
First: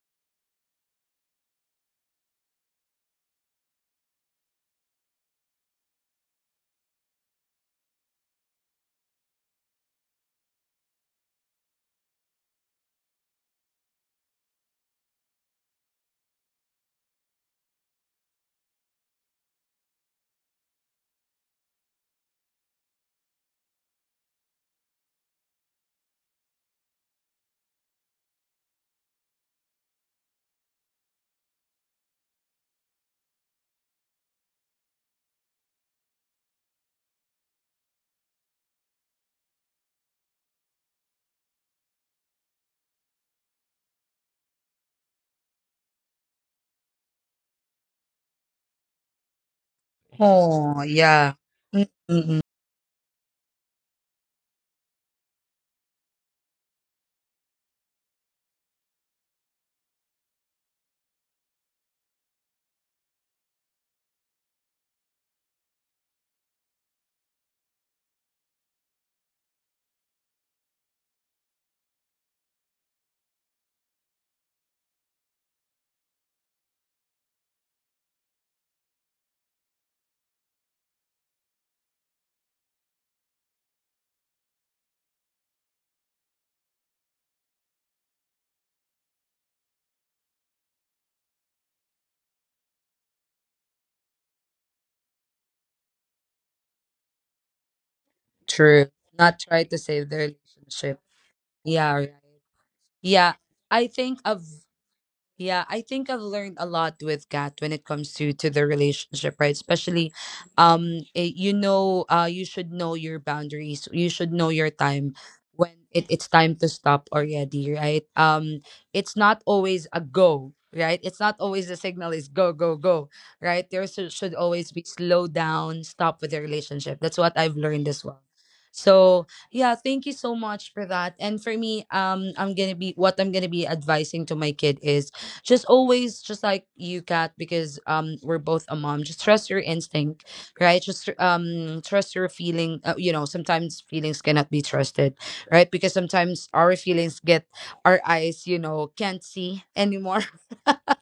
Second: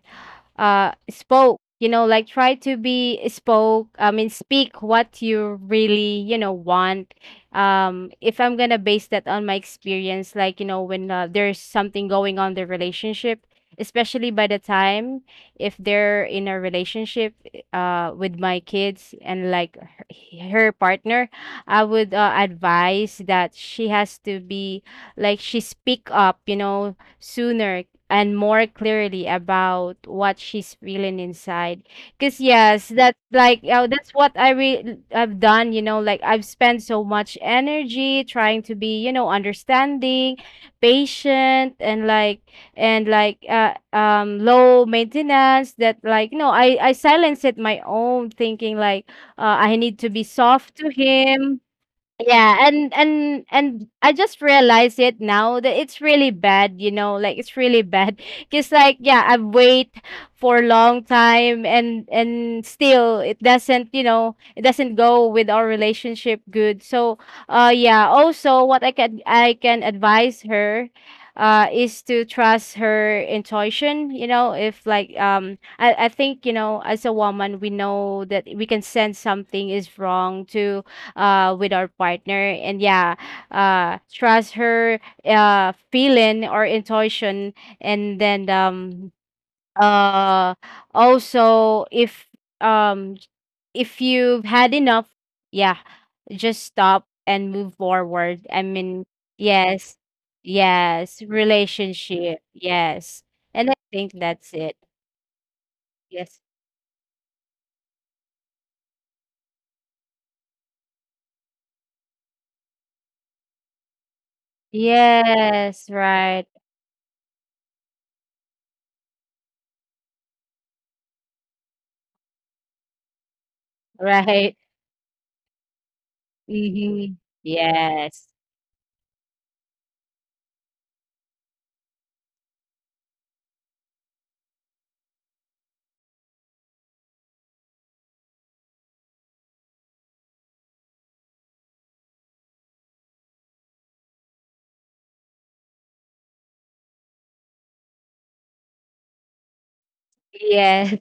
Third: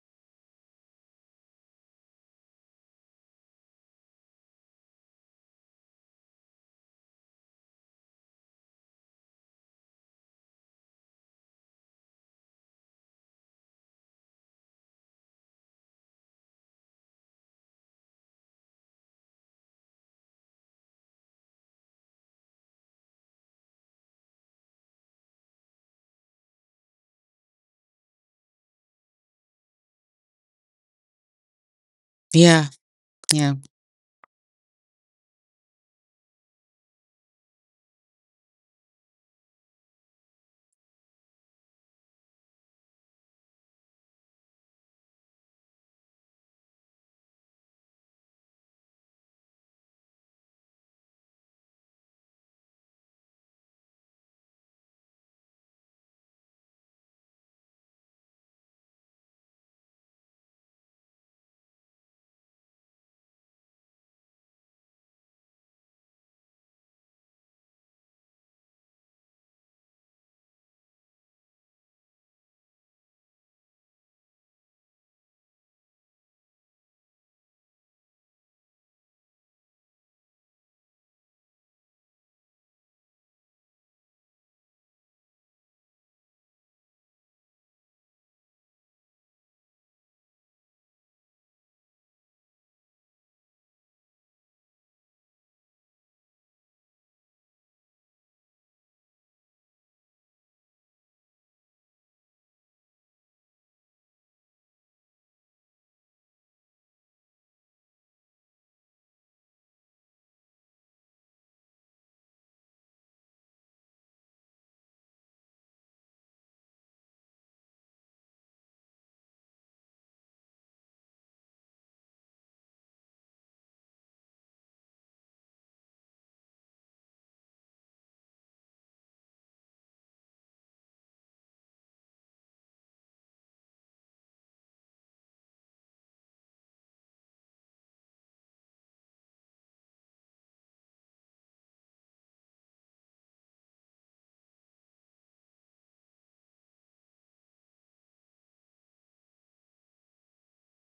spoke you know like try to be spoke I mean speak what you really you know want. If I'm gonna base that on my experience like you know when, there's something going on in the relationship, especially by the time, if they're in a relationship with my kids and like her, her partner, I would, advise that she has to be like, she speak up you know sooner and more clearly about what she's feeling inside. Cause Yeah, yes, that yeah, like oh, that's what I I've done. You know, like I've spent so much energy trying to be, you know, understanding, patient, and like low maintenance. That like no, I silence it my own thinking like, I need to be soft to Oh, yeah. him, Mm-mm. yeah, and I just realized it now that it's really bad, you know, like it's really bad. [laughs] Cause like yeah, I wait for a long time, and still it doesn't, you know, it doesn't go with our relationship good. So yeah, also what I can advise her is to trust her intuition, you know, if like I think, you know, as a woman we know that we can sense something is wrong to, with our partner. And yeah, trust her, feeling or intuition. And then uh, also, um, if you've had enough, yeah, just stop and move forward. I True. mean, Not try to yes, save the relationship. yes, Yeah. Right. relationship, yes. Yeah. And I I think think that's of. it. Yeah, I think I've Yes. learned a lot with Kat when it comes to the relationship, right? Especially, you know, you should know your boundaries. You should know your time Yes, when it's right, time to stop already, right? It's not always a go, right? It's not always the signal is go, go, go, right? There [laughs] should right. always be slow down, stop with the relationship. Mm-hmm. That's what I've learned as Yes. well. So yeah, thank you so much for that. And for me, I'm gonna be what I'm gonna be advising to my kid is just always, just like you, Cat, because we're both a mom. Just trust your instinct, right. Just trust your feeling. You know, sometimes feelings cannot be trusted, right, because sometimes our feelings get our eyes, you know, can't see anymore. Yes.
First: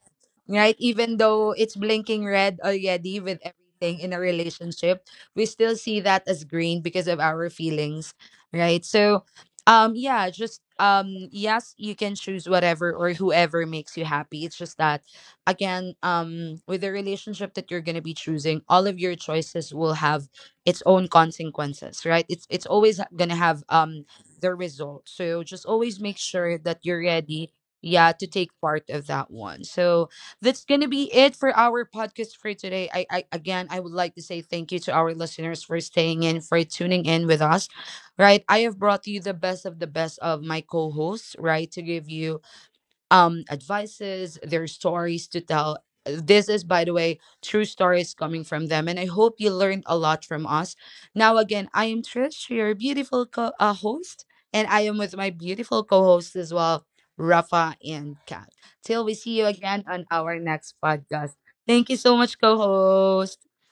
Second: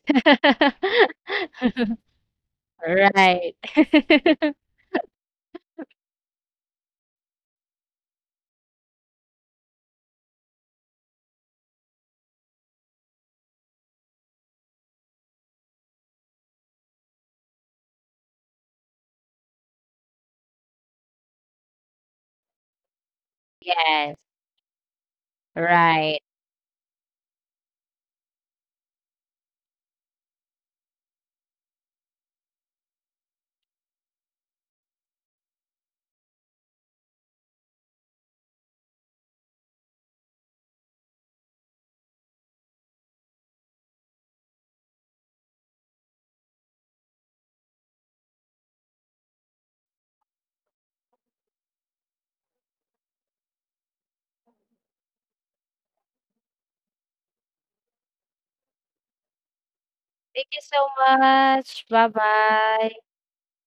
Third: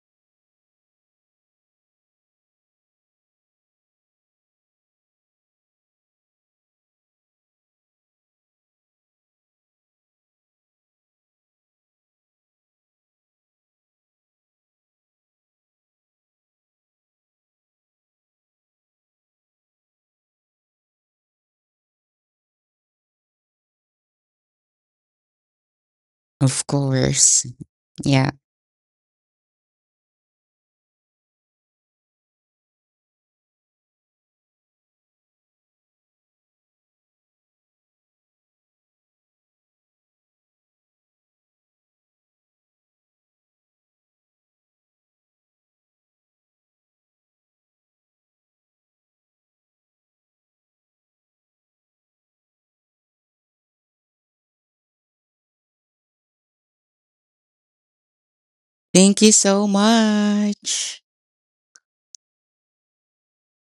Right? Even though [laughs] it's blinking red already with Right. everything in a [laughs] relationship, we still see that as green because of our feelings, right? So, yeah, just yes, you can choose whatever or whoever makes you happy. It's just that, again, with the relationship that you're gonna be choosing, all of your choices will have its own consequences, right? It's always gonna have Yes, the result. So just always make right. sure of that you're course. ready, yeah, to Yeah. take part of that one. So that's gonna be it for our podcast for today. I again, I would like to say thank you to our listeners for staying in, for tuning in with us. Right. I have brought you the best of my co-hosts, right, to give you advices, their stories to tell. This is, by the way, true stories coming from them. And I hope you learned a lot from us. Now, again, I am Trish, your beautiful host, and I am with my beautiful co host as well, Rafa and Kat. Till we Thank you see you so again on our Thank you next so much. podcast. Thank much. you so much, co Bye-bye. host.